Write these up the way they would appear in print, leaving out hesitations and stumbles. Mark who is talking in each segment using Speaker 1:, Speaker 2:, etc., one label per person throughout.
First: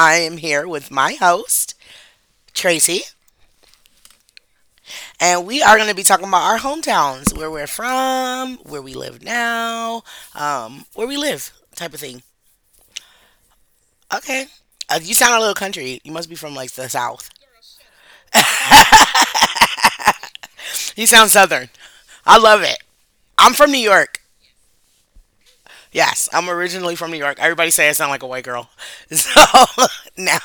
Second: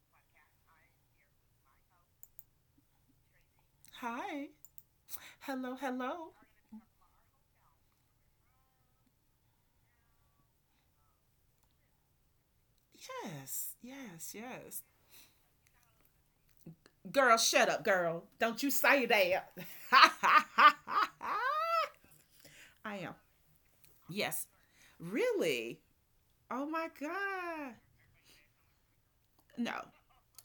Speaker 1: I am here with my host, Tracy,
Speaker 2: Hi.
Speaker 1: and we
Speaker 2: Hello,
Speaker 1: are going to be talking
Speaker 2: hello.
Speaker 1: about our hometowns, where we're from, where we live now, where we live, type of thing.
Speaker 2: Yes, yes,
Speaker 1: Okay.
Speaker 2: yes.
Speaker 1: You sound a little country. You must be from like the South.
Speaker 2: Girl, shut up, girl. Don't you say that. Ha ha ha.
Speaker 1: You sound
Speaker 2: Ha.
Speaker 1: Southern. I love it.
Speaker 2: I am.
Speaker 1: I'm from New York.
Speaker 2: Yes. Really?
Speaker 1: Yes, I'm
Speaker 2: Oh my
Speaker 1: originally from New York. Everybody
Speaker 2: God.
Speaker 1: say I sound like a white girl. So
Speaker 2: No.
Speaker 1: now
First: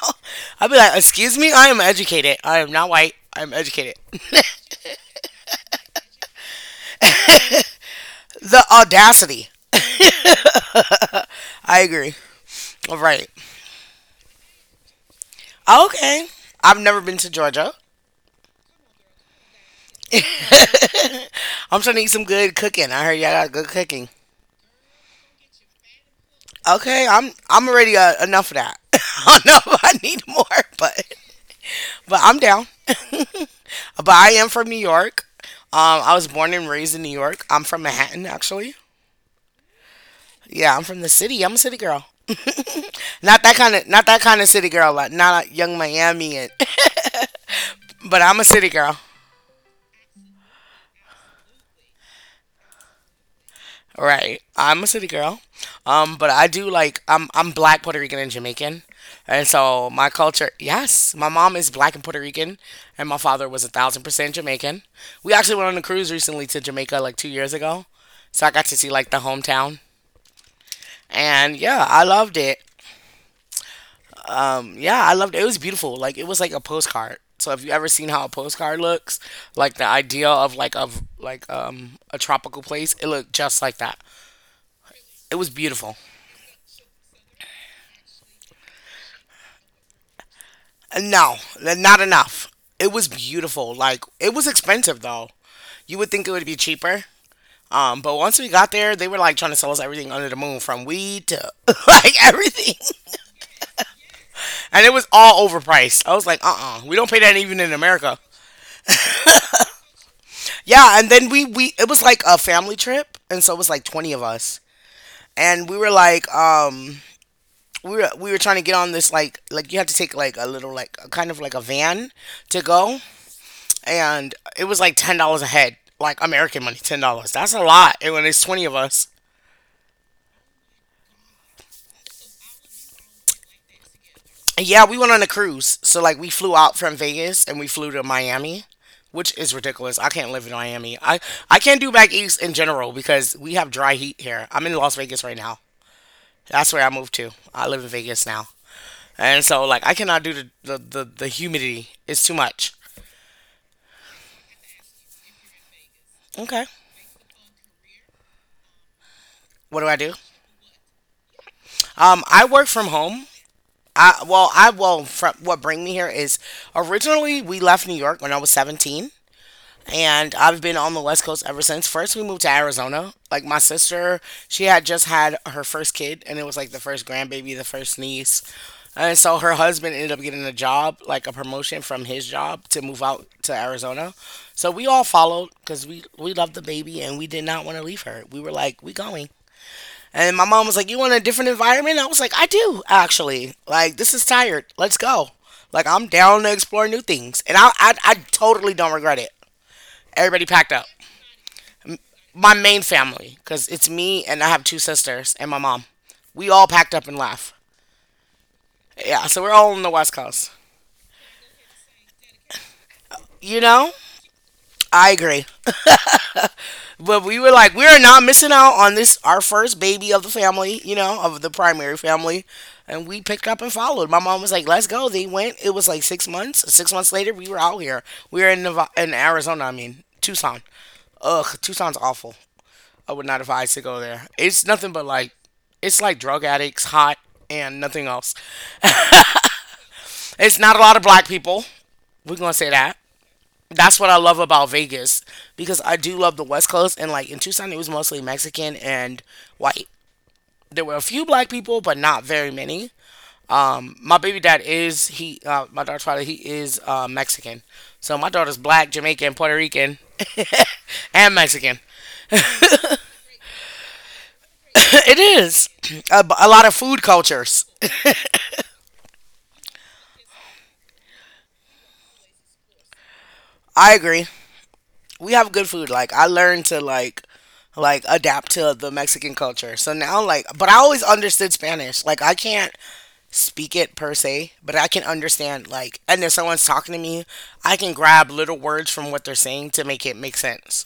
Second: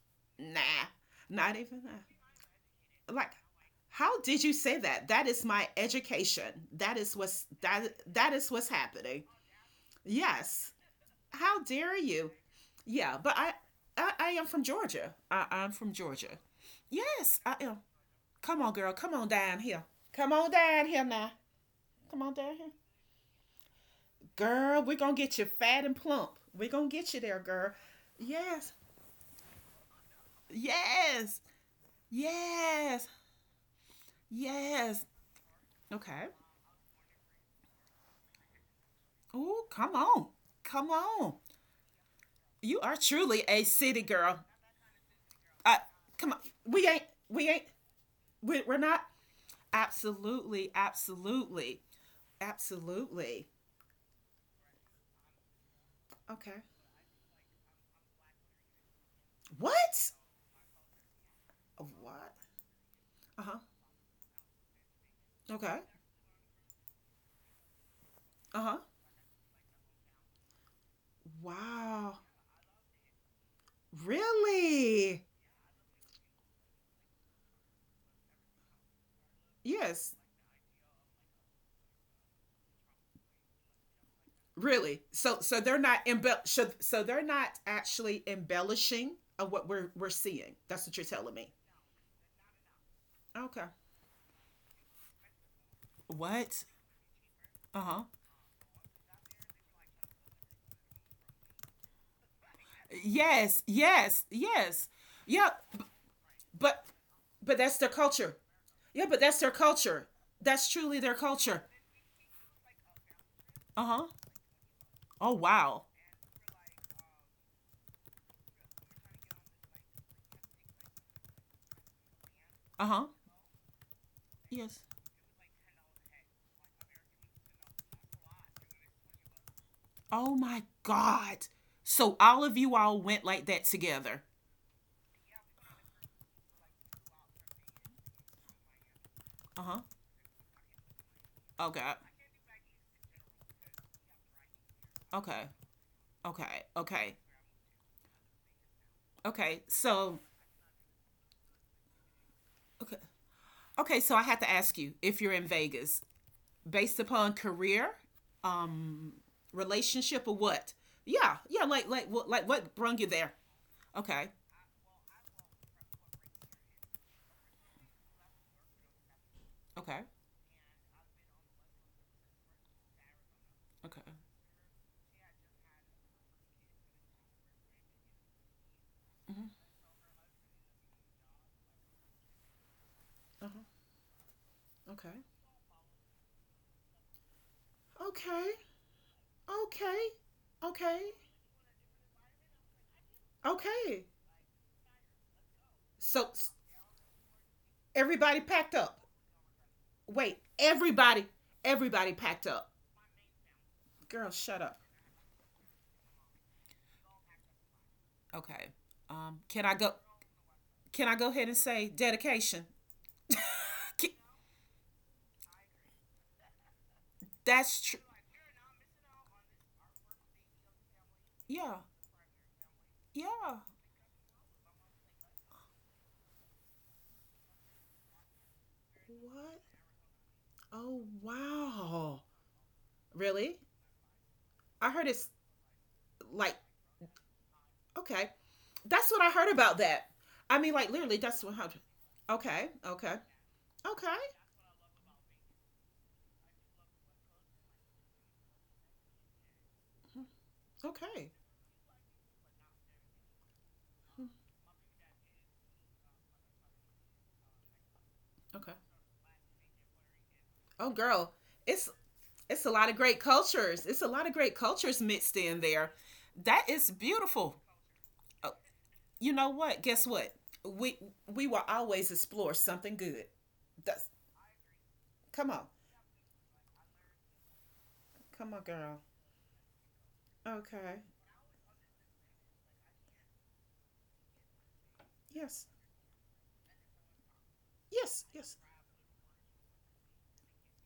Speaker 1: I'll be
Speaker 2: Nah.
Speaker 1: like, excuse me,
Speaker 2: Not
Speaker 1: I
Speaker 2: even
Speaker 1: am educated.
Speaker 2: that.
Speaker 1: I am not white.
Speaker 2: Like,
Speaker 1: I am educated.
Speaker 2: how did you say that? That is my education. That is what's that that is
Speaker 1: The
Speaker 2: what's happening.
Speaker 1: audacity.
Speaker 2: Yes. How
Speaker 1: I
Speaker 2: dare
Speaker 1: agree.
Speaker 2: you?
Speaker 1: All
Speaker 2: Yeah,
Speaker 1: right.
Speaker 2: but I I, I am from Georgia. I'm from
Speaker 1: Okay.
Speaker 2: Georgia.
Speaker 1: I've never been to
Speaker 2: Yes, I
Speaker 1: Georgia.
Speaker 2: am. Come on, girl. Come on down here. Come on down here now.
Speaker 1: I'm trying to eat
Speaker 2: Come
Speaker 1: some
Speaker 2: on
Speaker 1: good
Speaker 2: down here.
Speaker 1: cooking. I heard y'all got good cooking.
Speaker 2: Girl, we're going to get you fat and plump. We're going to
Speaker 1: Okay,
Speaker 2: get you
Speaker 1: I'm
Speaker 2: there,
Speaker 1: I'm
Speaker 2: girl.
Speaker 1: already enough of
Speaker 2: Yes.
Speaker 1: that. I don't know if I need more,
Speaker 2: Yes.
Speaker 1: but I'm down.
Speaker 2: Yes.
Speaker 1: But I am from New
Speaker 2: Yes.
Speaker 1: York. I was
Speaker 2: Okay.
Speaker 1: born and raised in New York. I'm from Manhattan, actually.
Speaker 2: Ooh, come on.
Speaker 1: Yeah, I'm
Speaker 2: Come
Speaker 1: from the
Speaker 2: on.
Speaker 1: city. I'm a city girl.
Speaker 2: You are truly
Speaker 1: Not that
Speaker 2: a
Speaker 1: kind of
Speaker 2: city
Speaker 1: not that
Speaker 2: girl.
Speaker 1: kind of city girl. Like not a
Speaker 2: Uh,
Speaker 1: young
Speaker 2: Come on.
Speaker 1: Miami, and,
Speaker 2: We ain't, we ain't,
Speaker 1: but I'm a
Speaker 2: we,
Speaker 1: city
Speaker 2: we're
Speaker 1: girl.
Speaker 2: not. Absolutely. Absolutely. Absolutely.
Speaker 1: Right. I'm a city girl. But I
Speaker 2: Okay.
Speaker 1: do like I'm black, Puerto Rican and Jamaican. And so
Speaker 2: What?
Speaker 1: my culture, yes, my mom is black and Puerto
Speaker 2: What?
Speaker 1: Rican, and my
Speaker 2: Uh
Speaker 1: father
Speaker 2: huh.
Speaker 1: was a thousand percent Jamaican. We actually went
Speaker 2: Okay.
Speaker 1: on a cruise recently to Jamaica like 2 years ago. So I
Speaker 2: Uh
Speaker 1: got
Speaker 2: huh.
Speaker 1: to see like the hometown. And yeah, I
Speaker 2: Wow.
Speaker 1: loved it. Yeah, I
Speaker 2: Really?
Speaker 1: loved it. It was beautiful. Like it was like a postcard. So if you ever seen how a postcard looks, like the
Speaker 2: Yes,
Speaker 1: idea of a tropical place, it looked just like that.
Speaker 2: really.
Speaker 1: It
Speaker 2: So
Speaker 1: was
Speaker 2: so they're
Speaker 1: beautiful.
Speaker 2: not embel so, so they're not actually embellishing of what we're seeing. That's what you're telling
Speaker 1: No,
Speaker 2: me.
Speaker 1: not enough. It was
Speaker 2: Okay.
Speaker 1: beautiful. Like it was expensive though. You would think it would be
Speaker 2: What?
Speaker 1: cheaper.
Speaker 2: Uh huh.
Speaker 1: But once we got there, they were like trying to sell us everything under the moon, from weed to like everything,
Speaker 2: Yes, yes,
Speaker 1: and
Speaker 2: yes.
Speaker 1: it was all
Speaker 2: Yep.
Speaker 1: overpriced. I was like,
Speaker 2: But
Speaker 1: we don't pay that
Speaker 2: but
Speaker 1: even in
Speaker 2: that's their
Speaker 1: America.
Speaker 2: culture. Yeah, but that's their culture. That's truly
Speaker 1: Yeah, and
Speaker 2: their
Speaker 1: then we
Speaker 2: culture.
Speaker 1: we it was like a family trip, and so it was
Speaker 2: Uh
Speaker 1: like
Speaker 2: huh.
Speaker 1: 20 of us,
Speaker 2: Oh,
Speaker 1: and we
Speaker 2: wow.
Speaker 1: were like, we were trying to get on this like you have to take like a little like a kind of like a van to
Speaker 2: Uh
Speaker 1: go,
Speaker 2: huh.
Speaker 1: and it
Speaker 2: Yes.
Speaker 1: was like $10 a head, like American money, $10. That's a lot. And when there's 20 of us,
Speaker 2: Oh, my God. So all of you all went like that together.
Speaker 1: and yeah, we went on a cruise. So like we flew out from Vegas and we flew to Miami, which is
Speaker 2: Uh huh.
Speaker 1: ridiculous. I can't live in Miami. I
Speaker 2: Oh,
Speaker 1: can't do
Speaker 2: God.
Speaker 1: back east in general because we have dry heat here. I'm in Las Vegas right
Speaker 2: Okay.
Speaker 1: now.
Speaker 2: Okay,
Speaker 1: That's where I
Speaker 2: okay,
Speaker 1: moved to. I live in Vegas now, and
Speaker 2: okay.
Speaker 1: so like I
Speaker 2: So,
Speaker 1: cannot do the humidity. It's too much.
Speaker 2: okay, okay. So I have to ask you if you're in Vegas,
Speaker 1: Okay,
Speaker 2: based upon career, um,
Speaker 1: what do?
Speaker 2: relationship, or what? Yeah, yeah.
Speaker 1: I work
Speaker 2: What
Speaker 1: from
Speaker 2: brung you
Speaker 1: home.
Speaker 2: there? Okay,
Speaker 1: From what bring me here is originally we left New York when I was 17,
Speaker 2: okay,
Speaker 1: and I've been on the West Coast ever since. First, we moved to Arizona. Like my
Speaker 2: okay.
Speaker 1: sister, she had just had her first kid, and it was like the first grandbaby, the first niece. And so
Speaker 2: Mm-hmm.
Speaker 1: her husband ended up getting a job, like a promotion from his job to move out to
Speaker 2: Uh-huh.
Speaker 1: Arizona. So we all
Speaker 2: Okay,
Speaker 1: followed because we loved the baby and we did not want to leave her. We
Speaker 2: okay,
Speaker 1: were like, we going.
Speaker 2: okay,
Speaker 1: And my mom was like, you
Speaker 2: okay,
Speaker 1: want a different environment? I was like, I do, actually. Like,
Speaker 2: okay.
Speaker 1: this is tired. Let's go. Like, I'm
Speaker 2: So
Speaker 1: down
Speaker 2: s-
Speaker 1: to explore new things. And I
Speaker 2: everybody packed
Speaker 1: totally don't
Speaker 2: up.
Speaker 1: regret it.
Speaker 2: Wait,
Speaker 1: Everybody packed up.
Speaker 2: everybody, everybody packed
Speaker 1: My
Speaker 2: up.
Speaker 1: main family, because it's me
Speaker 2: Girl,
Speaker 1: and I
Speaker 2: shut
Speaker 1: have
Speaker 2: up.
Speaker 1: two sisters and my mom. We all packed up and left.
Speaker 2: Okay.
Speaker 1: Yeah, so we're
Speaker 2: Can I
Speaker 1: all on the
Speaker 2: go?
Speaker 1: West Coast.
Speaker 2: Can I go ahead and say dedication?
Speaker 1: You know?
Speaker 2: Can,
Speaker 1: I agree. But we were like,
Speaker 2: That's
Speaker 1: we
Speaker 2: true.
Speaker 1: are not missing out on this, our first baby of the family, you know, of the
Speaker 2: Yeah.
Speaker 1: primary family. And we picked
Speaker 2: Yeah.
Speaker 1: up and followed. My mom was like, let's go. They went. It was like 6 months. 6 months later, we were out here. We were in in
Speaker 2: What?
Speaker 1: Arizona, I mean, Tucson.
Speaker 2: Oh
Speaker 1: Ugh, Tucson's
Speaker 2: wow.
Speaker 1: awful. I would not
Speaker 2: Really?
Speaker 1: advise to go there. It's
Speaker 2: I
Speaker 1: nothing
Speaker 2: heard
Speaker 1: but
Speaker 2: it's
Speaker 1: like, it's like drug
Speaker 2: like
Speaker 1: addicts, hot, and nothing
Speaker 2: okay.
Speaker 1: else.
Speaker 2: That's what I heard about that. I
Speaker 1: It's
Speaker 2: mean
Speaker 1: not a
Speaker 2: like
Speaker 1: lot of
Speaker 2: literally
Speaker 1: black
Speaker 2: that's what
Speaker 1: people. We're going to
Speaker 2: Okay,
Speaker 1: say that.
Speaker 2: okay.
Speaker 1: That's what
Speaker 2: Okay.
Speaker 1: I love about Vegas because I do love the West Coast, and like in Tucson it was mostly Mexican and white. There were a few
Speaker 2: Okay.
Speaker 1: black people, but not very many. My
Speaker 2: Hmm,
Speaker 1: baby dad is he my daughter's father, he is Mexican, so my daughter's
Speaker 2: okay.
Speaker 1: black, Jamaican, Puerto Rican,
Speaker 2: Oh girl,
Speaker 1: and Mexican.
Speaker 2: it's it's a lot of great cultures. It's a lot of great cultures
Speaker 1: It
Speaker 2: mixed in
Speaker 1: is
Speaker 2: there.
Speaker 1: a
Speaker 2: That
Speaker 1: lot of
Speaker 2: is
Speaker 1: food
Speaker 2: beautiful.
Speaker 1: cultures.
Speaker 2: Uh, you know what? Guess what? We we will always explore something good.
Speaker 1: I
Speaker 2: That's
Speaker 1: agree. We
Speaker 2: come
Speaker 1: have
Speaker 2: on,
Speaker 1: good food. Like I learned to like adapt
Speaker 2: come on,
Speaker 1: to the
Speaker 2: girl.
Speaker 1: Mexican culture. So now like but I
Speaker 2: Okay.
Speaker 1: always understood Spanish. Like I can't speak it per se, but I can
Speaker 2: Yes.
Speaker 1: understand like, and if someone's talking to me, I can
Speaker 2: Yes,
Speaker 1: grab
Speaker 2: yes.
Speaker 1: little words from what they're saying to make it make sense.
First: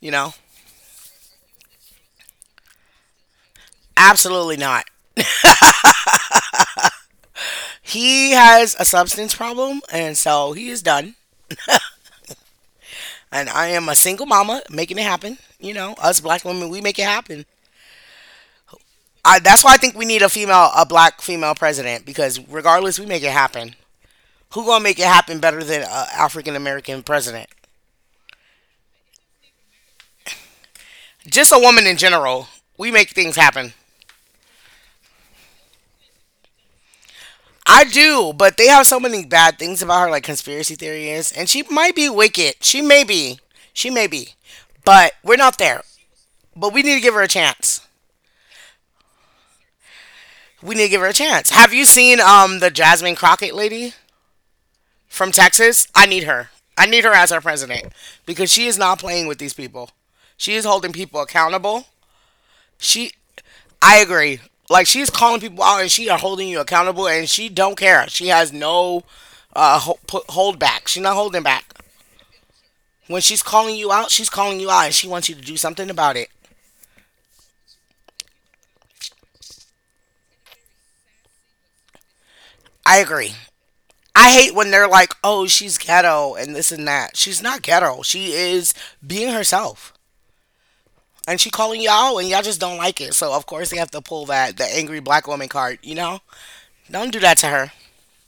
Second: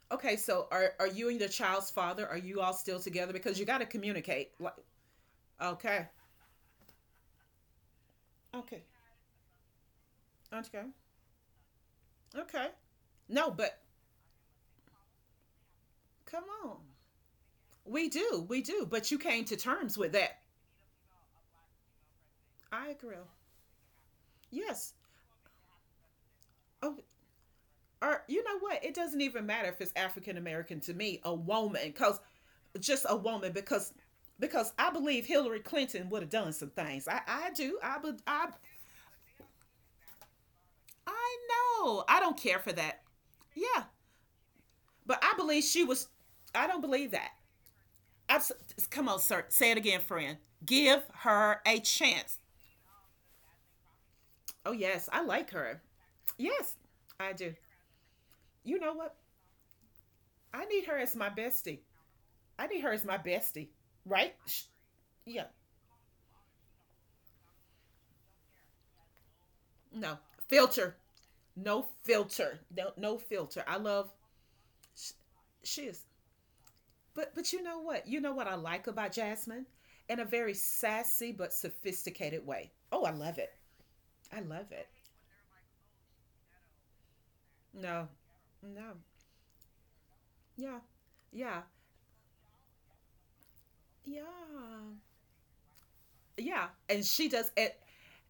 Speaker 1: You know?
Speaker 2: Okay, so are you and your child's father? Are you all still together? Because you got to communicate.
Speaker 1: Absolutely
Speaker 2: Like,
Speaker 1: not.
Speaker 2: okay,
Speaker 1: He has
Speaker 2: okay,
Speaker 1: a substance problem and so he is
Speaker 2: okay,
Speaker 1: done.
Speaker 2: okay.
Speaker 1: And
Speaker 2: No,
Speaker 1: I
Speaker 2: but
Speaker 1: am a single mama making it happen. You know, us
Speaker 2: come
Speaker 1: black women,
Speaker 2: on,
Speaker 1: we make it happen.
Speaker 2: we do, we do. But you
Speaker 1: I,
Speaker 2: came to
Speaker 1: that's why I
Speaker 2: terms
Speaker 1: think we
Speaker 2: with
Speaker 1: need a
Speaker 2: that.
Speaker 1: female, a black female president, because
Speaker 2: I
Speaker 1: regardless, we
Speaker 2: agree.
Speaker 1: make it happen. Who gonna
Speaker 2: Yes.
Speaker 1: make it happen better than an African
Speaker 2: Oh,
Speaker 1: American president?
Speaker 2: or you know what? It doesn't even matter if it's African American to me, a
Speaker 1: Just a woman
Speaker 2: woman,
Speaker 1: in
Speaker 2: cause
Speaker 1: general. We
Speaker 2: just
Speaker 1: make
Speaker 2: a
Speaker 1: things
Speaker 2: woman,
Speaker 1: happen.
Speaker 2: because I believe Hillary Clinton would have done some things. I do.
Speaker 1: I
Speaker 2: I would.
Speaker 1: do, but they have so many bad things about her, like conspiracy theories,
Speaker 2: I
Speaker 1: and she might
Speaker 2: know.
Speaker 1: be
Speaker 2: I don't
Speaker 1: wicked.
Speaker 2: care for
Speaker 1: She
Speaker 2: that.
Speaker 1: may be.
Speaker 2: Yeah,
Speaker 1: She may be. But
Speaker 2: but I
Speaker 1: we're not
Speaker 2: believe
Speaker 1: there.
Speaker 2: she was. I
Speaker 1: But
Speaker 2: don't
Speaker 1: we need to
Speaker 2: believe
Speaker 1: give her a
Speaker 2: that.
Speaker 1: chance.
Speaker 2: I s- come on, sir. Say it again, friend.
Speaker 1: We need to give
Speaker 2: Give
Speaker 1: her a chance.
Speaker 2: her
Speaker 1: Have
Speaker 2: a
Speaker 1: you seen
Speaker 2: chance.
Speaker 1: the Jasmine Crockett lady
Speaker 2: Oh yes, I
Speaker 1: from
Speaker 2: like her.
Speaker 1: Texas? I need her.
Speaker 2: Yes,
Speaker 1: I need her
Speaker 2: I
Speaker 1: as our
Speaker 2: do.
Speaker 1: president because she is
Speaker 2: You know
Speaker 1: not
Speaker 2: what?
Speaker 1: playing with these people. She
Speaker 2: I
Speaker 1: is
Speaker 2: need
Speaker 1: holding
Speaker 2: her as
Speaker 1: people
Speaker 2: my bestie.
Speaker 1: accountable.
Speaker 2: I need her as
Speaker 1: She,
Speaker 2: my bestie.
Speaker 1: I
Speaker 2: Right?
Speaker 1: agree. Like she's calling
Speaker 2: Yeah.
Speaker 1: people out and she are holding you accountable and she don't care. She has no
Speaker 2: No
Speaker 1: hold back.
Speaker 2: filter.
Speaker 1: She's not holding back.
Speaker 2: No filter. No
Speaker 1: When she's
Speaker 2: filter.
Speaker 1: calling
Speaker 2: I
Speaker 1: you out,
Speaker 2: love.
Speaker 1: she's calling you out and she
Speaker 2: Sh-
Speaker 1: wants you to do
Speaker 2: she
Speaker 1: something
Speaker 2: is.
Speaker 1: about it.
Speaker 2: But you know what? You know what I like about Jasmine, in a very sassy but sophisticated way.
Speaker 1: I
Speaker 2: Oh, I
Speaker 1: agree.
Speaker 2: love it.
Speaker 1: I
Speaker 2: I
Speaker 1: hate when
Speaker 2: love it.
Speaker 1: they're like, oh, she's ghetto and this and that. She's not ghetto.
Speaker 2: No,
Speaker 1: She is
Speaker 2: no.
Speaker 1: being herself.
Speaker 2: Yeah.
Speaker 1: And she
Speaker 2: Yeah.
Speaker 1: calling y'all, and y'all just don't like it. So of course they have to pull that the
Speaker 2: Yeah.
Speaker 1: angry black woman card, you know?
Speaker 2: Yeah. And
Speaker 1: Don't do
Speaker 2: she
Speaker 1: that to
Speaker 2: does
Speaker 1: her.
Speaker 2: it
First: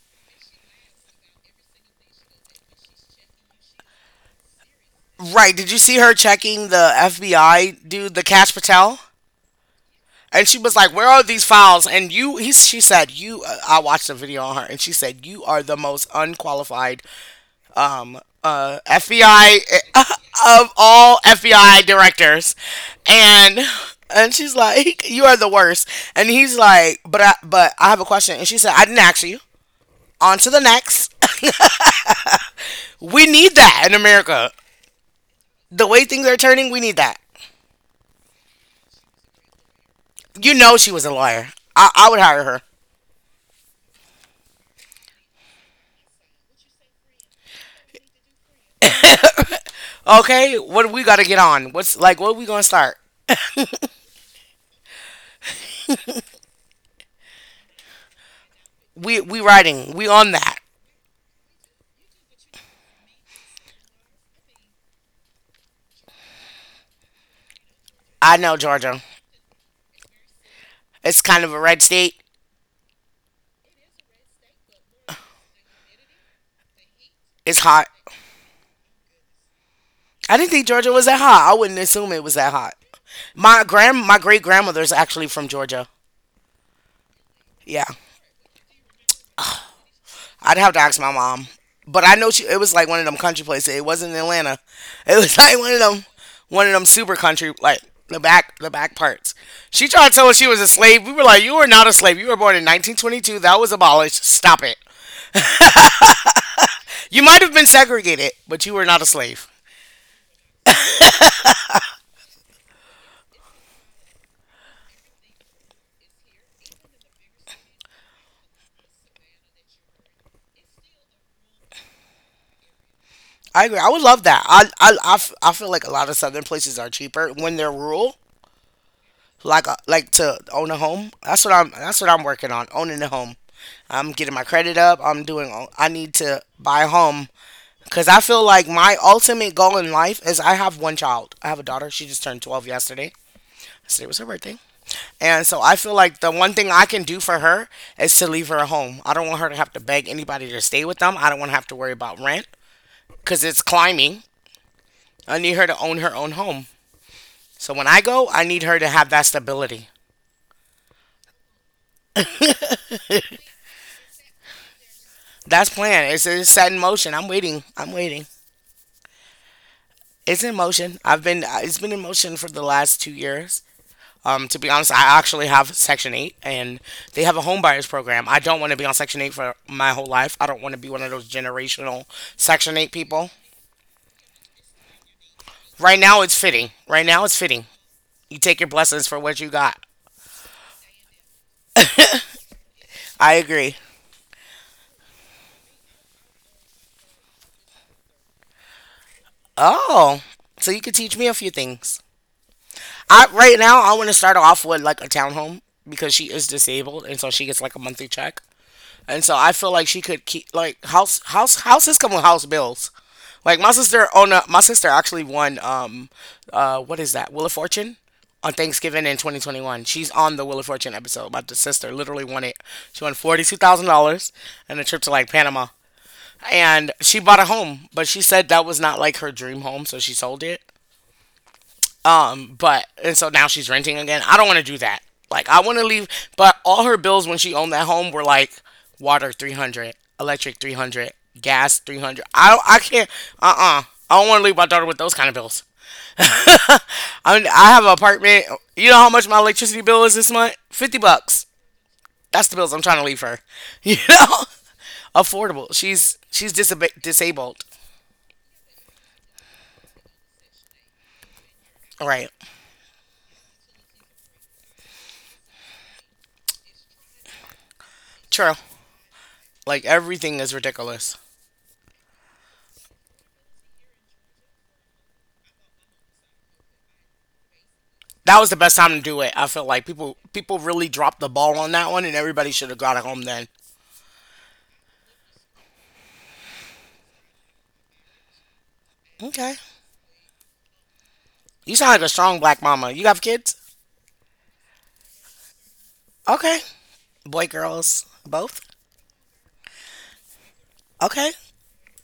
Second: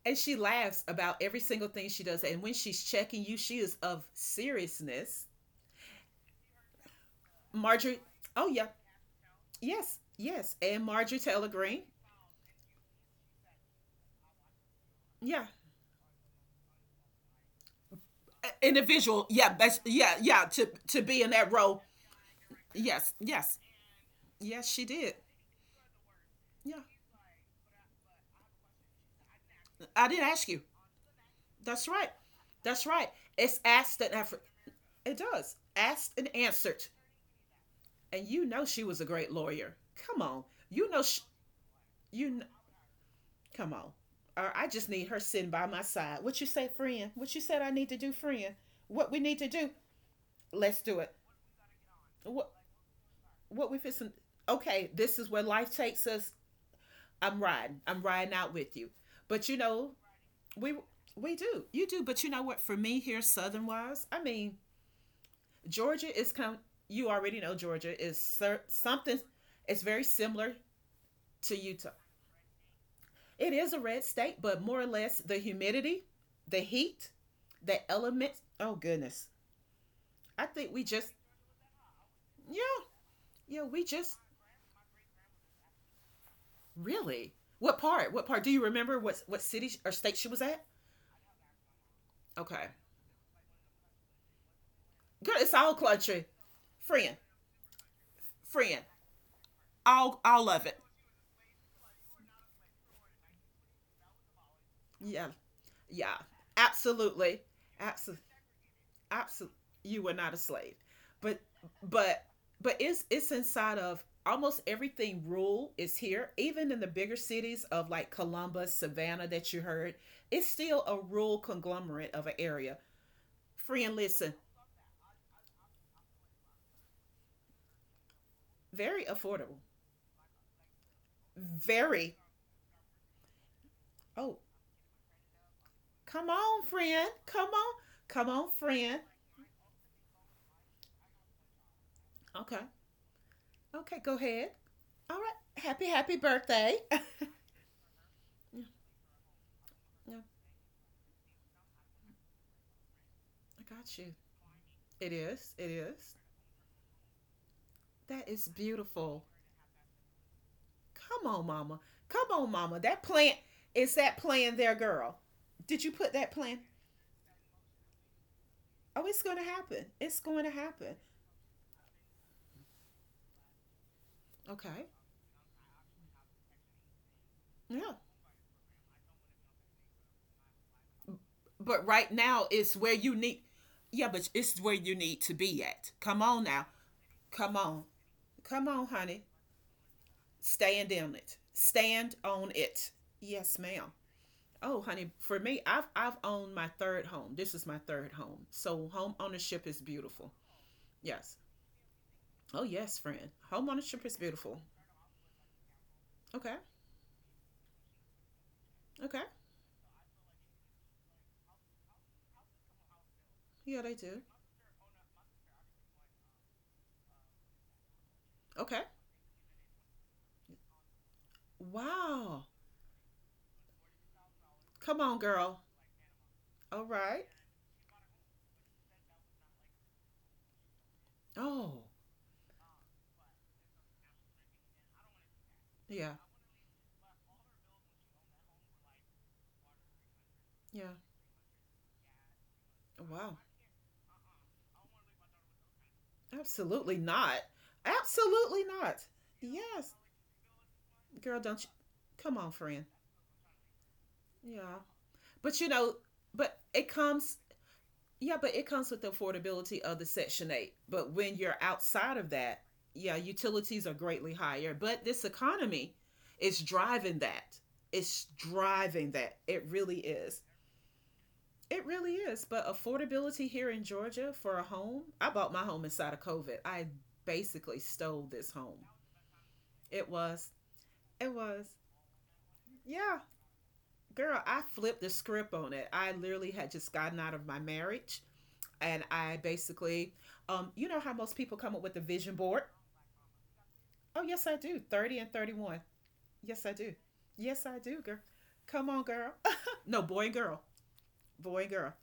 Speaker 2: and she laughs about every single thing she does. And when she's checking you, she is of seriousness.
Speaker 1: Right. Did you see her checking the FBI
Speaker 2: Marjorie,
Speaker 1: dude, the
Speaker 2: oh
Speaker 1: Cash
Speaker 2: yeah,
Speaker 1: Patel?
Speaker 2: yes,
Speaker 1: And
Speaker 2: yes.
Speaker 1: she was
Speaker 2: And
Speaker 1: like, "Where
Speaker 2: Marjorie
Speaker 1: are these
Speaker 2: Taylor Greene,
Speaker 1: files?" And she said, "You." I watched a video on her, and she said, "You
Speaker 2: yeah.
Speaker 1: are the most unqualified
Speaker 2: Individual, yeah,
Speaker 1: FBI
Speaker 2: best, yeah, yeah,
Speaker 1: of
Speaker 2: to
Speaker 1: all
Speaker 2: be in that
Speaker 1: FBI
Speaker 2: role.
Speaker 1: directors,"
Speaker 2: Yes, yes,
Speaker 1: and she's
Speaker 2: yes, she
Speaker 1: like,
Speaker 2: did.
Speaker 1: "You are the worst," and he's
Speaker 2: Yeah,
Speaker 1: like, "But but I have a question," and she said, "I didn't ask you."
Speaker 2: I did
Speaker 1: On
Speaker 2: ask
Speaker 1: to the
Speaker 2: you.
Speaker 1: next.
Speaker 2: That's right. That's right.
Speaker 1: We need
Speaker 2: It's
Speaker 1: that in
Speaker 2: asked and effort.
Speaker 1: America.
Speaker 2: It does.
Speaker 1: The way
Speaker 2: Asked
Speaker 1: things
Speaker 2: and
Speaker 1: are turning, we
Speaker 2: answered.
Speaker 1: need that.
Speaker 2: And you know she was a great lawyer. Come on.
Speaker 1: You know,
Speaker 2: You
Speaker 1: she
Speaker 2: know
Speaker 1: was a
Speaker 2: she,
Speaker 1: lawyer. I would
Speaker 2: You
Speaker 1: hire
Speaker 2: kn-
Speaker 1: her.
Speaker 2: come on. Or I just need her sitting by my side. What you say, friend? What you said I need to do, friend? What we need to do?
Speaker 1: Okay,
Speaker 2: Let's
Speaker 1: what do
Speaker 2: do
Speaker 1: we
Speaker 2: it.
Speaker 1: got to get on? What's like? What are we
Speaker 2: What
Speaker 1: gonna start?
Speaker 2: what we fixing? Okay, this is where life takes us. I'm riding. I'm riding out with you.
Speaker 1: We
Speaker 2: But you know,
Speaker 1: writing. We on that.
Speaker 2: we we do. You do. But you know what? For me here, Southern wise, I mean, Georgia is come. You already know Georgia is
Speaker 1: I know
Speaker 2: cer-
Speaker 1: Georgia.
Speaker 2: something. It's very similar
Speaker 1: It's kind of
Speaker 2: to
Speaker 1: a red
Speaker 2: Utah.
Speaker 1: state.
Speaker 2: It is a red state, but more or less the humidity, the heat,
Speaker 1: It's hot.
Speaker 2: the elements. Oh goodness.
Speaker 1: I
Speaker 2: I
Speaker 1: didn't think
Speaker 2: think we
Speaker 1: Georgia was
Speaker 2: just
Speaker 1: that hot. I wouldn't assume it was that hot.
Speaker 2: yeah, yeah, we just
Speaker 1: My great grandmother's actually from Georgia.
Speaker 2: really. What
Speaker 1: Yeah,
Speaker 2: part? What part? Do you remember what city or state she was
Speaker 1: I'd
Speaker 2: at?
Speaker 1: have to ask my mom, but I know she. It
Speaker 2: Okay.
Speaker 1: was like one of them country places. It wasn't in Atlanta. It was
Speaker 2: Good, it's
Speaker 1: like
Speaker 2: all country.
Speaker 1: one of them super
Speaker 2: Friend.
Speaker 1: country, like the
Speaker 2: Friend.
Speaker 1: back parts. She tried to tell us
Speaker 2: All
Speaker 1: she was
Speaker 2: of
Speaker 1: a
Speaker 2: it.
Speaker 1: slave. We were like, you are not a slave. You were born in 1922. That was abolished. Stop it.
Speaker 2: Yeah. Yeah.
Speaker 1: You
Speaker 2: Absolutely.
Speaker 1: might have been
Speaker 2: Absolutely.
Speaker 1: segregated, but you were not a slave.
Speaker 2: Absolutely, you were not a slave but but but it's inside of almost everything rural is here even in the bigger cities of like Columbus, Savannah that you heard it's still a rural conglomerate of an area
Speaker 1: I agree. I
Speaker 2: friend
Speaker 1: would love
Speaker 2: listen
Speaker 1: that. I feel like a lot of southern places are cheaper when they're rural,
Speaker 2: very affordable
Speaker 1: like a, like to own a home. That's what
Speaker 2: very
Speaker 1: I'm working on, owning a home. I'm getting
Speaker 2: oh
Speaker 1: my credit up. I need
Speaker 2: come
Speaker 1: to
Speaker 2: on
Speaker 1: buy a
Speaker 2: friend
Speaker 1: home
Speaker 2: come on
Speaker 1: cuz I
Speaker 2: come
Speaker 1: feel
Speaker 2: on
Speaker 1: like my
Speaker 2: friend
Speaker 1: ultimate goal in life is I have one child. I have a daughter. She just turned
Speaker 2: okay
Speaker 1: 12 yesterday.
Speaker 2: okay
Speaker 1: Yesterday
Speaker 2: go
Speaker 1: was her
Speaker 2: ahead
Speaker 1: birthday.
Speaker 2: all right
Speaker 1: And so I
Speaker 2: happy
Speaker 1: feel
Speaker 2: happy
Speaker 1: like the one thing
Speaker 2: birthday
Speaker 1: I can do for her is to leave her
Speaker 2: Yeah,
Speaker 1: a home. I don't want her to have to beg
Speaker 2: yeah,
Speaker 1: anybody to stay with them. I don't want to have to worry about rent cuz it's
Speaker 2: I got you,
Speaker 1: climbing.
Speaker 2: it
Speaker 1: I
Speaker 2: is
Speaker 1: need her
Speaker 2: it
Speaker 1: to own
Speaker 2: is.
Speaker 1: her own home. So when I
Speaker 2: That
Speaker 1: go, I
Speaker 2: is
Speaker 1: need her to have
Speaker 2: beautiful.
Speaker 1: that stability.
Speaker 2: Come on, mama. Come on, mama. That plant is that plan there, girl.
Speaker 1: That's
Speaker 2: Did you put
Speaker 1: planned. It's,
Speaker 2: that
Speaker 1: it's
Speaker 2: plan?
Speaker 1: set in motion. I'm waiting. I'm waiting.
Speaker 2: Oh, it's going to happen. It's going
Speaker 1: It's
Speaker 2: to
Speaker 1: in
Speaker 2: happen.
Speaker 1: motion. I've been. It's been in motion for the last 2 years. To be
Speaker 2: Okay.
Speaker 1: honest, I actually have Section Eight, and they have a home buyers
Speaker 2: Yeah.
Speaker 1: program. I don't want to be on Section Eight for my whole life. I don't want to be one of those
Speaker 2: But
Speaker 1: generational
Speaker 2: right now, it's
Speaker 1: Section
Speaker 2: where
Speaker 1: Eight
Speaker 2: you
Speaker 1: people.
Speaker 2: need. Yeah, but it's where you need to be at.
Speaker 1: Right
Speaker 2: Come
Speaker 1: now, it's
Speaker 2: on now.
Speaker 1: fitting. Right now, it's
Speaker 2: Come
Speaker 1: fitting.
Speaker 2: on.
Speaker 1: You take
Speaker 2: Come
Speaker 1: your
Speaker 2: on,
Speaker 1: blessings for
Speaker 2: honey.
Speaker 1: what you got.
Speaker 2: Stand on it. Stand on it.
Speaker 1: I
Speaker 2: Yes,
Speaker 1: agree.
Speaker 2: ma'am. Oh, honey, for me, I've owned my third home. This is my third home. So home ownership is
Speaker 1: Oh,
Speaker 2: beautiful.
Speaker 1: so you could teach me a
Speaker 2: Yes.
Speaker 1: few things.
Speaker 2: Oh yes,
Speaker 1: I
Speaker 2: friend.
Speaker 1: right
Speaker 2: Home
Speaker 1: now I
Speaker 2: ownership
Speaker 1: want to
Speaker 2: is
Speaker 1: start
Speaker 2: beautiful.
Speaker 1: off with like a townhome because she is
Speaker 2: Okay.
Speaker 1: disabled and so she gets like a monthly check.
Speaker 2: Okay.
Speaker 1: And so I feel like she could keep like house houses come with house bills. Like
Speaker 2: Yeah, they do.
Speaker 1: my sister actually won what is that Wheel of Fortune on
Speaker 2: Okay.
Speaker 1: Thanksgiving in 2021. She's on the Wheel of Fortune episode. My sister literally
Speaker 2: Wow.
Speaker 1: won it. She won $42,000 and a
Speaker 2: Come
Speaker 1: trip to
Speaker 2: on,
Speaker 1: like
Speaker 2: girl.
Speaker 1: Panama.
Speaker 2: All
Speaker 1: And she
Speaker 2: right.
Speaker 1: bought a home, but she said that was not like her dream home, so she sold it.
Speaker 2: Oh,
Speaker 1: But and so now she's renting again. I don't want to do that. Like I want to leave,
Speaker 2: yeah.
Speaker 1: but all her bills when she owned that home were like water 300, electric
Speaker 2: Yeah.
Speaker 1: 300, gas 300. I can't.
Speaker 2: Wow.
Speaker 1: Uh-uh. I don't want to leave my daughter with those kind of bills.
Speaker 2: Absolutely
Speaker 1: I
Speaker 2: not.
Speaker 1: mean, I have an apartment.
Speaker 2: Absolutely
Speaker 1: You know
Speaker 2: not.
Speaker 1: how much my electricity
Speaker 2: Yes.
Speaker 1: bill is this month? 50
Speaker 2: Girl,
Speaker 1: bucks.
Speaker 2: don't you? Come
Speaker 1: That's
Speaker 2: on,
Speaker 1: the bills I'm
Speaker 2: friend.
Speaker 1: trying to leave her. You know?
Speaker 2: Yeah. But
Speaker 1: Affordable.
Speaker 2: you know,
Speaker 1: She's she's
Speaker 2: but it
Speaker 1: disab-
Speaker 2: comes,
Speaker 1: disabled.
Speaker 2: yeah, but it comes with the affordability of the Section 8. But when you're
Speaker 1: All
Speaker 2: outside
Speaker 1: right.
Speaker 2: of that, yeah, utilities are greatly higher. But this economy is driving that. It's
Speaker 1: True.
Speaker 2: driving that. It
Speaker 1: Like
Speaker 2: really
Speaker 1: everything
Speaker 2: is.
Speaker 1: is ridiculous.
Speaker 2: It really is. But affordability here in Georgia for a home, I bought my home inside of COVID. I basically stole
Speaker 1: That was
Speaker 2: this
Speaker 1: the best
Speaker 2: home.
Speaker 1: time to do it. I feel like
Speaker 2: It
Speaker 1: people
Speaker 2: was,
Speaker 1: people really dropped the
Speaker 2: it
Speaker 1: ball
Speaker 2: was,
Speaker 1: on that one, and everybody should have got it
Speaker 2: yeah.
Speaker 1: home then.
Speaker 2: Girl, I flipped the script on it. I literally had just gotten out of my marriage and I
Speaker 1: Okay,
Speaker 2: basically, you know how most people come
Speaker 1: you
Speaker 2: up
Speaker 1: sound
Speaker 2: with a
Speaker 1: like a
Speaker 2: vision
Speaker 1: strong black
Speaker 2: board?
Speaker 1: mama. You have kids?
Speaker 2: Oh, yes, I do. 30 and 31.
Speaker 1: Okay,
Speaker 2: Yes, I do.
Speaker 1: boy,
Speaker 2: Yes, I do,
Speaker 1: girls,
Speaker 2: girl.
Speaker 1: both.
Speaker 2: Come on, girl. no, boy and girl.
Speaker 1: Okay,
Speaker 2: Boy and girl.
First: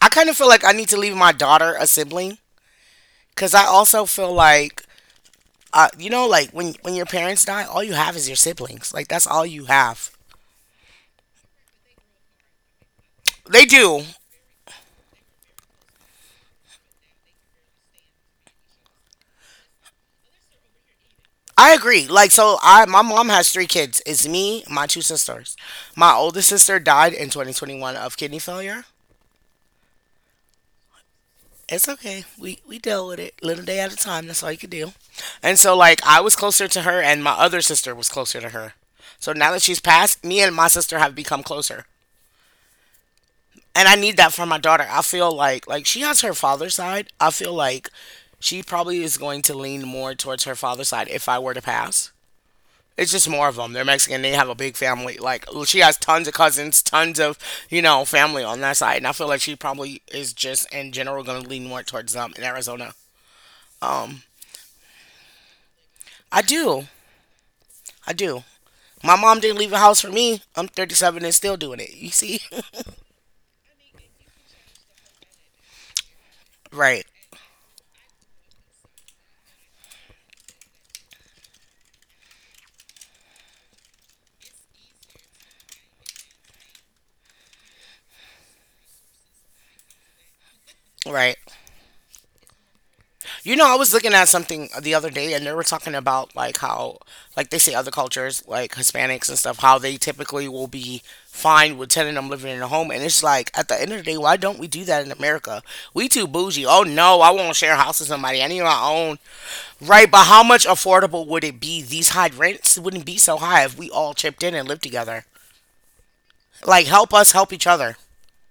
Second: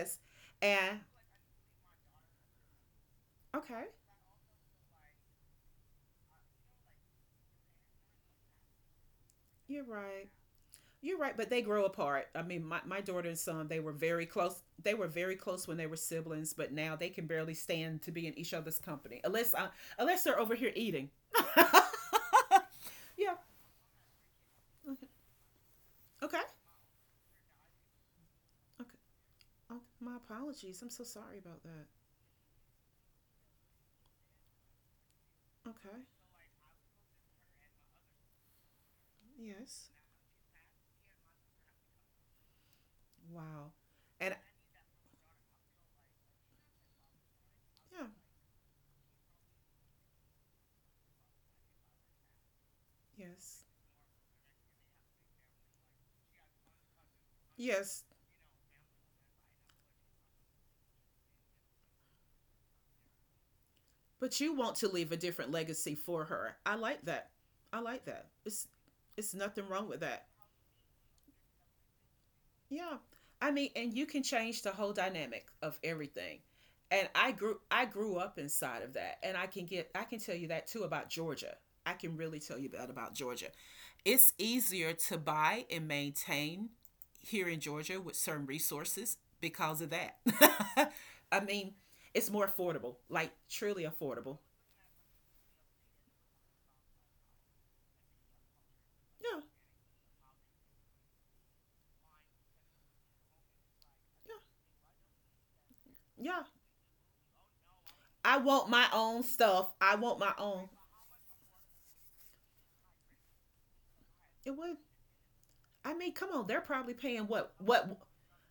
Speaker 1: I kind of feel like I need to
Speaker 2: And
Speaker 1: leave my daughter a sibling because I
Speaker 2: okay,
Speaker 1: also feel like you know, like when your parents die, all you have is your siblings. Like that's all you
Speaker 2: you're
Speaker 1: have.
Speaker 2: right. You're right, but they grow apart. I mean, my daughter and
Speaker 1: They
Speaker 2: son, they were
Speaker 1: do.
Speaker 2: very close. They were very close when they were siblings, but now they can barely stand to be in each other's company unless they're over here eating.
Speaker 1: I agree. I my mom
Speaker 2: yeah.
Speaker 1: has three kids. It's me, my two
Speaker 2: Okay.
Speaker 1: sisters. My
Speaker 2: Okay.
Speaker 1: oldest sister died in 2021 of kidney failure.
Speaker 2: Okay. Oh, my apologies. I'm so sorry about that.
Speaker 1: It's okay. We deal with it little day at a time. That's all you could do. And so
Speaker 2: Okay.
Speaker 1: like I was closer to her, and my other sister was closer to her. So now that she's
Speaker 2: Yes.
Speaker 1: passed, me and my sister have become closer.
Speaker 2: Wow.
Speaker 1: And I need that
Speaker 2: And
Speaker 1: for my daughter. I feel like she has her father's side. I feel like
Speaker 2: yeah.
Speaker 1: she probably is going to lean more towards her father's side if I were to pass. It's just more of
Speaker 2: Yes.
Speaker 1: them. They're Mexican. They have a big family. Like she has tons of cousins, tons of you
Speaker 2: Yes.
Speaker 1: know family on that side. And I feel like she probably is just in general going to lean more towards them in Arizona.
Speaker 2: But you want to leave a different legacy for
Speaker 1: I
Speaker 2: her. I
Speaker 1: do.
Speaker 2: like that. I like
Speaker 1: I
Speaker 2: that.
Speaker 1: do.
Speaker 2: It's
Speaker 1: My
Speaker 2: it's
Speaker 1: mom didn't
Speaker 2: nothing
Speaker 1: leave the
Speaker 2: wrong with
Speaker 1: house for
Speaker 2: that.
Speaker 1: me. I'm 37 and still doing it. You see?
Speaker 2: Yeah. I mean, and you can change the whole dynamic of everything.
Speaker 1: Right.
Speaker 2: And I grew up inside of that. And I can tell you that too about Georgia. I can really tell you that about Georgia. It's easier to buy and maintain here in Georgia with certain resources because of that.
Speaker 1: Right.
Speaker 2: I mean, it's more affordable, like
Speaker 1: You know, I
Speaker 2: truly
Speaker 1: was looking at
Speaker 2: affordable.
Speaker 1: something the other day and they were talking about like how like they say other cultures, like Hispanics and
Speaker 2: Yeah,
Speaker 1: stuff, how they typically will be fine with telling them living in a home and it's like at the end of the day,
Speaker 2: yeah,
Speaker 1: why don't we do that in America? We too
Speaker 2: yeah.
Speaker 1: bougie. Oh no, I won't share a house with
Speaker 2: I
Speaker 1: somebody. I need
Speaker 2: want
Speaker 1: my
Speaker 2: my
Speaker 1: own.
Speaker 2: own stuff. I
Speaker 1: Right,
Speaker 2: want
Speaker 1: but
Speaker 2: my
Speaker 1: how much
Speaker 2: own.
Speaker 1: affordable would it be? These high rents wouldn't be so high if we all chipped
Speaker 2: It
Speaker 1: in and
Speaker 2: would.
Speaker 1: lived together.
Speaker 2: I mean, come on, they're
Speaker 1: Like
Speaker 2: probably
Speaker 1: help
Speaker 2: paying
Speaker 1: us help each other.
Speaker 2: what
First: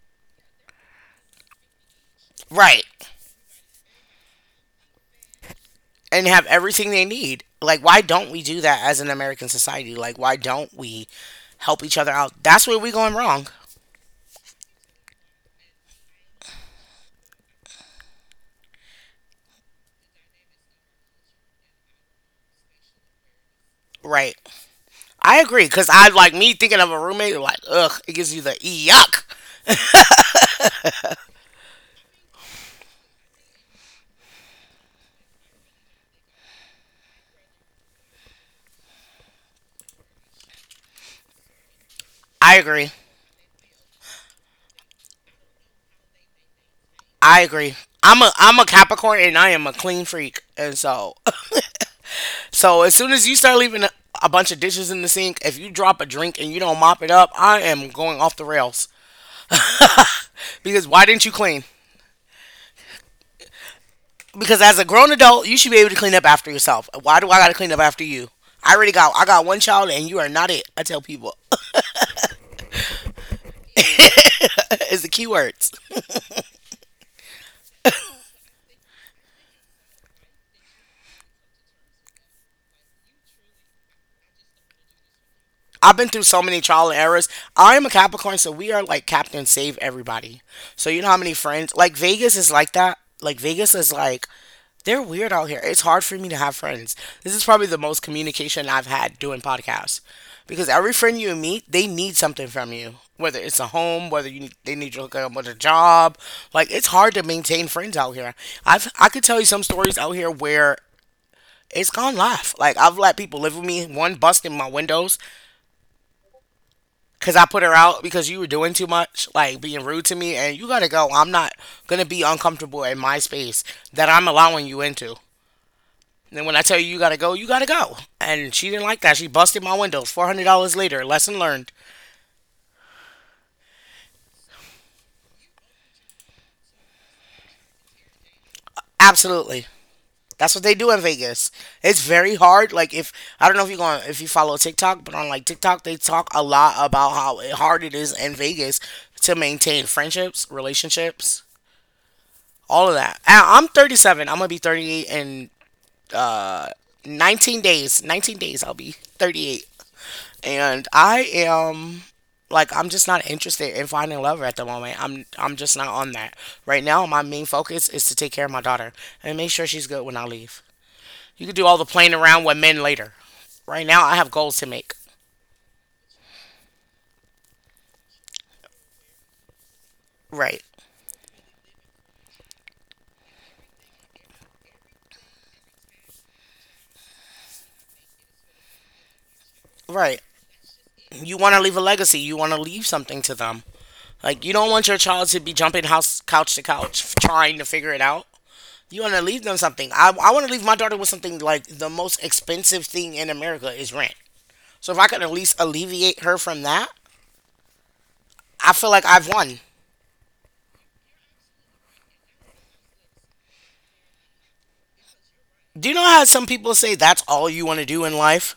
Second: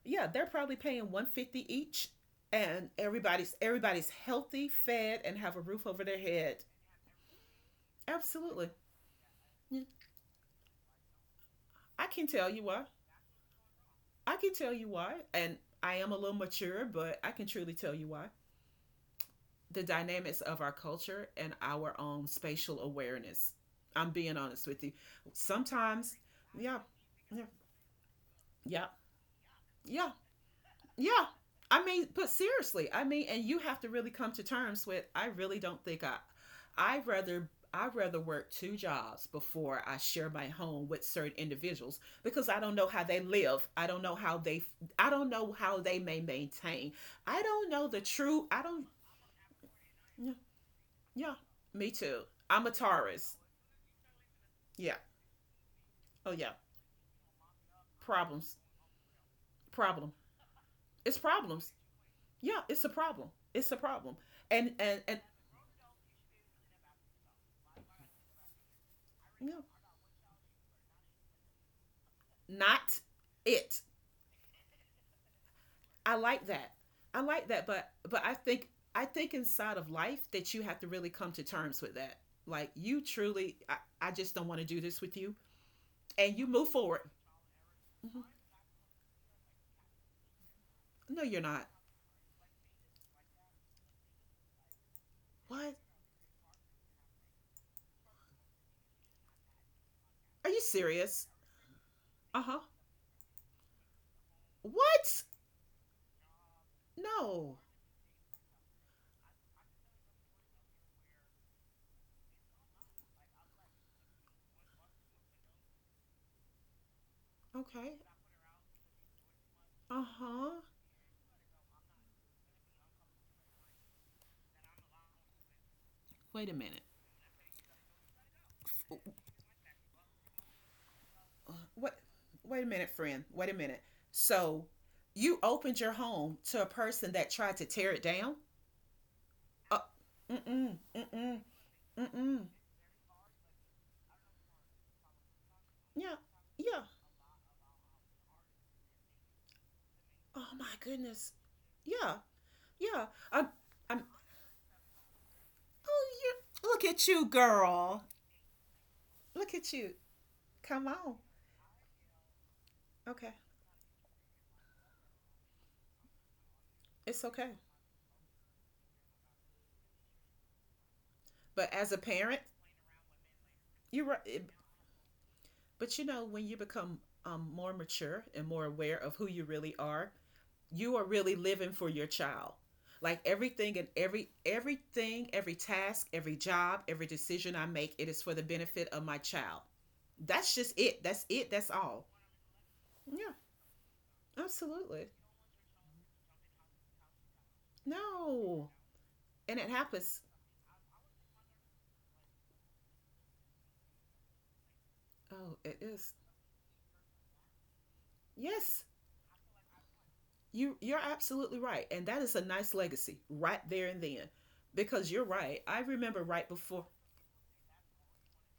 Speaker 2: yeah, they're probably paying 150 each
Speaker 1: Right.
Speaker 2: and everybody's everybody's healthy, fed and have a roof over their
Speaker 1: And have
Speaker 2: head.
Speaker 1: everything they need. Like, why don't we do
Speaker 2: Absolutely.
Speaker 1: that as an American
Speaker 2: Yeah.
Speaker 1: society? Like, why don't we help each
Speaker 2: I
Speaker 1: other
Speaker 2: can
Speaker 1: out?
Speaker 2: tell you
Speaker 1: That's where
Speaker 2: why.
Speaker 1: we going wrong.
Speaker 2: I can tell you why and I am a little mature, but I can truly tell you why. The dynamics of our culture and our own spatial awareness. I'm being
Speaker 1: Right.
Speaker 2: honest with you.
Speaker 1: I agree. Because I,
Speaker 2: Sometimes,
Speaker 1: like, me
Speaker 2: yeah.
Speaker 1: thinking of a roommate,
Speaker 2: Yeah.
Speaker 1: like, ugh, it gives you the
Speaker 2: Yeah.
Speaker 1: yuck.
Speaker 2: Yeah. Yeah. I mean, but seriously, I mean, and you have to really come to terms with I really don't think I I'd rather work two jobs before I share my home with certain individuals because
Speaker 1: I
Speaker 2: I don't know
Speaker 1: agree.
Speaker 2: how they live. I don't know how they I don't know how they may maintain. I
Speaker 1: I
Speaker 2: don't
Speaker 1: agree.
Speaker 2: know the
Speaker 1: I'm a
Speaker 2: true
Speaker 1: I'm
Speaker 2: I
Speaker 1: a
Speaker 2: don't
Speaker 1: Capricorn and I am a clean
Speaker 2: yeah,
Speaker 1: freak. And so
Speaker 2: yeah me too. I'm a
Speaker 1: so as soon as you
Speaker 2: Taurus.
Speaker 1: start a bunch of dishes
Speaker 2: Yeah.
Speaker 1: in the sink, if you drop a
Speaker 2: Oh
Speaker 1: drink and
Speaker 2: yeah.
Speaker 1: you don't mop it up, I am going off the
Speaker 2: Problems.
Speaker 1: rails.
Speaker 2: Problem.
Speaker 1: Because why
Speaker 2: It's
Speaker 1: didn't you clean?
Speaker 2: problems. Yeah, it's a problem. It's a problem.
Speaker 1: Because
Speaker 2: And
Speaker 1: as a
Speaker 2: and
Speaker 1: grown
Speaker 2: and
Speaker 1: adult, you should be able to clean up after yourself. Why do I got to clean up after you? I got
Speaker 2: you
Speaker 1: one
Speaker 2: know,
Speaker 1: child and you are not it. I tell people
Speaker 2: not it.
Speaker 1: it's the key words.
Speaker 2: I like that. I like that, but I think inside of life that you have to really come to terms with that. Like you truly, I just don't want to do this with you,
Speaker 1: I've been through
Speaker 2: and
Speaker 1: so
Speaker 2: you
Speaker 1: many
Speaker 2: move
Speaker 1: trial and
Speaker 2: forward.
Speaker 1: errors. I am a
Speaker 2: Mhm.
Speaker 1: Capricorn, so we are like Captain Save Everybody. So you know how
Speaker 2: No,
Speaker 1: many
Speaker 2: you're not.
Speaker 1: friends like Vegas is like that. Like Vegas is like they're weird out here.
Speaker 2: What?
Speaker 1: It's hard for me to have friends. This is probably the most communication I've had doing podcasts
Speaker 2: Are you
Speaker 1: because every friend
Speaker 2: serious?
Speaker 1: you meet, they need
Speaker 2: Uh
Speaker 1: something
Speaker 2: huh.
Speaker 1: from you. Whether it's a home, they need you to hook
Speaker 2: What?
Speaker 1: up with a job, like it's hard to
Speaker 2: No.
Speaker 1: maintain friends out here. I could tell you some stories out here where it's gone live. Like I've let people live with me, one busting my windows, cause I put her
Speaker 2: Okay.
Speaker 1: out because you were doing too much, like being
Speaker 2: Uh
Speaker 1: rude to me, and
Speaker 2: huh.
Speaker 1: you gotta go. I'm not gonna be uncomfortable in my space that I'm allowing you into. And then
Speaker 2: Wait a
Speaker 1: when I tell
Speaker 2: minute.
Speaker 1: you you gotta go, you gotta go. And she didn't like that. She busted my windows. $400 later, lesson learned.
Speaker 2: What? Wait a minute, friend. Wait a minute. So, you opened your home to a person that tried to tear it down?
Speaker 1: Absolutely,
Speaker 2: Uh, mm
Speaker 1: that's what
Speaker 2: mm
Speaker 1: they do in
Speaker 2: mm mm
Speaker 1: Vegas. It's
Speaker 2: mm
Speaker 1: very
Speaker 2: mm.
Speaker 1: hard. Like if I don't know if you go on, if you follow TikTok, but on like TikTok they
Speaker 2: Yeah,
Speaker 1: talk a lot
Speaker 2: yeah.
Speaker 1: about how hard it is in Vegas to maintain
Speaker 2: Oh
Speaker 1: friendships,
Speaker 2: my goodness.
Speaker 1: relationships
Speaker 2: Yeah,
Speaker 1: all of
Speaker 2: yeah.
Speaker 1: that.
Speaker 2: I'm,
Speaker 1: I'm
Speaker 2: I'm.
Speaker 1: 37. I'm gonna be 38 in
Speaker 2: Oh, you. Look at you,
Speaker 1: 19
Speaker 2: girl.
Speaker 1: days. 19 days, I'll be
Speaker 2: Look
Speaker 1: 38.
Speaker 2: at you. Come
Speaker 1: And
Speaker 2: on.
Speaker 1: I am like I'm just not
Speaker 2: Okay,
Speaker 1: interested in finding a lover at the moment. I'm just not on that. Right now, my
Speaker 2: it's
Speaker 1: main
Speaker 2: okay.
Speaker 1: focus is to take care of my daughter and make sure she's good when I leave. You can do
Speaker 2: But
Speaker 1: all the
Speaker 2: as a
Speaker 1: playing
Speaker 2: parent,
Speaker 1: around with men later. Right
Speaker 2: you're
Speaker 1: now, I have
Speaker 2: right.
Speaker 1: goals to make.
Speaker 2: But you know, when you become more mature and more aware of who you really are,
Speaker 1: Right.
Speaker 2: you are really living for your child. Like everything and everything, every task, every job, every decision I make, it is for the benefit of my child.
Speaker 1: Right.
Speaker 2: That's just it. That's
Speaker 1: You
Speaker 2: it.
Speaker 1: want to
Speaker 2: That's
Speaker 1: leave a
Speaker 2: all.
Speaker 1: legacy. You want to leave something
Speaker 2: Yeah.
Speaker 1: to them. Like you don't want your
Speaker 2: Absolutely.
Speaker 1: child to be jumping house couch to couch trying to figure it out.
Speaker 2: No.
Speaker 1: You want to leave
Speaker 2: And
Speaker 1: them
Speaker 2: it
Speaker 1: something. I,
Speaker 2: happens.
Speaker 1: I want to leave my daughter with something like the most expensive thing in America is rent. So if I could at
Speaker 2: Oh,
Speaker 1: least
Speaker 2: it is.
Speaker 1: alleviate her from that, I
Speaker 2: Yes.
Speaker 1: feel like I've won.
Speaker 2: You're absolutely right. And that is a nice legacy right there and then. Because you're right. I
Speaker 1: Do you know
Speaker 2: remember
Speaker 1: how some
Speaker 2: right
Speaker 1: people
Speaker 2: before.
Speaker 1: say that's all you want to do in life?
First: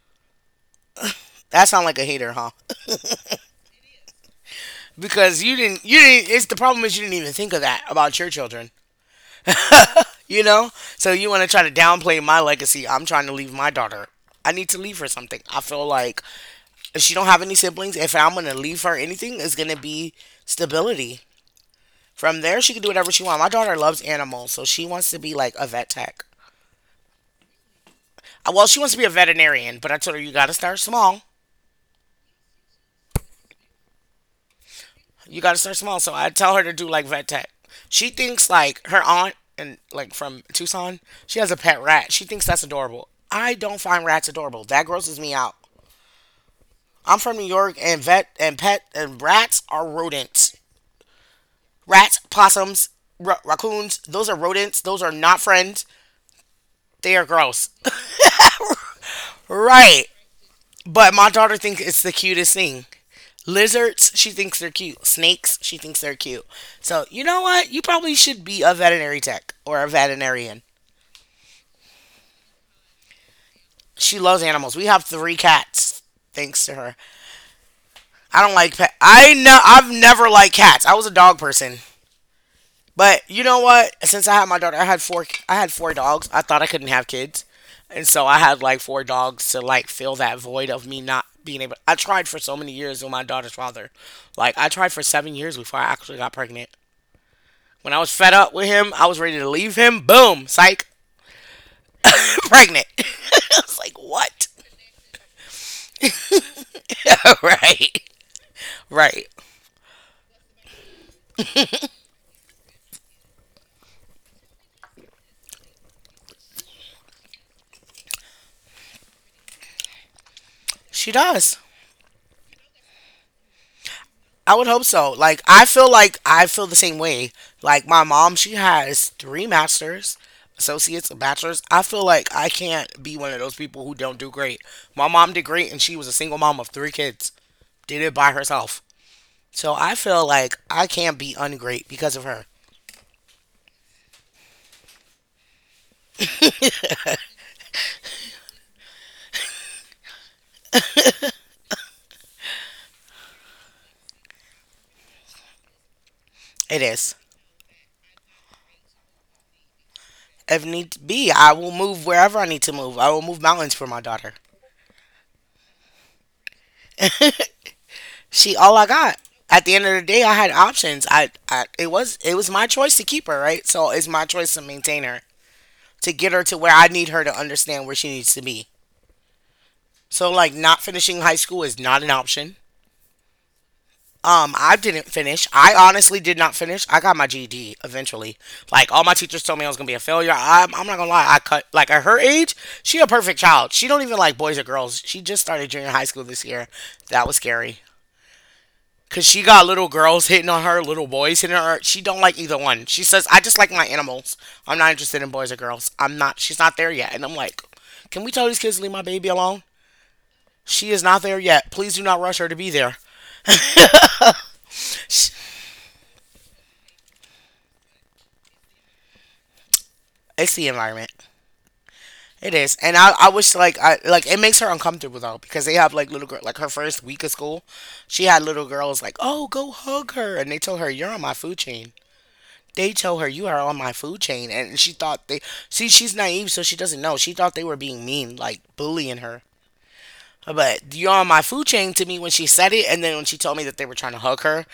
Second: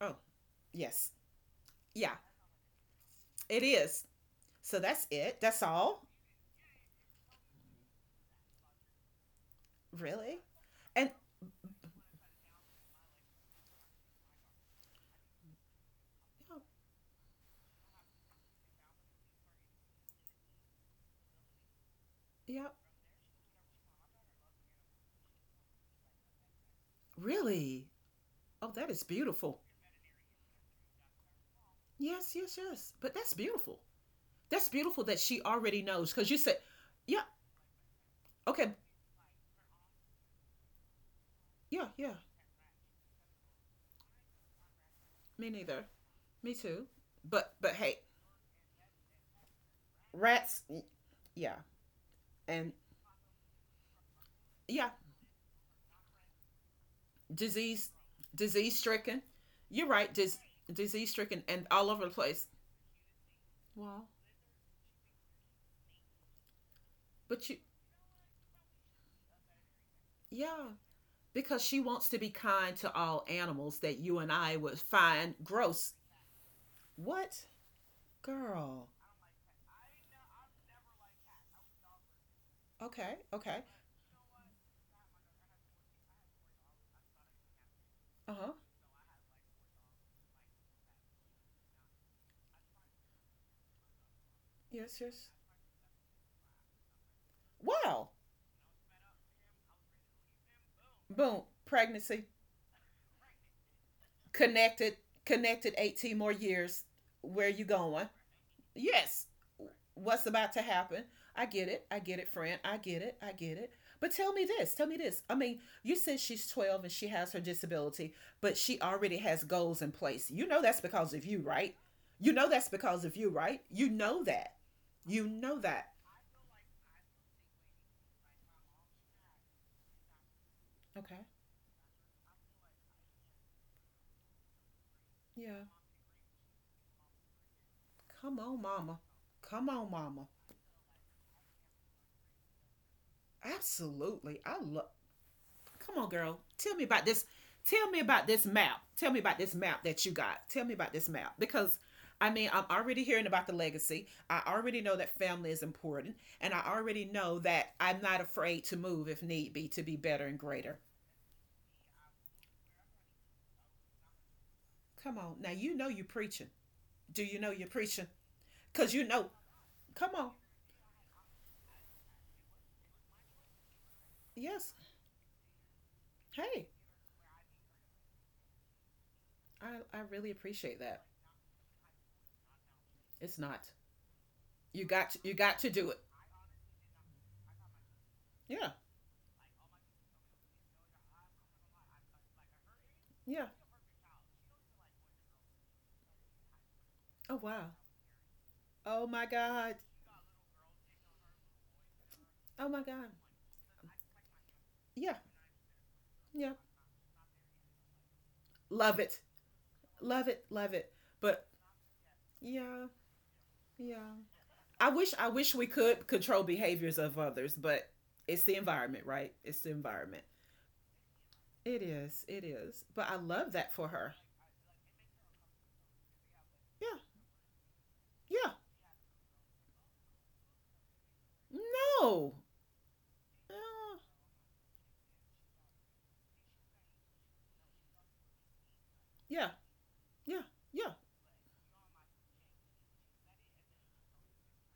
Speaker 2: Oh, yes.
Speaker 1: That sound like a
Speaker 2: Yeah,
Speaker 1: hater, huh?
Speaker 2: it is. So that's it.
Speaker 1: Because you
Speaker 2: That's
Speaker 1: didn't, you
Speaker 2: all.
Speaker 1: didn't. It's the problem is you didn't even think of that about your children.
Speaker 2: Really?
Speaker 1: You know,
Speaker 2: And
Speaker 1: so you want to try to downplay my legacy. I'm trying to leave my daughter. I need to leave her something. I feel like
Speaker 2: oh,
Speaker 1: if she don't have any siblings, if I'm gonna leave her anything, it's gonna be stability. From there,
Speaker 2: yeah,
Speaker 1: she can do whatever she wants. My daughter loves animals, so she wants to be like a vet tech.
Speaker 2: really.
Speaker 1: Well,
Speaker 2: Oh,
Speaker 1: she
Speaker 2: that
Speaker 1: wants to
Speaker 2: is
Speaker 1: be a
Speaker 2: beautiful.
Speaker 1: veterinarian, but I told her you got to start small.
Speaker 2: Yes, yes, yes. But that's beautiful. That's beautiful that she
Speaker 1: You got to start
Speaker 2: already
Speaker 1: small.
Speaker 2: knows
Speaker 1: So I
Speaker 2: cuz you
Speaker 1: tell
Speaker 2: said,
Speaker 1: her to do like
Speaker 2: "Yeah,
Speaker 1: vet tech. She thinks
Speaker 2: okay.
Speaker 1: like her aunt and like from Tucson, she has a pet
Speaker 2: Yeah,
Speaker 1: rat.
Speaker 2: yeah.
Speaker 1: She thinks that's adorable. I don't find rats adorable. That grosses me
Speaker 2: Me
Speaker 1: out.
Speaker 2: neither. Me too."
Speaker 1: I'm from New
Speaker 2: But
Speaker 1: York,
Speaker 2: hey,
Speaker 1: and vet and pet and rats are rodents.
Speaker 2: rats, yeah,
Speaker 1: Rats,
Speaker 2: and
Speaker 1: possums, raccoons, those are rodents.
Speaker 2: yeah,
Speaker 1: Those are not friends. They are gross.
Speaker 2: disease disease stricken. You're
Speaker 1: Right.
Speaker 2: right. Disease
Speaker 1: But my
Speaker 2: stricken
Speaker 1: daughter
Speaker 2: and
Speaker 1: thinks
Speaker 2: all
Speaker 1: it's
Speaker 2: over the
Speaker 1: the
Speaker 2: place.
Speaker 1: cutest thing.
Speaker 2: Well,
Speaker 1: Lizards, she thinks they're cute. Snakes, she thinks they're cute. So, you know
Speaker 2: but you,
Speaker 1: what? You probably should be a veterinary tech or a veterinarian.
Speaker 2: yeah, because she wants to be kind to all animals that you
Speaker 1: She
Speaker 2: and
Speaker 1: loves
Speaker 2: I
Speaker 1: animals.
Speaker 2: would
Speaker 1: We have
Speaker 2: find
Speaker 1: three
Speaker 2: gross.
Speaker 1: cats, thanks to her.
Speaker 2: What?
Speaker 1: I don't like
Speaker 2: Girl.
Speaker 1: pet. I know I've never liked cats. I was a dog person.
Speaker 2: Okay,
Speaker 1: But you know
Speaker 2: okay.
Speaker 1: what? Since I had my daughter, I had four. I had four dogs. I thought I couldn't have kids, and so I
Speaker 2: Uh-huh.
Speaker 1: had like 4 dogs to like fill that void of me not being able. I tried for so many years with my daughter's father. Like I tried
Speaker 2: Yes,
Speaker 1: for
Speaker 2: yes.
Speaker 1: 7 years before I actually got pregnant. When I
Speaker 2: Wow.
Speaker 1: was fed up with him, I was ready to leave him. Boom, psych,
Speaker 2: Boom, pregnancy.
Speaker 1: pregnant. I was like, what?
Speaker 2: Connected connected 18 more years. Where you
Speaker 1: Right,
Speaker 2: going? Yes,
Speaker 1: right.
Speaker 2: what's about to happen. I get it. I get it, friend. I get it. I get it. But tell me this. Tell me this. I mean, you said she's 12 and she has her disability, but she already has goals in place. You know that's
Speaker 1: She
Speaker 2: because of you,
Speaker 1: does.
Speaker 2: right? You know that's because of you, right? You know that.
Speaker 1: I would hope so.
Speaker 2: You know that.
Speaker 1: Like I feel the same way. Like my mom, she has three masters, associates, a
Speaker 2: Okay.
Speaker 1: bachelor's. I feel like I can't be one of those people who don't do great. My mom did
Speaker 2: Yeah.
Speaker 1: great and she was a single mom of three kids. Did it by
Speaker 2: Come on,
Speaker 1: herself.
Speaker 2: mama. Come
Speaker 1: So
Speaker 2: on,
Speaker 1: I
Speaker 2: mama.
Speaker 1: feel like I can't be ungreat because of her.
Speaker 2: Absolutely. I love. Come on, girl. Tell me about this. Tell me about this map. Tell me about this map that you got. Tell me about this map, because I mean, I'm already hearing about the legacy. I already know that family is important, and I
Speaker 1: It
Speaker 2: already
Speaker 1: is.
Speaker 2: know that I'm not afraid to move if need be to be better and
Speaker 1: If
Speaker 2: greater.
Speaker 1: need be, I will move wherever I need to move. I will move mountains for my daughter.
Speaker 2: Come on. Now you know you're preaching. Do you know you're preaching?
Speaker 1: She all I
Speaker 2: Cuz you
Speaker 1: got.
Speaker 2: know.
Speaker 1: At the end of the
Speaker 2: Come
Speaker 1: day,
Speaker 2: on.
Speaker 1: I had options. I it was my choice to keep her, right? So it's my choice to
Speaker 2: Yes.
Speaker 1: maintain her, to get her to
Speaker 2: Hey,
Speaker 1: where I need her to understand where she needs to be.
Speaker 2: I really
Speaker 1: So like
Speaker 2: appreciate
Speaker 1: not
Speaker 2: that.
Speaker 1: finishing high school is not an option.
Speaker 2: It's not.
Speaker 1: I
Speaker 2: You
Speaker 1: didn't
Speaker 2: got to, you
Speaker 1: finish.
Speaker 2: got to
Speaker 1: I
Speaker 2: do it.
Speaker 1: honestly did not finish. I got my GED eventually.
Speaker 2: Yeah.
Speaker 1: Like all my teachers told me I was gonna be a failure. I'm not gonna lie. I cut like at her age, she a perfect
Speaker 2: Yeah.
Speaker 1: child. She don't even like boys or girls. She just started junior high school this year. That
Speaker 2: Oh
Speaker 1: was
Speaker 2: wow.
Speaker 1: scary.
Speaker 2: Oh
Speaker 1: Cause
Speaker 2: my
Speaker 1: she got
Speaker 2: god.
Speaker 1: little girls hitting on her, little boys hitting on her. She don't like either
Speaker 2: Oh my
Speaker 1: one. She
Speaker 2: god.
Speaker 1: says, "I just like my animals. I'm not
Speaker 2: Yeah.
Speaker 1: interested in boys or girls. I'm not.
Speaker 2: Yeah.
Speaker 1: She's not there yet." And I'm like, "Can we tell these kids to leave
Speaker 2: Love
Speaker 1: my
Speaker 2: it.
Speaker 1: baby alone?
Speaker 2: Love it. Love it.
Speaker 1: She is not there
Speaker 2: But
Speaker 1: yet. Please do not rush her to be
Speaker 2: yeah,
Speaker 1: there.
Speaker 2: yeah. I wish we could control behaviors of others, but it's the environment, right? It's the environment.
Speaker 1: It's the environment.
Speaker 2: It is. It
Speaker 1: It is."
Speaker 2: is.
Speaker 1: And
Speaker 2: But
Speaker 1: I,
Speaker 2: I
Speaker 1: I
Speaker 2: love
Speaker 1: wish,
Speaker 2: that
Speaker 1: like,
Speaker 2: for
Speaker 1: I
Speaker 2: her.
Speaker 1: like it makes her uncomfortable though, because they have like little girl, like her
Speaker 2: Yeah.
Speaker 1: first week of school, she had
Speaker 2: Yeah.
Speaker 1: little girls like, "Oh, go hug her," and they told her, "You're on my food chain."
Speaker 2: No.
Speaker 1: They tell her you are on my
Speaker 2: Uh,
Speaker 1: food chain, and she thought they, see, she's naive, so she doesn't know. She thought they were being mean, like bullying her,
Speaker 2: yeah. Yeah.
Speaker 1: but,
Speaker 2: Yeah.
Speaker 1: "You're on my food chain," to me when she said it, and then when she told me that they were trying to hug her,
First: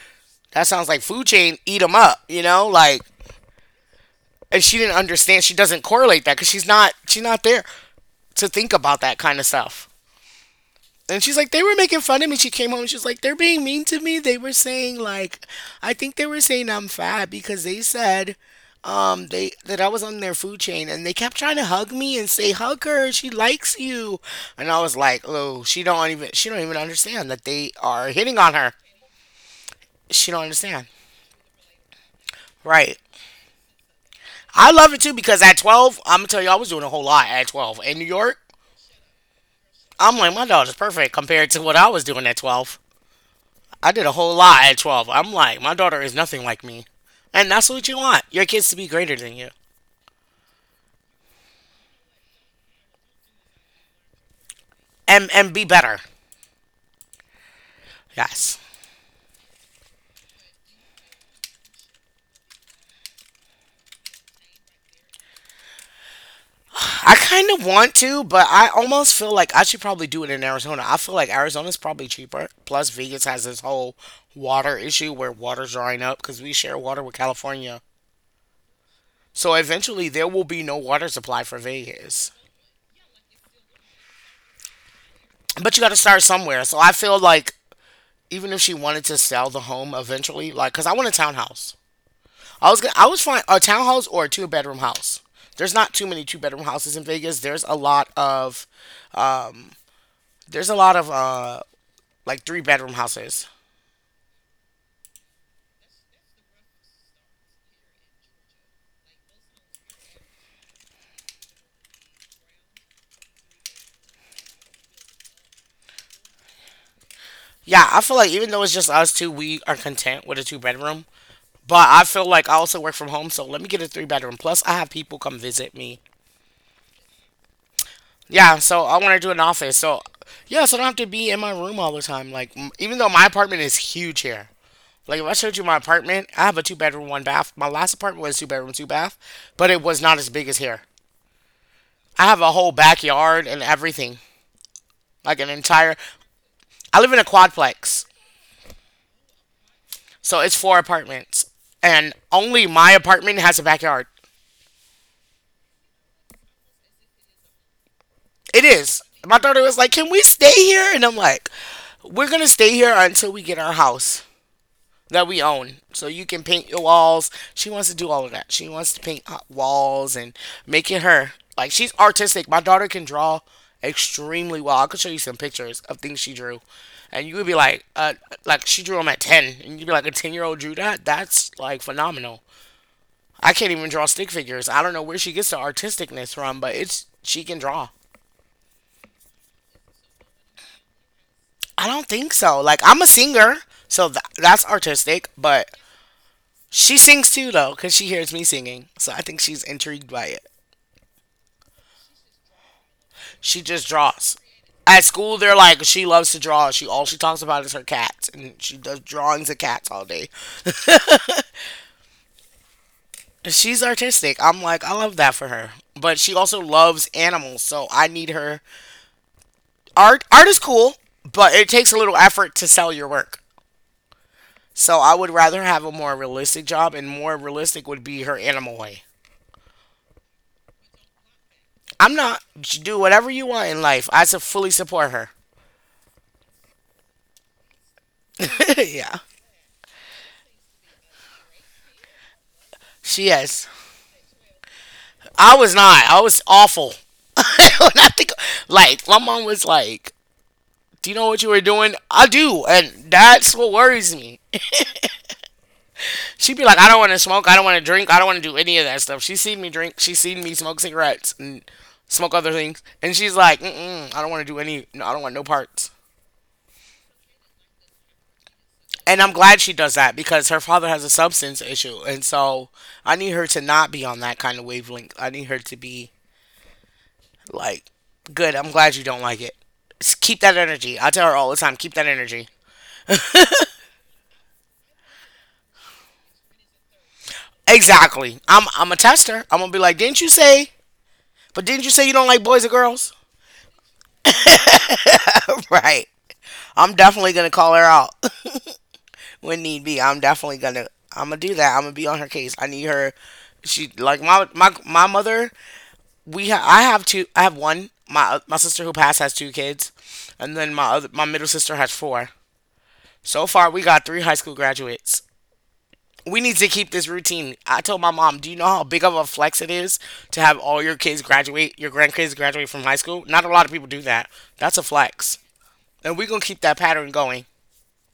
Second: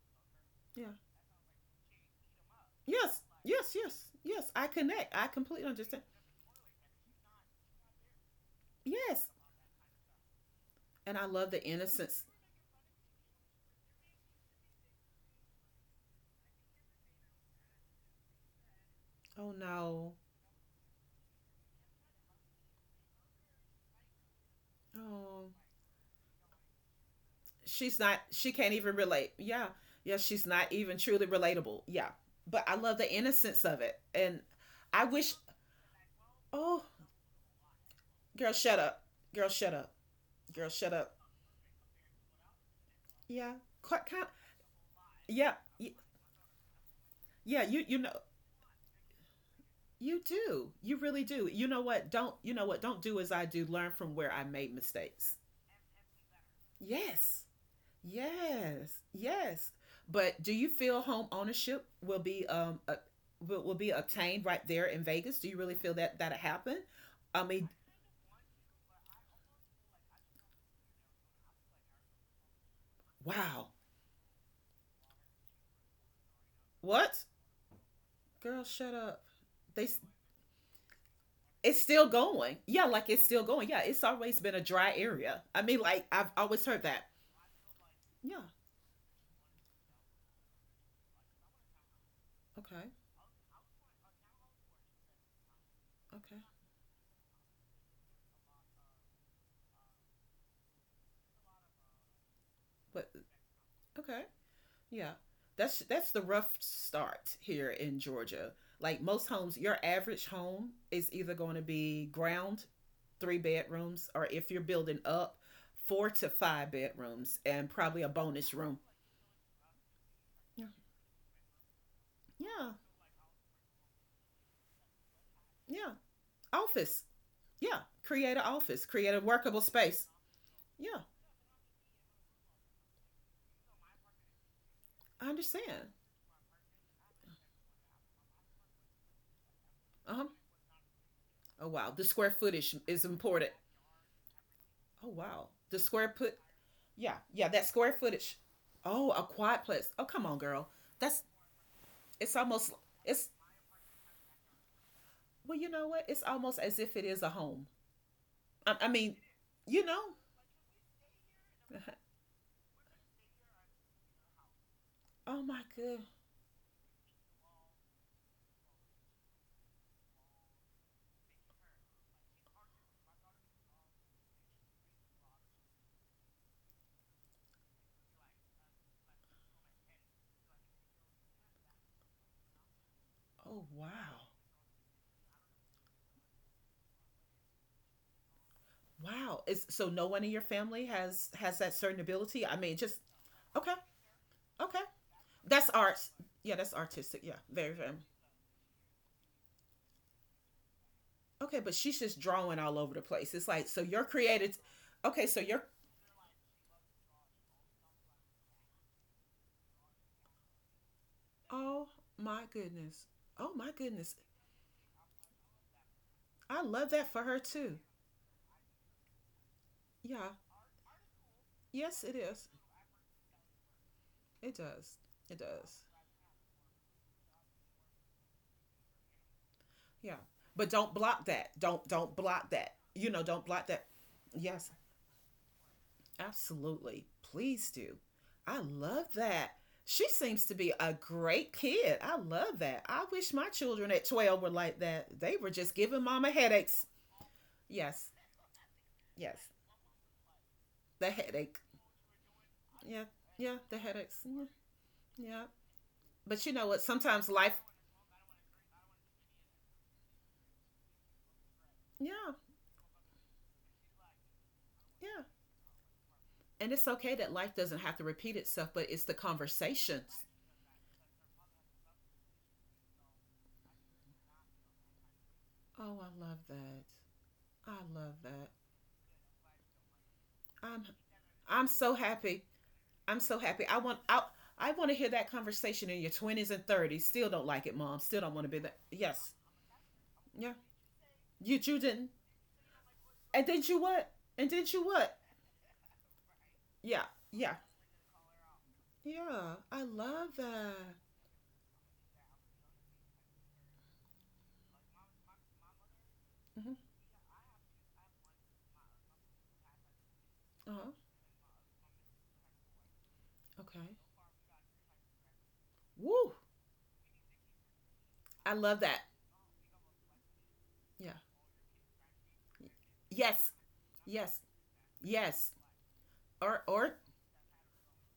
Speaker 1: that sounds
Speaker 2: Yeah.
Speaker 1: like food chain, eat them up, like.
Speaker 2: Yes. Yes. Yes. Yes.
Speaker 1: And
Speaker 2: I
Speaker 1: she didn't
Speaker 2: connect. I
Speaker 1: understand, she
Speaker 2: completely
Speaker 1: doesn't
Speaker 2: understand.
Speaker 1: correlate that, because she's not, she's not there to think about that
Speaker 2: Yes.
Speaker 1: kind of stuff.
Speaker 2: And
Speaker 1: And
Speaker 2: I
Speaker 1: she's like,
Speaker 2: love
Speaker 1: "They
Speaker 2: the
Speaker 1: were making fun
Speaker 2: innocence.
Speaker 1: of me." She came home and she was like, "They're being mean to me. They were saying like, I think they were saying I'm fat because they said,
Speaker 2: Oh
Speaker 1: they that I was
Speaker 2: no.
Speaker 1: on their food chain, and they kept trying to hug me and say, 'Hug her, she likes you.'" And I was like,
Speaker 2: Oh.
Speaker 1: oh, she don't even, she don't even understand that they are hitting
Speaker 2: She
Speaker 1: on
Speaker 2: can't
Speaker 1: her.
Speaker 2: even relate, yeah, yeah,
Speaker 1: She don't
Speaker 2: she's not
Speaker 1: understand.
Speaker 2: even truly relatable, yeah, but I love
Speaker 1: Right.
Speaker 2: the innocence of it. And
Speaker 1: I love it
Speaker 2: I
Speaker 1: too,
Speaker 2: wish.
Speaker 1: because at 12, I'm gonna tell you, I was doing
Speaker 2: Oh,
Speaker 1: a whole lot at 12 in New York.
Speaker 2: girl, shut up. Girl, shut up.
Speaker 1: I'm like, my
Speaker 2: Girl,
Speaker 1: daughter's
Speaker 2: shut
Speaker 1: perfect
Speaker 2: up.
Speaker 1: compared to what I was doing at 12.
Speaker 2: Yeah,
Speaker 1: I
Speaker 2: quite
Speaker 1: did a
Speaker 2: kind of,
Speaker 1: whole lot at 12. I'm
Speaker 2: yeah,
Speaker 1: like, my daughter is nothing like me, and
Speaker 2: yeah.
Speaker 1: that's
Speaker 2: you
Speaker 1: what you
Speaker 2: you know
Speaker 1: want, your kids to be greater than you
Speaker 2: you do. You really do. You know what? Don't do as I do. Learn from where I made
Speaker 1: and
Speaker 2: mistakes.
Speaker 1: and be better.
Speaker 2: Yes.
Speaker 1: Yes.
Speaker 2: Yes, yes. But do you feel home ownership will be will be obtained right there in Vegas? Do you really feel that that'll happen?
Speaker 1: I
Speaker 2: I
Speaker 1: kind of
Speaker 2: mean,
Speaker 1: want to, but I almost feel like I should probably do it in Arizona. I feel like Arizona's probably cheaper. Plus, Vegas has this
Speaker 2: wow.
Speaker 1: whole water issue where water's drying up because we share water with
Speaker 2: What?
Speaker 1: California.
Speaker 2: Girl, shut up.
Speaker 1: So
Speaker 2: They s-
Speaker 1: eventually, there will be no water supply for
Speaker 2: it's still
Speaker 1: Vegas.
Speaker 2: going. Yeah, like it's still going. Yeah, it's always been a dry area. I
Speaker 1: But
Speaker 2: mean,
Speaker 1: you got to
Speaker 2: like
Speaker 1: start
Speaker 2: I've always
Speaker 1: somewhere. So
Speaker 2: heard
Speaker 1: I
Speaker 2: that.
Speaker 1: feel like
Speaker 2: Yeah.
Speaker 1: even if she wanted to sell the home eventually, like, cause I want a townhouse. I was
Speaker 2: Okay.
Speaker 1: gonna, I was find a townhouse or a two-bedroom house. There's not too many two
Speaker 2: Okay.
Speaker 1: bedroom houses in Vegas. There's a lot of there's a lot of like, three-bedroom
Speaker 2: But
Speaker 1: houses.
Speaker 2: okay. Yeah. That's the rough start here in Georgia. Like most homes, your average home is either going to be ground three bedrooms, or if you're building up, four to five bedrooms and
Speaker 1: Yeah, I
Speaker 2: probably a
Speaker 1: feel like even
Speaker 2: bonus
Speaker 1: though it's
Speaker 2: room.
Speaker 1: just us two, we are content with a two
Speaker 2: Yeah.
Speaker 1: bedroom. But I feel like I
Speaker 2: Yeah.
Speaker 1: also work from home, so let me get a three bedroom. Plus, I have people come visit
Speaker 2: Yeah.
Speaker 1: me.
Speaker 2: Office. Yeah. Create an
Speaker 1: Yeah, so
Speaker 2: office.
Speaker 1: I
Speaker 2: Create
Speaker 1: want
Speaker 2: a
Speaker 1: to do an
Speaker 2: workable
Speaker 1: office. So,
Speaker 2: space.
Speaker 1: yeah, so I don't have
Speaker 2: Yeah.
Speaker 1: to be in my room all the time. Like, even though my apartment is huge here. Like, if
Speaker 2: I
Speaker 1: I showed you my
Speaker 2: understand.
Speaker 1: apartment, I have a two bedroom, one bath. My last apartment was two bedroom, two bath, but it was
Speaker 2: Uh
Speaker 1: not
Speaker 2: huh.
Speaker 1: as big as here.
Speaker 2: Oh wow. The
Speaker 1: I
Speaker 2: square
Speaker 1: have a whole
Speaker 2: footage is
Speaker 1: backyard
Speaker 2: important.
Speaker 1: and everything.
Speaker 2: Oh
Speaker 1: Like,
Speaker 2: wow.
Speaker 1: an
Speaker 2: The
Speaker 1: entire.
Speaker 2: square foot.
Speaker 1: I
Speaker 2: Yeah.
Speaker 1: live in a
Speaker 2: Yeah. That square
Speaker 1: quadplex.
Speaker 2: footage. Oh, a quadplex. Oh come on,
Speaker 1: So it's
Speaker 2: girl.
Speaker 1: four
Speaker 2: That's.
Speaker 1: apartments. And
Speaker 2: It's
Speaker 1: only
Speaker 2: almost.
Speaker 1: my
Speaker 2: It's.
Speaker 1: apartment has a backyard.
Speaker 2: Well, you know what? It's almost as if it is a home.
Speaker 1: It
Speaker 2: I
Speaker 1: is.
Speaker 2: mean,
Speaker 1: My daughter was
Speaker 2: you
Speaker 1: like,
Speaker 2: know.
Speaker 1: "Can we stay here?" And I'm like, "We're going to stay here until we get our house that
Speaker 2: Oh
Speaker 1: we
Speaker 2: my
Speaker 1: own.
Speaker 2: good.
Speaker 1: So you can paint your walls." She wants to do all of that. She wants to paint walls and make it her. Like, she's artistic. My daughter can draw extremely well. I could show you some pictures of things she drew. And you would be like she drew them at 10. And you'd be like, a 10-year-old drew that? That's like phenomenal. I
Speaker 2: Oh
Speaker 1: can't even draw
Speaker 2: wow.
Speaker 1: stick figures. I don't know where she gets the artisticness from, but it's she can draw.
Speaker 2: Wow. Is so no one in your family has that
Speaker 1: I
Speaker 2: certain
Speaker 1: don't think
Speaker 2: ability? I
Speaker 1: so.
Speaker 2: mean,
Speaker 1: Like,
Speaker 2: just
Speaker 1: I'm a singer,
Speaker 2: okay,
Speaker 1: so that's
Speaker 2: okay.
Speaker 1: artistic, but
Speaker 2: That's art. Yeah, that's
Speaker 1: she
Speaker 2: artistic.
Speaker 1: sings
Speaker 2: Yeah,
Speaker 1: too
Speaker 2: very
Speaker 1: though,
Speaker 2: very.
Speaker 1: cuz she hears me singing. So I think she's intrigued by it.
Speaker 2: Okay, but she's just drawing all over the place. It's
Speaker 1: She
Speaker 2: like, so
Speaker 1: just
Speaker 2: you're
Speaker 1: draws.
Speaker 2: created.
Speaker 1: At
Speaker 2: Okay,
Speaker 1: school
Speaker 2: so
Speaker 1: they're
Speaker 2: you're.
Speaker 1: like, she loves to draw. She all she talks about is her cats, and she does drawings of cats all day.
Speaker 2: Oh my goodness. Oh my
Speaker 1: She's
Speaker 2: goodness.
Speaker 1: artistic. I'm like, I love that for her. But she
Speaker 2: I
Speaker 1: also
Speaker 2: love
Speaker 1: loves
Speaker 2: that for her
Speaker 1: animals,
Speaker 2: too.
Speaker 1: so I need her, art,
Speaker 2: Yeah.
Speaker 1: art is cool, but it takes a
Speaker 2: Yes, it
Speaker 1: little
Speaker 2: is.
Speaker 1: effort to sell your work.
Speaker 2: It does.
Speaker 1: So I would
Speaker 2: It
Speaker 1: rather
Speaker 2: does.
Speaker 1: have a more realistic job, and more realistic would be her animal way.
Speaker 2: Yeah. But don't block that. Don't
Speaker 1: I'm not.
Speaker 2: block that.
Speaker 1: Do
Speaker 2: You know,
Speaker 1: whatever
Speaker 2: don't
Speaker 1: you
Speaker 2: block
Speaker 1: want in
Speaker 2: that.
Speaker 1: life. I
Speaker 2: Yes.
Speaker 1: fully support her.
Speaker 2: Absolutely. Please do. I love
Speaker 1: Yeah,
Speaker 2: that. She seems to be a great kid. I love that. I
Speaker 1: she
Speaker 2: wish my
Speaker 1: is.
Speaker 2: children at 12 were like that. They were
Speaker 1: I
Speaker 2: just
Speaker 1: was
Speaker 2: giving
Speaker 1: not. I
Speaker 2: mama
Speaker 1: was
Speaker 2: headaches.
Speaker 1: awful. When I
Speaker 2: Yes.
Speaker 1: think, like, my
Speaker 2: Yes.
Speaker 1: mom was like,
Speaker 2: The
Speaker 1: "Do you know what you
Speaker 2: headache.
Speaker 1: were doing?" I do,
Speaker 2: Yeah.
Speaker 1: and
Speaker 2: Yeah.
Speaker 1: that's what
Speaker 2: The headaches.
Speaker 1: worries me.
Speaker 2: Yeah, yeah. But you
Speaker 1: She'd be
Speaker 2: know
Speaker 1: like,
Speaker 2: what?
Speaker 1: "I don't want to
Speaker 2: Sometimes
Speaker 1: smoke.
Speaker 2: life,
Speaker 1: I don't want to drink. I don't want to do any of that stuff." She's seen me drink. She's seen me smoke cigarettes and
Speaker 2: yeah.
Speaker 1: smoke other things, and she's like, mm-mm, "I don't want to do any. No, I
Speaker 2: Yeah.
Speaker 1: don't want no parts."
Speaker 2: And it's okay that life doesn't have to repeat itself, but it's the
Speaker 1: And I'm glad she does that,
Speaker 2: conversations.
Speaker 1: because her father has a substance issue. And so I need her to not be on that kind of wavelength. I need her to
Speaker 2: Oh,
Speaker 1: be
Speaker 2: I love that. I
Speaker 1: like,
Speaker 2: love that.
Speaker 1: good, I'm glad you don't like it. Keep that
Speaker 2: I'm
Speaker 1: energy. I tell her all the
Speaker 2: I'm
Speaker 1: time,
Speaker 2: so
Speaker 1: keep that
Speaker 2: happy.
Speaker 1: energy.
Speaker 2: I'm so happy. I want to hear that conversation in your 20s and 30s. Still don't like it, mom. Still don't
Speaker 1: Exactly.
Speaker 2: want to be
Speaker 1: I'm
Speaker 2: that.
Speaker 1: I'm a
Speaker 2: Yes.
Speaker 1: tester. I'm gonna be like, didn't you
Speaker 2: Yeah.
Speaker 1: say,
Speaker 2: You
Speaker 1: but
Speaker 2: you
Speaker 1: didn't you say
Speaker 2: didn't.
Speaker 1: you don't like boys or girls?
Speaker 2: And did you what? And did you what?
Speaker 1: Right. I'm
Speaker 2: Yeah.
Speaker 1: definitely gonna
Speaker 2: Yeah.
Speaker 1: call her out
Speaker 2: Yeah.
Speaker 1: when
Speaker 2: I
Speaker 1: need be. I'm
Speaker 2: love
Speaker 1: definitely gonna,
Speaker 2: that.
Speaker 1: I'm gonna do that. I'm gonna be on her case. I need her, she like my mother.
Speaker 2: Mm-hmm.
Speaker 1: I have two. I have one. My sister who passed has two kids, and then my
Speaker 2: Uh-huh.
Speaker 1: other my middle sister has four. So far, we
Speaker 2: Okay.
Speaker 1: got three high school graduates.
Speaker 2: Woo.
Speaker 1: We need to keep this routine. I told my mom, "Do
Speaker 2: I
Speaker 1: you know
Speaker 2: love
Speaker 1: how
Speaker 2: that.
Speaker 1: big of a flex it is to have all your
Speaker 2: Yeah.
Speaker 1: kids graduate, your grandkids graduate from high school? Not a
Speaker 2: Yes.
Speaker 1: lot of people do that.
Speaker 2: Yes.
Speaker 1: That's a flex,
Speaker 2: Yes.
Speaker 1: and we're gonna
Speaker 2: Or
Speaker 1: keep that
Speaker 2: or
Speaker 1: pattern going."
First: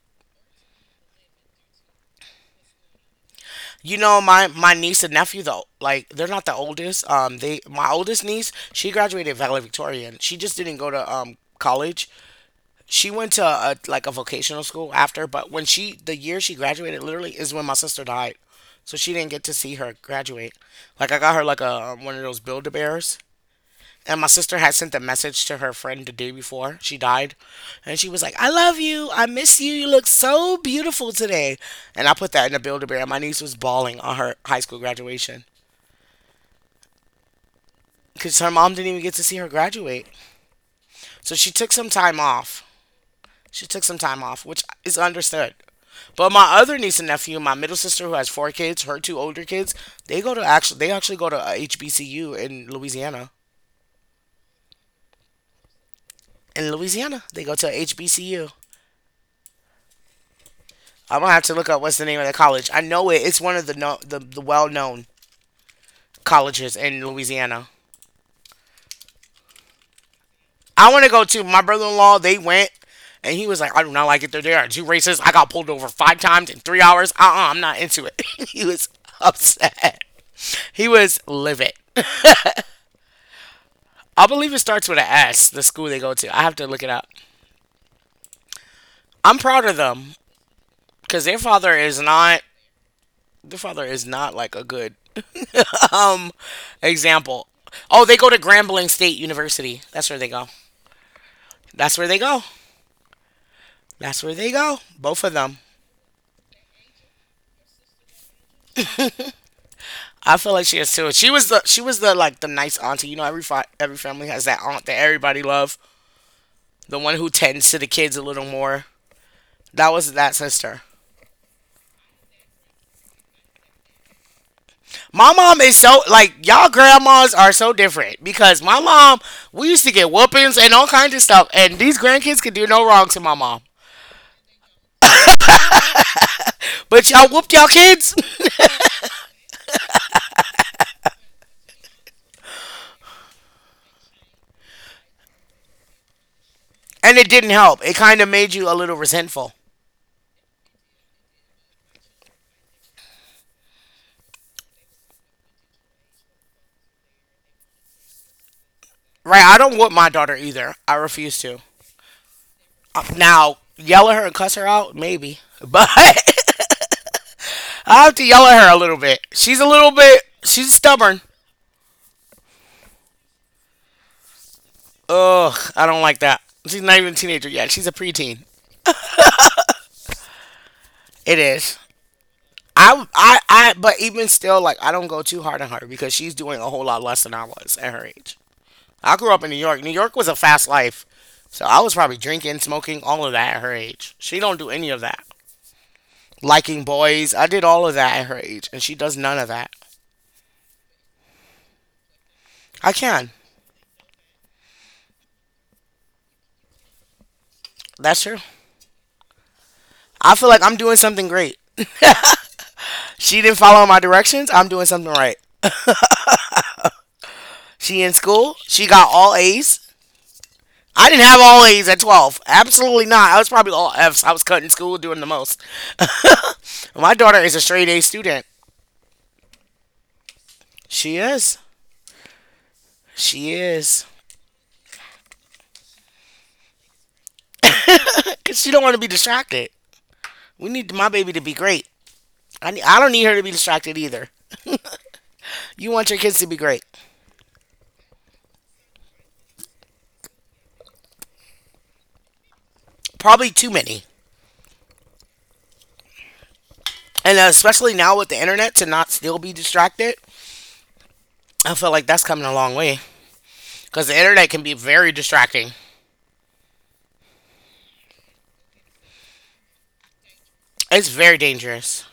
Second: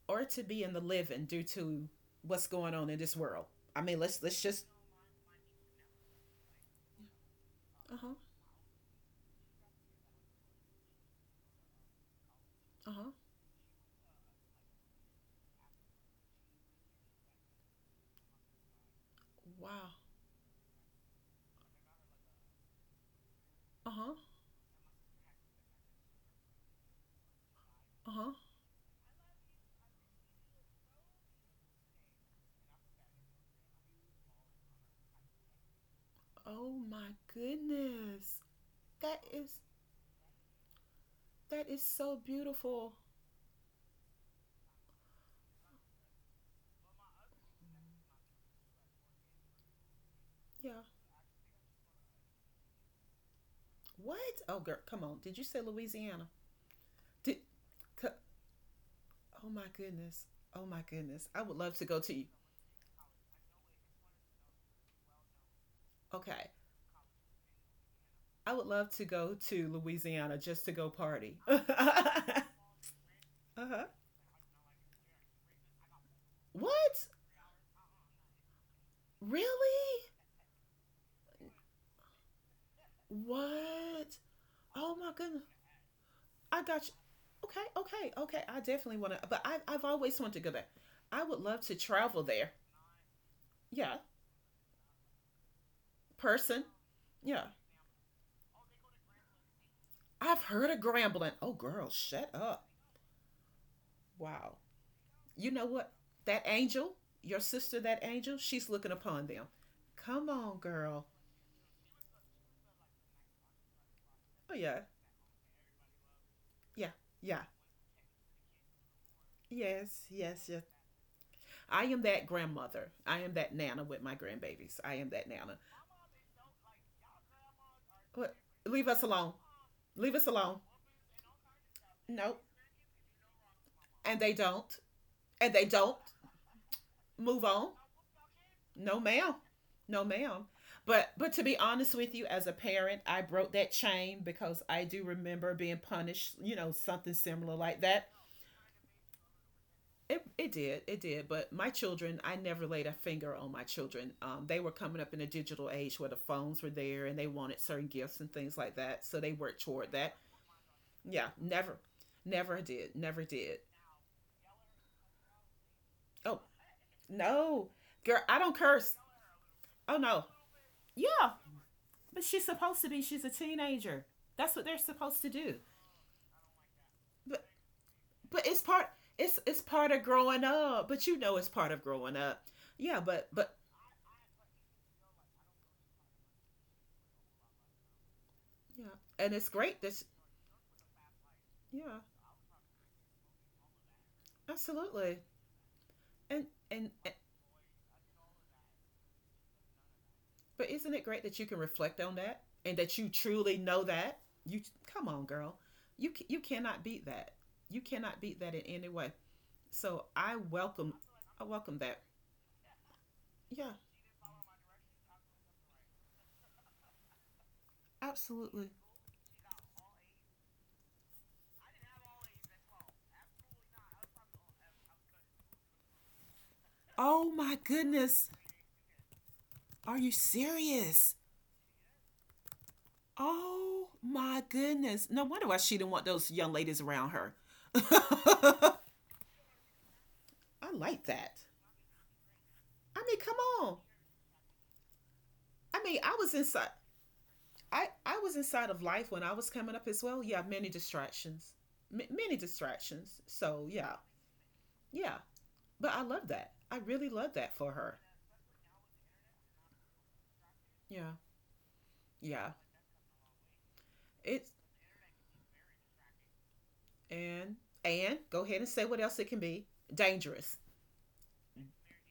Speaker 2: or to be in the living due to what's going on in this world. I
Speaker 1: You
Speaker 2: mean,
Speaker 1: know,
Speaker 2: let's
Speaker 1: my
Speaker 2: just.
Speaker 1: my niece and nephew though, like, they're not the oldest. They my
Speaker 2: Uh-huh.
Speaker 1: oldest niece, she graduated valedictorian. She just didn't go to college. She
Speaker 2: Uh-huh.
Speaker 1: went to a, like a vocational school after, but when she the year she graduated literally is when my sister died, so she didn't get to see
Speaker 2: Wow.
Speaker 1: her graduate. Like, I got her like a one of those Build a Bears,
Speaker 2: Uh-huh.
Speaker 1: and my sister had sent a message to her friend the day before she died, and she was
Speaker 2: Uh-huh.
Speaker 1: like, "I love you, I miss you, you look so beautiful today," and I put that in a Build a Bear. My niece was bawling on her high school graduation
Speaker 2: Oh my goodness.
Speaker 1: because her mom didn't even get
Speaker 2: That
Speaker 1: to see her
Speaker 2: is
Speaker 1: graduate, so she
Speaker 2: that
Speaker 1: took
Speaker 2: is
Speaker 1: some
Speaker 2: so
Speaker 1: time off.
Speaker 2: beautiful.
Speaker 1: She took some time off, which is understood. But my other niece and nephew, my middle sister who has four kids, her two older kids, they go to, actually
Speaker 2: Yeah.
Speaker 1: they actually go to a HBCU in Louisiana.
Speaker 2: What? Oh girl, come on. Did you say Louisiana?
Speaker 1: In Louisiana,
Speaker 2: Did.
Speaker 1: they go to a HBCU.
Speaker 2: Oh my goodness. Oh my
Speaker 1: I'm
Speaker 2: goodness.
Speaker 1: gonna have
Speaker 2: I
Speaker 1: to
Speaker 2: would
Speaker 1: look
Speaker 2: love
Speaker 1: up
Speaker 2: to
Speaker 1: what's
Speaker 2: go
Speaker 1: the
Speaker 2: to.
Speaker 1: name of the college. I know it. It's one of the no, the well known
Speaker 2: Okay.
Speaker 1: colleges in Louisiana.
Speaker 2: I would love to go to Louisiana just to
Speaker 1: I
Speaker 2: go
Speaker 1: want to go too.
Speaker 2: party.
Speaker 1: My brother in law, they
Speaker 2: Uh-huh.
Speaker 1: went, and he was like, "I do not like it. They're there. Two races. I got pulled over five times in three
Speaker 2: What?
Speaker 1: hours. I'm not into it." He was upset.
Speaker 2: Really?
Speaker 1: He was livid.
Speaker 2: What?
Speaker 1: I believe it starts with
Speaker 2: Oh
Speaker 1: an
Speaker 2: my goodness.
Speaker 1: S, the school they go to. I have
Speaker 2: I
Speaker 1: to look it
Speaker 2: got you.
Speaker 1: up.
Speaker 2: Okay, okay, okay. I definitely want to,
Speaker 1: I'm
Speaker 2: but I,
Speaker 1: proud of
Speaker 2: I've
Speaker 1: them
Speaker 2: always wanted to go there.
Speaker 1: because
Speaker 2: I
Speaker 1: their
Speaker 2: would love
Speaker 1: father
Speaker 2: to
Speaker 1: is
Speaker 2: travel
Speaker 1: not
Speaker 2: there. Yeah,
Speaker 1: like a good um
Speaker 2: person.
Speaker 1: example.
Speaker 2: Yeah.
Speaker 1: Oh, they go to Grambling State University. That's where they
Speaker 2: I've
Speaker 1: go.
Speaker 2: heard of Grambling. Oh, girl,
Speaker 1: That's where they
Speaker 2: shut
Speaker 1: go.
Speaker 2: up.
Speaker 1: That's where they
Speaker 2: Wow.
Speaker 1: go. Both of
Speaker 2: You
Speaker 1: them.
Speaker 2: know what? That angel, your sister, that angel, she's looking upon them. Come
Speaker 1: I feel
Speaker 2: on,
Speaker 1: like she is
Speaker 2: girl.
Speaker 1: too. She was the like the nice auntie. You know, every family has
Speaker 2: Oh,
Speaker 1: that
Speaker 2: yeah.
Speaker 1: aunt that everybody love.
Speaker 2: Yeah.
Speaker 1: The one who
Speaker 2: Yeah.
Speaker 1: tends to the kids a little more. That
Speaker 2: Yes.
Speaker 1: was that
Speaker 2: Yes. Yes.
Speaker 1: sister.
Speaker 2: I am that grandmother. I am that nana with my grandbabies. I am that
Speaker 1: My mom
Speaker 2: nana.
Speaker 1: is so like y'all grandmas are so different
Speaker 2: What?
Speaker 1: because my
Speaker 2: Leave us
Speaker 1: mom
Speaker 2: alone.
Speaker 1: we used to get
Speaker 2: Leave us
Speaker 1: whoopings
Speaker 2: alone.
Speaker 1: and all kinds of stuff and these grandkids
Speaker 2: Nope.
Speaker 1: could do no wrong to my mom.
Speaker 2: And they don't. And they don't.
Speaker 1: But y'all
Speaker 2: Move
Speaker 1: whooped y'all
Speaker 2: on.
Speaker 1: kids.
Speaker 2: No, ma'am. No, ma'am. But to be honest with you, as a parent, I broke that chain because I do remember being punished, you know, something
Speaker 1: And it didn't
Speaker 2: similar
Speaker 1: help.
Speaker 2: like
Speaker 1: It
Speaker 2: that.
Speaker 1: kind of made you a little resentful.
Speaker 2: It did, but my children, I never laid a finger on my children. They were coming up in a digital age where the phones were there and they wanted certain gifts and things like that, so they
Speaker 1: Right? I
Speaker 2: worked
Speaker 1: don't whoop
Speaker 2: toward
Speaker 1: my
Speaker 2: that.
Speaker 1: daughter either. I
Speaker 2: Yeah,
Speaker 1: refuse to.
Speaker 2: never. never did never
Speaker 1: Now,
Speaker 2: did
Speaker 1: yell at her and cuss her out maybe. But I
Speaker 2: Oh no.
Speaker 1: have to
Speaker 2: Girl, I
Speaker 1: yell
Speaker 2: don't
Speaker 1: at her a little
Speaker 2: curse.
Speaker 1: bit.
Speaker 2: Oh no.
Speaker 1: She's stubborn.
Speaker 2: Yeah. But she's supposed to be. She's a teenager. That's what they're supposed to
Speaker 1: Ugh,
Speaker 2: do.
Speaker 1: I don't like that. She's not even a teenager
Speaker 2: But
Speaker 1: yet. She's a preteen.
Speaker 2: but it's part of growing up. But you
Speaker 1: It
Speaker 2: know it's part
Speaker 1: is.
Speaker 2: of growing up. Yeah, but but
Speaker 1: But even still, like, I don't go too hard on her because she's doing a whole lot less than I was at her age.
Speaker 2: yeah,
Speaker 1: I grew
Speaker 2: and
Speaker 1: up in
Speaker 2: it's
Speaker 1: New York.
Speaker 2: great
Speaker 1: New
Speaker 2: that,
Speaker 1: York was a fast life. So I was
Speaker 2: yeah,
Speaker 1: probably drinking, smoking, all of that at her age. She don't do any of
Speaker 2: absolutely.
Speaker 1: that.
Speaker 2: And
Speaker 1: Liking
Speaker 2: and
Speaker 1: boys, I did all of that at her age, and she does none of that.
Speaker 2: but isn't it great that you can reflect on that and
Speaker 1: I
Speaker 2: that you
Speaker 1: can.
Speaker 2: truly know that you. Come on, girl, you cannot beat that. You cannot
Speaker 1: That's true.
Speaker 2: beat that in any way. So
Speaker 1: I
Speaker 2: I
Speaker 1: feel like I'm
Speaker 2: welcome
Speaker 1: doing something
Speaker 2: I
Speaker 1: great.
Speaker 2: welcome that.
Speaker 1: She didn't
Speaker 2: Yeah,
Speaker 1: follow my directions. I'm doing something right. She in school.
Speaker 2: absolutely.
Speaker 1: She got all A's. I didn't have all A's at 12. Absolutely not. I was probably all F's. I was cutting school, doing the most. My
Speaker 2: Oh
Speaker 1: daughter is
Speaker 2: my
Speaker 1: a straight A
Speaker 2: goodness.
Speaker 1: student.
Speaker 2: Are you
Speaker 1: She
Speaker 2: serious?
Speaker 1: is. She
Speaker 2: Oh
Speaker 1: is.
Speaker 2: my goodness. No wonder why she didn't want those young ladies around her.
Speaker 1: Cause she
Speaker 2: I
Speaker 1: don't want to be distracted. We need
Speaker 2: like
Speaker 1: my baby
Speaker 2: that.
Speaker 1: to be great. I
Speaker 2: I
Speaker 1: don't
Speaker 2: mean,
Speaker 1: need her
Speaker 2: come
Speaker 1: to be
Speaker 2: on.
Speaker 1: distracted either.
Speaker 2: I
Speaker 1: You
Speaker 2: mean,
Speaker 1: want
Speaker 2: I
Speaker 1: your
Speaker 2: was
Speaker 1: kids to be
Speaker 2: inside.
Speaker 1: great.
Speaker 2: I was inside of life when I was coming up as well. Yeah, many distractions. Many distractions.
Speaker 1: Probably
Speaker 2: So
Speaker 1: too
Speaker 2: yeah,
Speaker 1: many.
Speaker 2: yeah. But I love that. I really love
Speaker 1: And
Speaker 2: that for
Speaker 1: especially
Speaker 2: her.
Speaker 1: now with the internet to not still be distracted.
Speaker 2: Yeah,
Speaker 1: I feel like that's coming
Speaker 2: yeah.
Speaker 1: a long way. Cause the internet
Speaker 2: It's,
Speaker 1: can be very distracting.
Speaker 2: and and go ahead and say what else it can be. Dangerous,
Speaker 1: It's very dangerous.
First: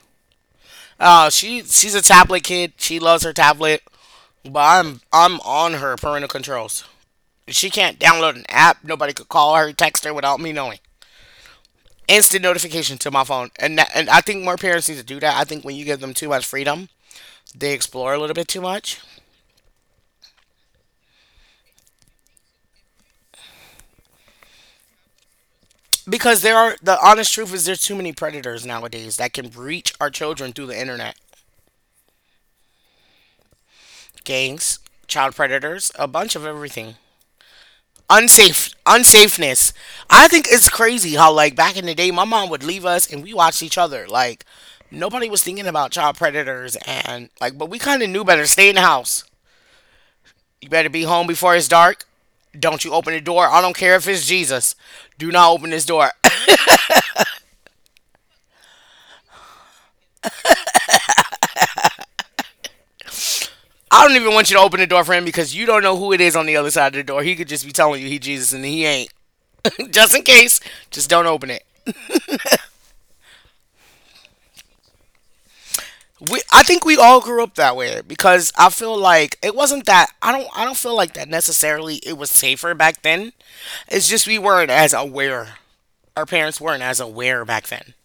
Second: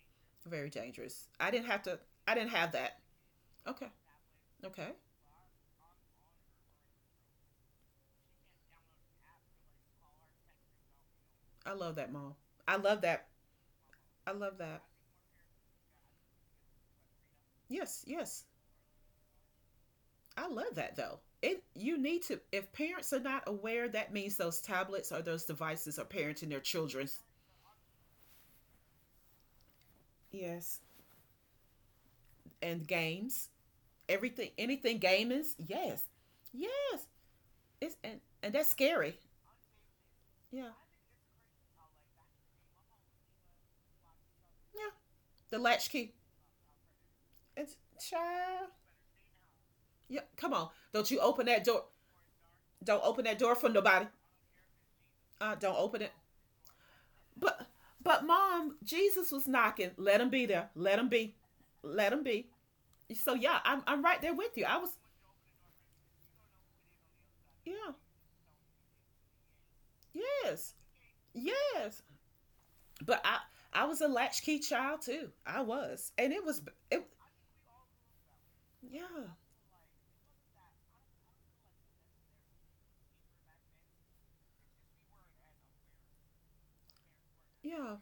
Speaker 2: very dangerous. I didn't have
Speaker 1: She's
Speaker 2: to.
Speaker 1: a
Speaker 2: I
Speaker 1: tablet
Speaker 2: didn't have
Speaker 1: kid.
Speaker 2: that.
Speaker 1: She loves her tablet.
Speaker 2: Okay,
Speaker 1: But
Speaker 2: okay.
Speaker 1: I'm on her parental controls. She can't download an app. Nobody could call her, text her without me knowing.
Speaker 2: I love that, mom.
Speaker 1: Instant
Speaker 2: I
Speaker 1: notification
Speaker 2: love
Speaker 1: to my
Speaker 2: that.
Speaker 1: phone. And that, and I
Speaker 2: I
Speaker 1: think more
Speaker 2: love that.
Speaker 1: parents need to do that. I think when you give them too much freedom, they
Speaker 2: Yes,
Speaker 1: explore a little
Speaker 2: yes.
Speaker 1: bit too much
Speaker 2: I love that though. It, you need to, if parents are not aware, that means those tablets or those devices are
Speaker 1: because
Speaker 2: parenting their
Speaker 1: the
Speaker 2: children.
Speaker 1: honest truth is there's too many predators nowadays that can reach our children through the
Speaker 2: Yes,
Speaker 1: internet.
Speaker 2: and games. Everything
Speaker 1: Gangs,
Speaker 2: Anything
Speaker 1: child
Speaker 2: gaming,
Speaker 1: predators,
Speaker 2: yes.
Speaker 1: a bunch of everything.
Speaker 2: Yes. It's, and that's
Speaker 1: Unsafe,
Speaker 2: scary.
Speaker 1: unsafeness. I think it's
Speaker 2: Yeah.
Speaker 1: crazy how like back in the day, my mom would leave us and we watched each other. Like
Speaker 2: Yeah.
Speaker 1: nobody was
Speaker 2: The
Speaker 1: thinking about
Speaker 2: latchkey.
Speaker 1: child predators and like, but
Speaker 2: It's
Speaker 1: we kind of knew better. Stay
Speaker 2: child.
Speaker 1: in the house.
Speaker 2: Yeah. Come
Speaker 1: You
Speaker 2: on.
Speaker 1: better be
Speaker 2: Don't you
Speaker 1: home
Speaker 2: open
Speaker 1: before
Speaker 2: that
Speaker 1: it's
Speaker 2: door.
Speaker 1: dark. Don't you
Speaker 2: Don't
Speaker 1: open the
Speaker 2: open that
Speaker 1: door.
Speaker 2: door
Speaker 1: I
Speaker 2: for
Speaker 1: don't care
Speaker 2: nobody.
Speaker 1: if it's Jesus. Do not open
Speaker 2: Don't
Speaker 1: this
Speaker 2: open
Speaker 1: door.
Speaker 2: it. But but mom, Jesus was knocking. Let him be there. Let him be. Let him be. So yeah, I'm
Speaker 1: I don't
Speaker 2: right
Speaker 1: even
Speaker 2: there
Speaker 1: want you
Speaker 2: with
Speaker 1: to
Speaker 2: you.
Speaker 1: open
Speaker 2: I
Speaker 1: the
Speaker 2: was,
Speaker 1: door for him because you don't know who it is on the other side of the door. He could just be
Speaker 2: yeah,
Speaker 1: telling you he Jesus and he ain't. Just in case,
Speaker 2: yes,
Speaker 1: just don't open it.
Speaker 2: yes. But I was a latchkey child too. I was, and it
Speaker 1: I
Speaker 2: was
Speaker 1: think we
Speaker 2: it.
Speaker 1: all grew up that way because I feel
Speaker 2: Yeah,
Speaker 1: like it wasn't that I don't feel like that necessarily it was safer back then. It's just we weren't as aware. Our parents weren't as aware back then
Speaker 2: yeah.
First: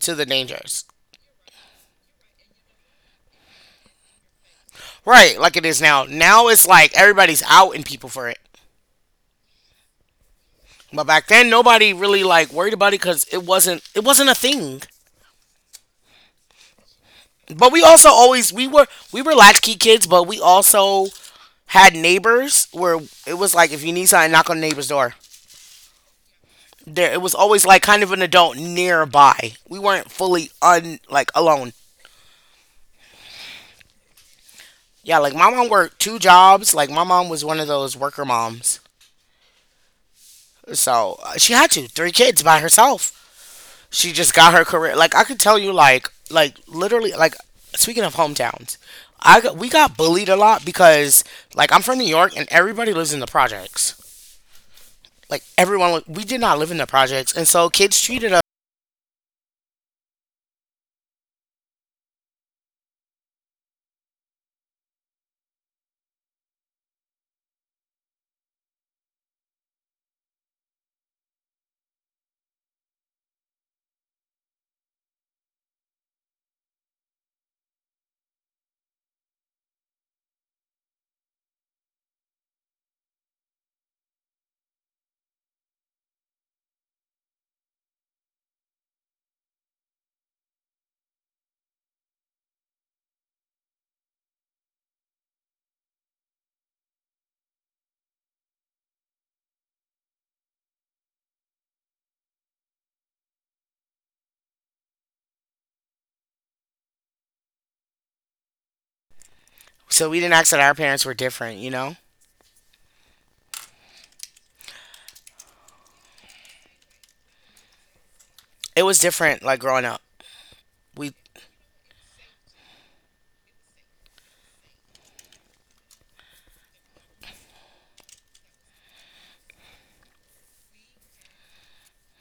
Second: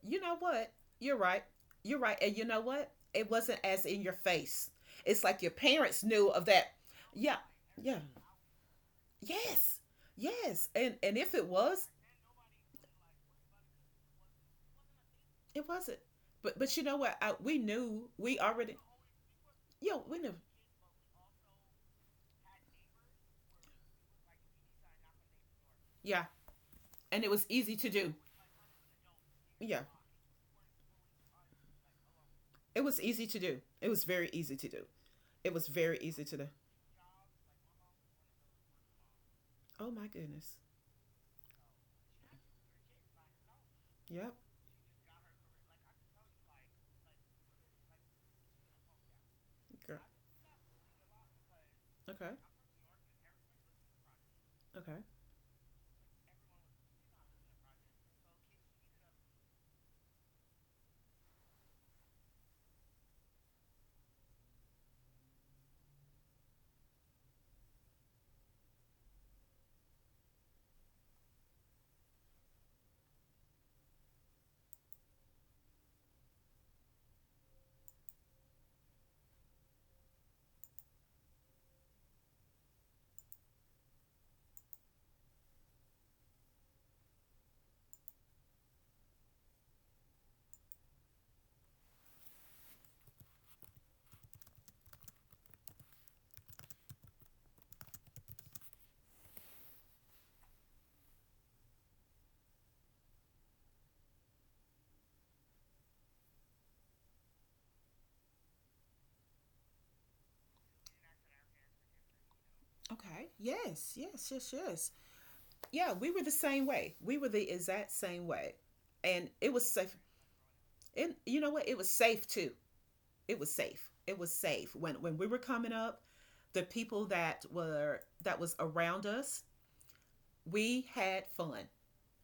Speaker 1: to
Speaker 2: You
Speaker 1: the
Speaker 2: know what?
Speaker 1: dangers.
Speaker 2: You're right. You're right. And you know what? It wasn't as in your face. It's
Speaker 1: Right,
Speaker 2: like your
Speaker 1: like it is
Speaker 2: parents
Speaker 1: now.
Speaker 2: knew of
Speaker 1: Now it's
Speaker 2: that.
Speaker 1: like
Speaker 2: Yeah,
Speaker 1: everybody's out and
Speaker 2: yeah.
Speaker 1: people for it.
Speaker 2: Yes, yes. And
Speaker 1: But
Speaker 2: and
Speaker 1: back
Speaker 2: if it
Speaker 1: then,
Speaker 2: was,
Speaker 1: nobody really like worried about it because it wasn't a thing.
Speaker 2: it wasn't. But you know what? I, we
Speaker 1: But we
Speaker 2: knew
Speaker 1: also
Speaker 2: we
Speaker 1: always
Speaker 2: already.
Speaker 1: we were latchkey
Speaker 2: Yeah,
Speaker 1: kids,
Speaker 2: we
Speaker 1: but
Speaker 2: knew.
Speaker 1: we also had neighbors where it was like if you need something, knock on the neighbor's door.
Speaker 2: Yeah,
Speaker 1: There,
Speaker 2: and
Speaker 1: it
Speaker 2: it
Speaker 1: was
Speaker 2: was
Speaker 1: always
Speaker 2: easy
Speaker 1: like
Speaker 2: to
Speaker 1: kind of
Speaker 2: do.
Speaker 1: an adult nearby. We
Speaker 2: Yeah,
Speaker 1: weren't fully un like alone.
Speaker 2: it was easy to do. It was very easy to do.
Speaker 1: Yeah, like my
Speaker 2: It was
Speaker 1: mom
Speaker 2: very
Speaker 1: worked two
Speaker 2: easy to do.
Speaker 1: jobs. Like my mom was one of those worker moms,
Speaker 2: Oh my goodness.
Speaker 1: so she had to three kids by herself. She
Speaker 2: Yep.
Speaker 1: just got her career. Like I could tell you, like literally, like speaking of hometowns, we got
Speaker 2: Girl.
Speaker 1: bullied a lot because like I'm from New
Speaker 2: Okay.
Speaker 1: York and everybody lives in the projects.
Speaker 2: Okay.
Speaker 1: We did not live in the projects, and so kids treated us. So we didn't act that our parents were different. You know,
Speaker 2: Okay. Yes. Yes. Yes. Yes. Yeah, we were the same way. We were the exact same way,
Speaker 1: it was
Speaker 2: and
Speaker 1: different.
Speaker 2: it
Speaker 1: Like
Speaker 2: was
Speaker 1: growing
Speaker 2: safe.
Speaker 1: up,
Speaker 2: And
Speaker 1: we
Speaker 2: you know what? It was safe too. It was safe. It was safe when we were coming up. The people that were that was around us we had fun.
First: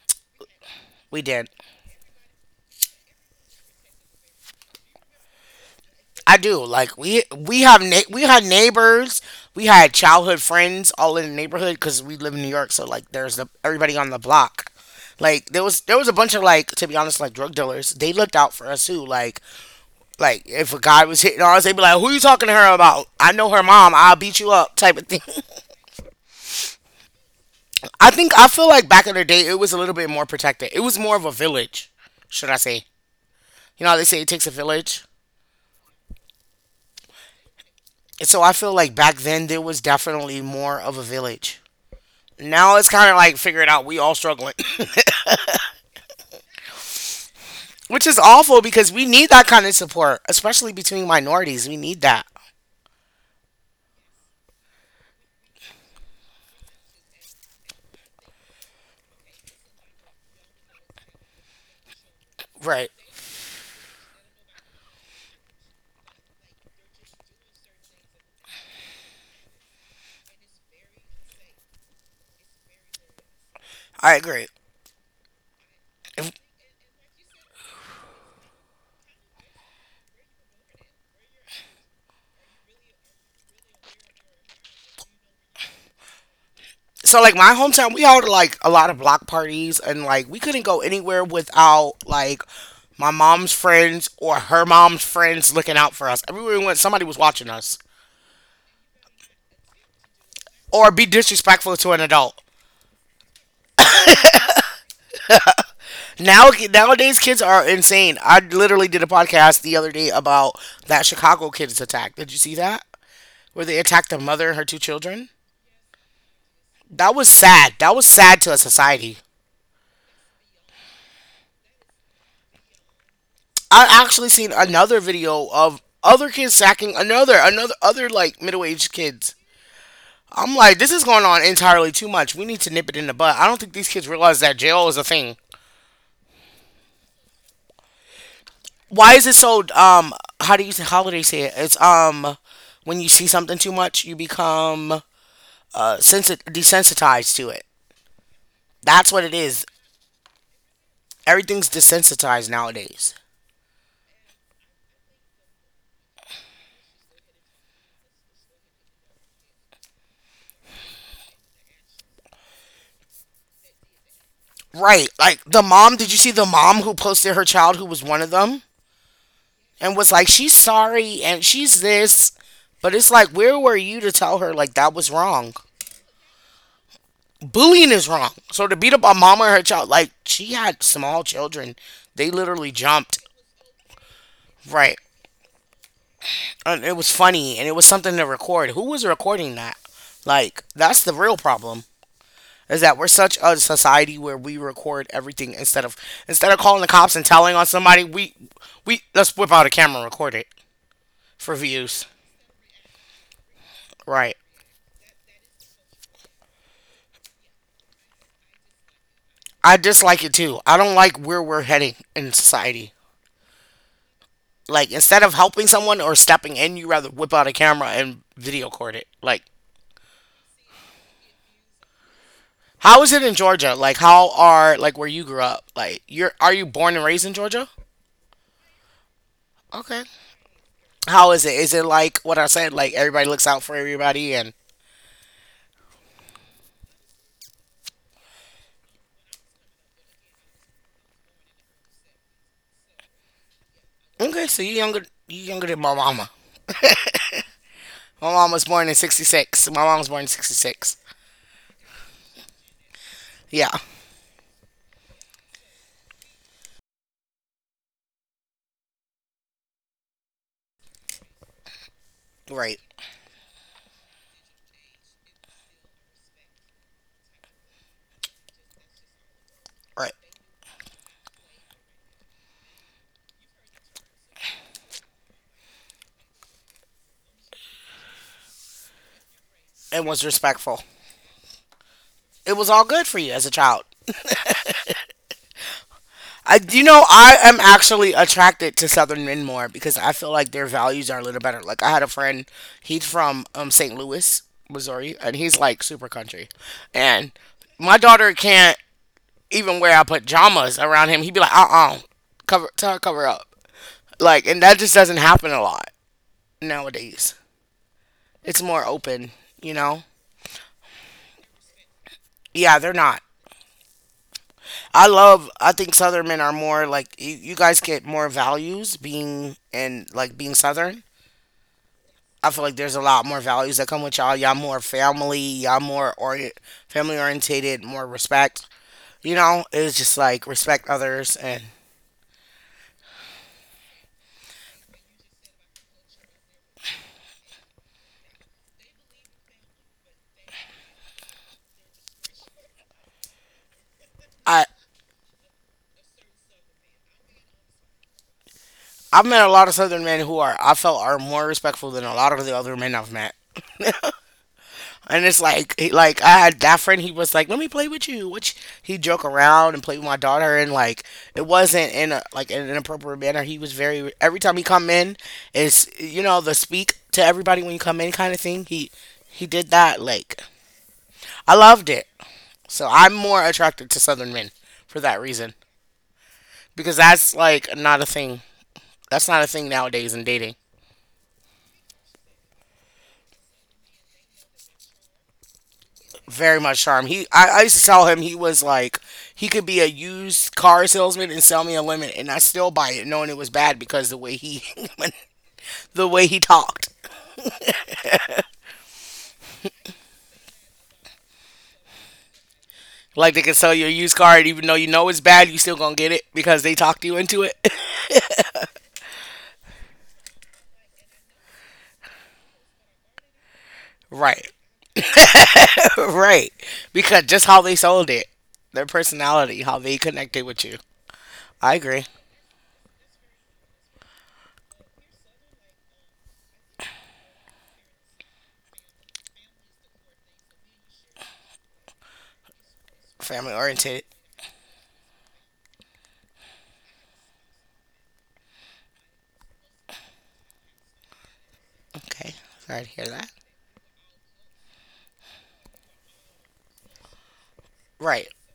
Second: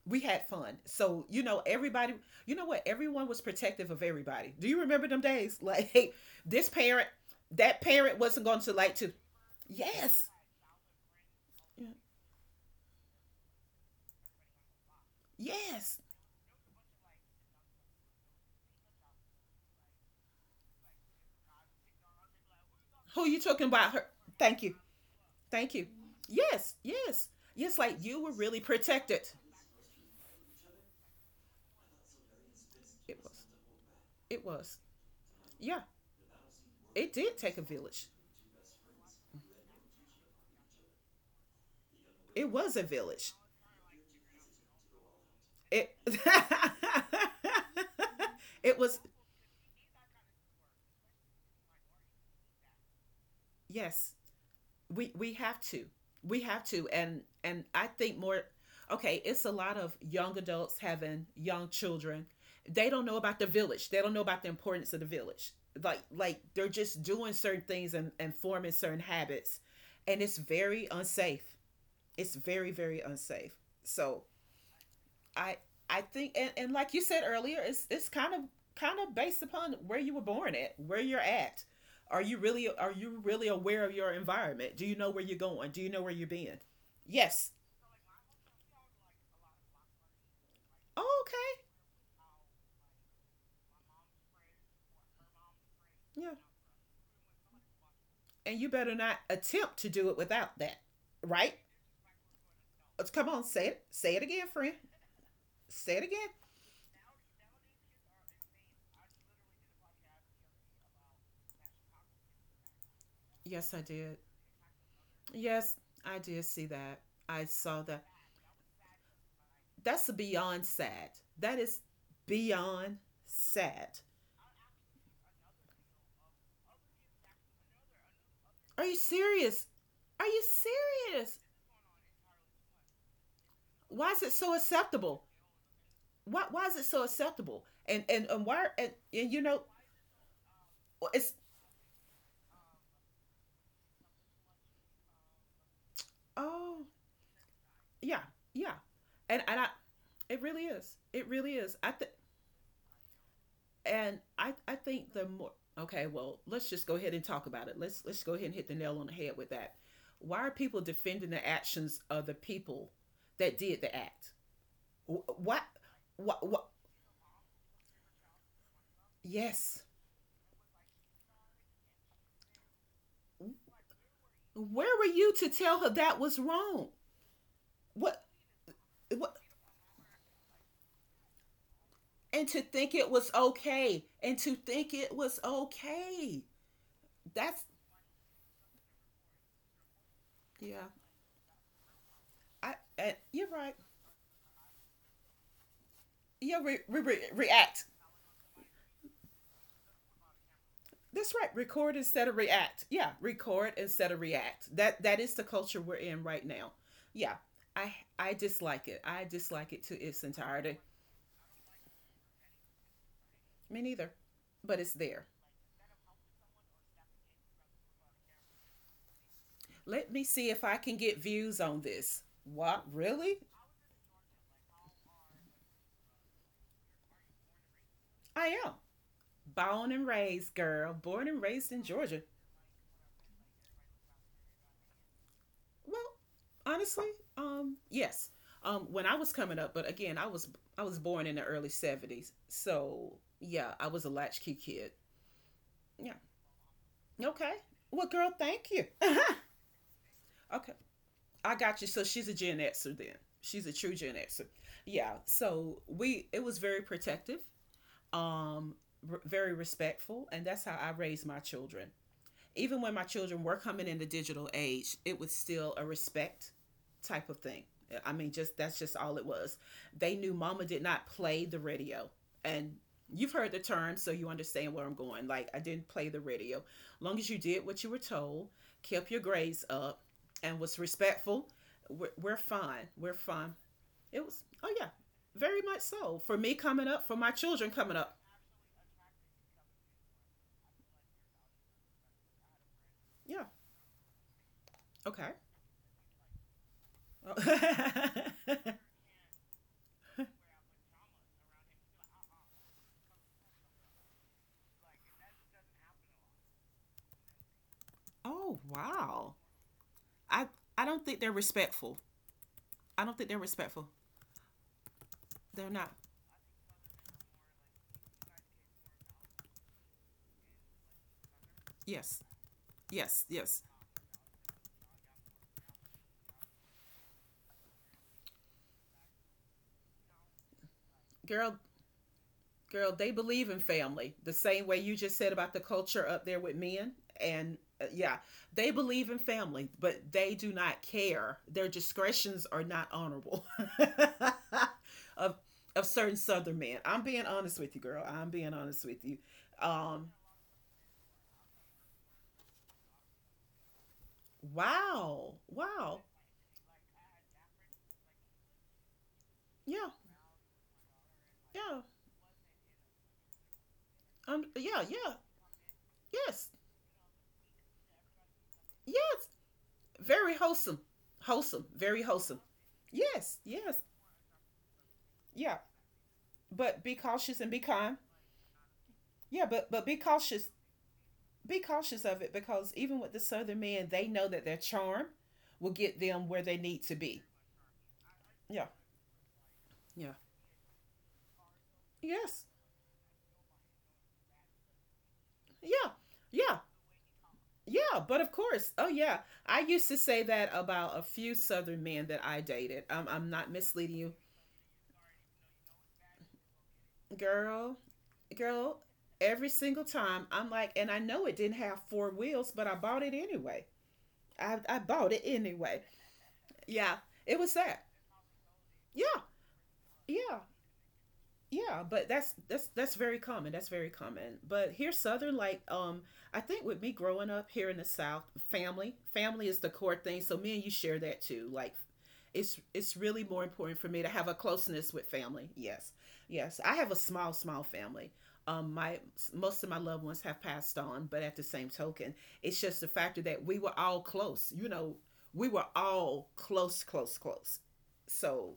Speaker 2: We had fun.
Speaker 1: we
Speaker 2: So, you
Speaker 1: did.
Speaker 2: know, everybody, you know what? Everyone was protective of everybody. Do you remember them days? Like, hey,
Speaker 1: I do.
Speaker 2: this
Speaker 1: Like
Speaker 2: parent, that parent
Speaker 1: we had
Speaker 2: wasn't going to like to,
Speaker 1: neighbors, we had
Speaker 2: yes.
Speaker 1: childhood friends all in the neighborhood
Speaker 2: Yeah.
Speaker 1: because we live in New York. So like, everybody on the block. Like there was
Speaker 2: Yes.
Speaker 1: there was a bunch of like to be honest like drug dealers. They looked out for us too. Like if a guy was hitting on us, they'd be like, "Who you talking to her about?
Speaker 2: Who
Speaker 1: I
Speaker 2: you
Speaker 1: know her
Speaker 2: talking about?
Speaker 1: mom.
Speaker 2: Her.
Speaker 1: I'll beat you
Speaker 2: Thank you.
Speaker 1: up." Type of thing.
Speaker 2: Thank you. Yes. Yes. Yes. Like
Speaker 1: I
Speaker 2: you were
Speaker 1: think I
Speaker 2: really
Speaker 1: feel like back in the
Speaker 2: protected.
Speaker 1: day it was a little bit more protected. It was more of a village, should I say?
Speaker 2: It was.
Speaker 1: You know how they say it
Speaker 2: It
Speaker 1: takes a
Speaker 2: was.
Speaker 1: village.
Speaker 2: Yeah. It did take a village.
Speaker 1: And so I feel like back then there was definitely more of a village.
Speaker 2: It was
Speaker 1: Now
Speaker 2: a
Speaker 1: it's kind of
Speaker 2: village.
Speaker 1: like figuring out we all struggling.
Speaker 2: It.
Speaker 1: Which is awful
Speaker 2: it
Speaker 1: because
Speaker 2: was.
Speaker 1: we need that kind of support, especially between minorities. We need that.
Speaker 2: Yes. We have to we have to and I think more. Okay, it's a lot of young adults having young children. They
Speaker 1: Right.
Speaker 2: don't know about the village. They don't know about the importance of the village, like, they're just doing certain things and, forming certain habits, and it's very unsafe. It's very unsafe.
Speaker 1: I
Speaker 2: So
Speaker 1: agree.
Speaker 2: I I think
Speaker 1: If-
Speaker 2: and, like you said earlier, it's it's kind of based upon where you were born at, where you're at. Are you really aware of your environment? Do you know where you're going? Do you know where you're being?
Speaker 1: So like
Speaker 2: Yes.
Speaker 1: my hometown, we held like a lot of block parties and like we couldn't go
Speaker 2: Oh,
Speaker 1: anywhere
Speaker 2: okay.
Speaker 1: without like my mom's friends or her mom's friends looking out for us.
Speaker 2: Yeah.
Speaker 1: Everywhere we went, somebody was watching us
Speaker 2: And you better not attempt to do it without that.
Speaker 1: or be
Speaker 2: Right?
Speaker 1: disrespectful to an adult.
Speaker 2: Come on, say it. Say it again, friend. Say it again.
Speaker 1: Now nowadays kids are insane. I literally did a podcast the other day about that Chicago kids attack. Did you see that? Where
Speaker 2: Yes, I
Speaker 1: they attacked
Speaker 2: did.
Speaker 1: the mother and her two children.
Speaker 2: Yes, I did see that.
Speaker 1: That was
Speaker 2: I
Speaker 1: sad.
Speaker 2: saw
Speaker 1: That
Speaker 2: that.
Speaker 1: was sad to a society.
Speaker 2: That's beyond sad. That is beyond
Speaker 1: I
Speaker 2: sad.
Speaker 1: actually seen another video of other kids sacking another another other like middle
Speaker 2: Are
Speaker 1: aged
Speaker 2: you
Speaker 1: kids.
Speaker 2: serious? Are you
Speaker 1: I'm like, this is going
Speaker 2: serious?
Speaker 1: on entirely too much. We need to nip it in the bud. I don't think these kids
Speaker 2: Why is it
Speaker 1: realize
Speaker 2: so
Speaker 1: that jail is a
Speaker 2: acceptable?
Speaker 1: thing.
Speaker 2: Why is it so acceptable? And why and,
Speaker 1: Why is it
Speaker 2: you know
Speaker 1: so how do you say how do they
Speaker 2: it's
Speaker 1: say it? It's when you see something too much, you become
Speaker 2: oh
Speaker 1: desensitized to it.
Speaker 2: yeah yeah,
Speaker 1: That's what it
Speaker 2: and I
Speaker 1: is.
Speaker 2: it really is. it really
Speaker 1: Everything's
Speaker 2: is I think
Speaker 1: desensitized nowadays.
Speaker 2: and I I think the more. Okay, well, let's just go ahead and talk about it. Let's go ahead and hit the nail on the head with that. Why are people defending the actions of the people that did the act?
Speaker 1: Right. Like
Speaker 2: What?
Speaker 1: the mom, did you see
Speaker 2: what
Speaker 1: the
Speaker 2: what
Speaker 1: mom who posted her child who was one of them
Speaker 2: Yes.
Speaker 1: and was like, she's sorry and she's this? But it's like, where were you to tell her like that
Speaker 2: Where were
Speaker 1: was
Speaker 2: you to
Speaker 1: wrong?
Speaker 2: tell her that was wrong?
Speaker 1: Bullying is
Speaker 2: What?
Speaker 1: wrong. So to beat up a
Speaker 2: What?
Speaker 1: mama and her child, like she had small children, they
Speaker 2: And to
Speaker 1: literally
Speaker 2: think it
Speaker 1: jumped.
Speaker 2: was okay, and to think
Speaker 1: Right.
Speaker 2: it was okay.
Speaker 1: And it was funny
Speaker 2: That's
Speaker 1: and it was something to record. Who was recording that? Like,
Speaker 2: yeah.
Speaker 1: that's the real problem.
Speaker 2: I,
Speaker 1: Is that we're
Speaker 2: I
Speaker 1: such
Speaker 2: you're
Speaker 1: a
Speaker 2: right.
Speaker 1: society where we record everything instead of
Speaker 2: Yeah,
Speaker 1: calling the cops and telling on
Speaker 2: react.
Speaker 1: somebody we let's whip out a camera and record it
Speaker 2: That's right.
Speaker 1: for
Speaker 2: Record
Speaker 1: views.
Speaker 2: instead of react. Yeah, record instead of
Speaker 1: Right.
Speaker 2: react. That is the culture we're in right now. Yeah. I dislike it. I dislike
Speaker 1: I
Speaker 2: it to its
Speaker 1: dislike it too.
Speaker 2: entirety.
Speaker 1: I don't like where we're heading in society.
Speaker 2: Me neither. But it's
Speaker 1: Like instead
Speaker 2: there.
Speaker 1: of helping someone or stepping in you rather whip out a camera and video record it. Like
Speaker 2: Let me see if I can get views on this. What
Speaker 1: how is it in
Speaker 2: really?
Speaker 1: Georgia? Like how are like where you grew up, like you're are you born and raised in Georgia?
Speaker 2: I am. Born
Speaker 1: Okay.
Speaker 2: and raised, girl. Born
Speaker 1: How
Speaker 2: and
Speaker 1: is it,
Speaker 2: raised
Speaker 1: is
Speaker 2: in
Speaker 1: it like
Speaker 2: Georgia.
Speaker 1: what I said, like everybody looks out for everybody and...
Speaker 2: Well, honestly, yes. When I was coming up, but again, I was born in the early '70s, so yeah, I was a
Speaker 1: Okay,
Speaker 2: latchkey
Speaker 1: so
Speaker 2: kid.
Speaker 1: you younger than my
Speaker 2: Yeah.
Speaker 1: mama.
Speaker 2: Okay. Well, girl,
Speaker 1: My mom was
Speaker 2: thank you.
Speaker 1: born in sixty six. My mom was born in sixty
Speaker 2: okay,
Speaker 1: six.
Speaker 2: I got you. So she's a Gen Xer then. She's a
Speaker 1: Yeah.
Speaker 2: true Gen Xer. Yeah. So we it was very protective, um, very respectful, and that's how I raised my children.
Speaker 1: Right.
Speaker 2: Even when my children were coming in the digital age, it was still a respect type of thing. I mean, just that's just all it was. They
Speaker 1: Right.
Speaker 2: knew mama did not play the radio. And you've heard the term, so you understand where I'm going. Like, I didn't play the radio. Long as you did what you were told, kept your grades up,
Speaker 1: And was
Speaker 2: and was
Speaker 1: respectful.
Speaker 2: respectful, we're
Speaker 1: It was all
Speaker 2: fine.
Speaker 1: good
Speaker 2: We're
Speaker 1: for you as a
Speaker 2: fine.
Speaker 1: child.
Speaker 2: It was, oh, yeah, very much so. For me
Speaker 1: I, you
Speaker 2: coming up,
Speaker 1: know,
Speaker 2: for my
Speaker 1: I am
Speaker 2: children coming up.
Speaker 1: actually attracted to southern men more because I feel like their values are a little better. Like I had a friend, he's
Speaker 2: Yeah.
Speaker 1: from St. Louis, Missouri,
Speaker 2: Okay.
Speaker 1: and he's like super country. And my daughter can't even wear I put pajamas around him. He'd be like, cover tell her cover up. Like and that just doesn't happen a lot nowadays.
Speaker 2: oh,
Speaker 1: It's more
Speaker 2: wow.
Speaker 1: open, you know?
Speaker 2: I don't think they're respectful.
Speaker 1: Yeah, they're
Speaker 2: I don't
Speaker 1: not.
Speaker 2: think they're respectful. They're
Speaker 1: I
Speaker 2: not.
Speaker 1: think southern men are more like you guys get more values being and like being southern.
Speaker 2: Yes.
Speaker 1: I feel like there's a
Speaker 2: Yes.
Speaker 1: lot more
Speaker 2: Yes.
Speaker 1: values that come with y'all. Y'all more family, y'all more or family orientated, more respect. You know, it's just like respect others.
Speaker 2: Girl,
Speaker 1: And
Speaker 2: girl, they believe in family the same way you just said about the culture up there with men. And yeah, they believe in family, but they do not care. Their discretions are not honorable
Speaker 1: I
Speaker 2: of certain Southern men. I'm being honest with you, girl. I'm being honest with you.
Speaker 1: I've met a lot of southern
Speaker 2: Um,
Speaker 1: men who are, I felt, are more respectful than a lot of the other men I've met. And
Speaker 2: wow,
Speaker 1: it's like,
Speaker 2: wow,
Speaker 1: like I had that friend. He was like, "Let me play with you," which he joke around and
Speaker 2: yeah,
Speaker 1: play with my daughter, and like it
Speaker 2: yeah,
Speaker 1: wasn't in a like in an inappropriate manner. He was very, every time he
Speaker 2: yeah,
Speaker 1: come
Speaker 2: yeah,
Speaker 1: in is,
Speaker 2: yes,
Speaker 1: the speak to everybody when you come in kind of thing. He
Speaker 2: yes.
Speaker 1: he did that.
Speaker 2: Very
Speaker 1: Like
Speaker 2: wholesome.
Speaker 1: I loved
Speaker 2: Very
Speaker 1: it.
Speaker 2: wholesome.
Speaker 1: So I'm
Speaker 2: Yes,
Speaker 1: more
Speaker 2: yes.
Speaker 1: attracted to Southern men for that
Speaker 2: Yeah,
Speaker 1: reason
Speaker 2: but be
Speaker 1: because
Speaker 2: cautious
Speaker 1: that's
Speaker 2: and be
Speaker 1: like
Speaker 2: kind.
Speaker 1: not a thing. That's
Speaker 2: Yeah,
Speaker 1: not a
Speaker 2: but
Speaker 1: thing
Speaker 2: be
Speaker 1: nowadays in
Speaker 2: cautious.
Speaker 1: dating.
Speaker 2: Be cautious of it, because even with the southern men, they know that their charm will get them where they
Speaker 1: Very
Speaker 2: need
Speaker 1: much
Speaker 2: to
Speaker 1: charm.
Speaker 2: be.
Speaker 1: I used to tell him he was
Speaker 2: Yeah,
Speaker 1: like, he could be a
Speaker 2: yeah,
Speaker 1: used car salesman and sell me a lemon, and I
Speaker 2: yes,
Speaker 1: still buy it, knowing it was bad because
Speaker 2: yeah,
Speaker 1: the way he
Speaker 2: yeah,
Speaker 1: talked.
Speaker 2: yeah, but of course, oh yeah, I used to say that about a few southern men that I dated. I'm
Speaker 1: Like they
Speaker 2: not
Speaker 1: could sell you a
Speaker 2: misleading you,
Speaker 1: used car, and even though you know it's bad, you still gonna get it because they talked you into it.
Speaker 2: girl. girl every single time I'm like, and I know it didn't have four wheels, but I bought it anyway.
Speaker 1: Right,
Speaker 2: I bought it anyway.
Speaker 1: right.
Speaker 2: Yeah,
Speaker 1: Because
Speaker 2: it
Speaker 1: just
Speaker 2: was
Speaker 1: how they
Speaker 2: sad.
Speaker 1: sold it, their
Speaker 2: Yeah,
Speaker 1: personality, how they
Speaker 2: yeah.
Speaker 1: connected with you. I
Speaker 2: Yeah,
Speaker 1: agree.
Speaker 2: but that's very common. That's very common. But here southern like, I think with me growing up here in the south, family, family is the core thing. So me and you share that too. Like it's really more
Speaker 1: Family
Speaker 2: important for me
Speaker 1: oriented.
Speaker 2: to have a closeness with family. Yes. Yes. I have a small small family. My most of my loved ones have passed on, but at the same token,
Speaker 1: Okay,
Speaker 2: it's just
Speaker 1: sorry
Speaker 2: the
Speaker 1: to hear
Speaker 2: factor
Speaker 1: that.
Speaker 2: that we were all close. You know, we were all close close close.
Speaker 1: Right.
Speaker 2: So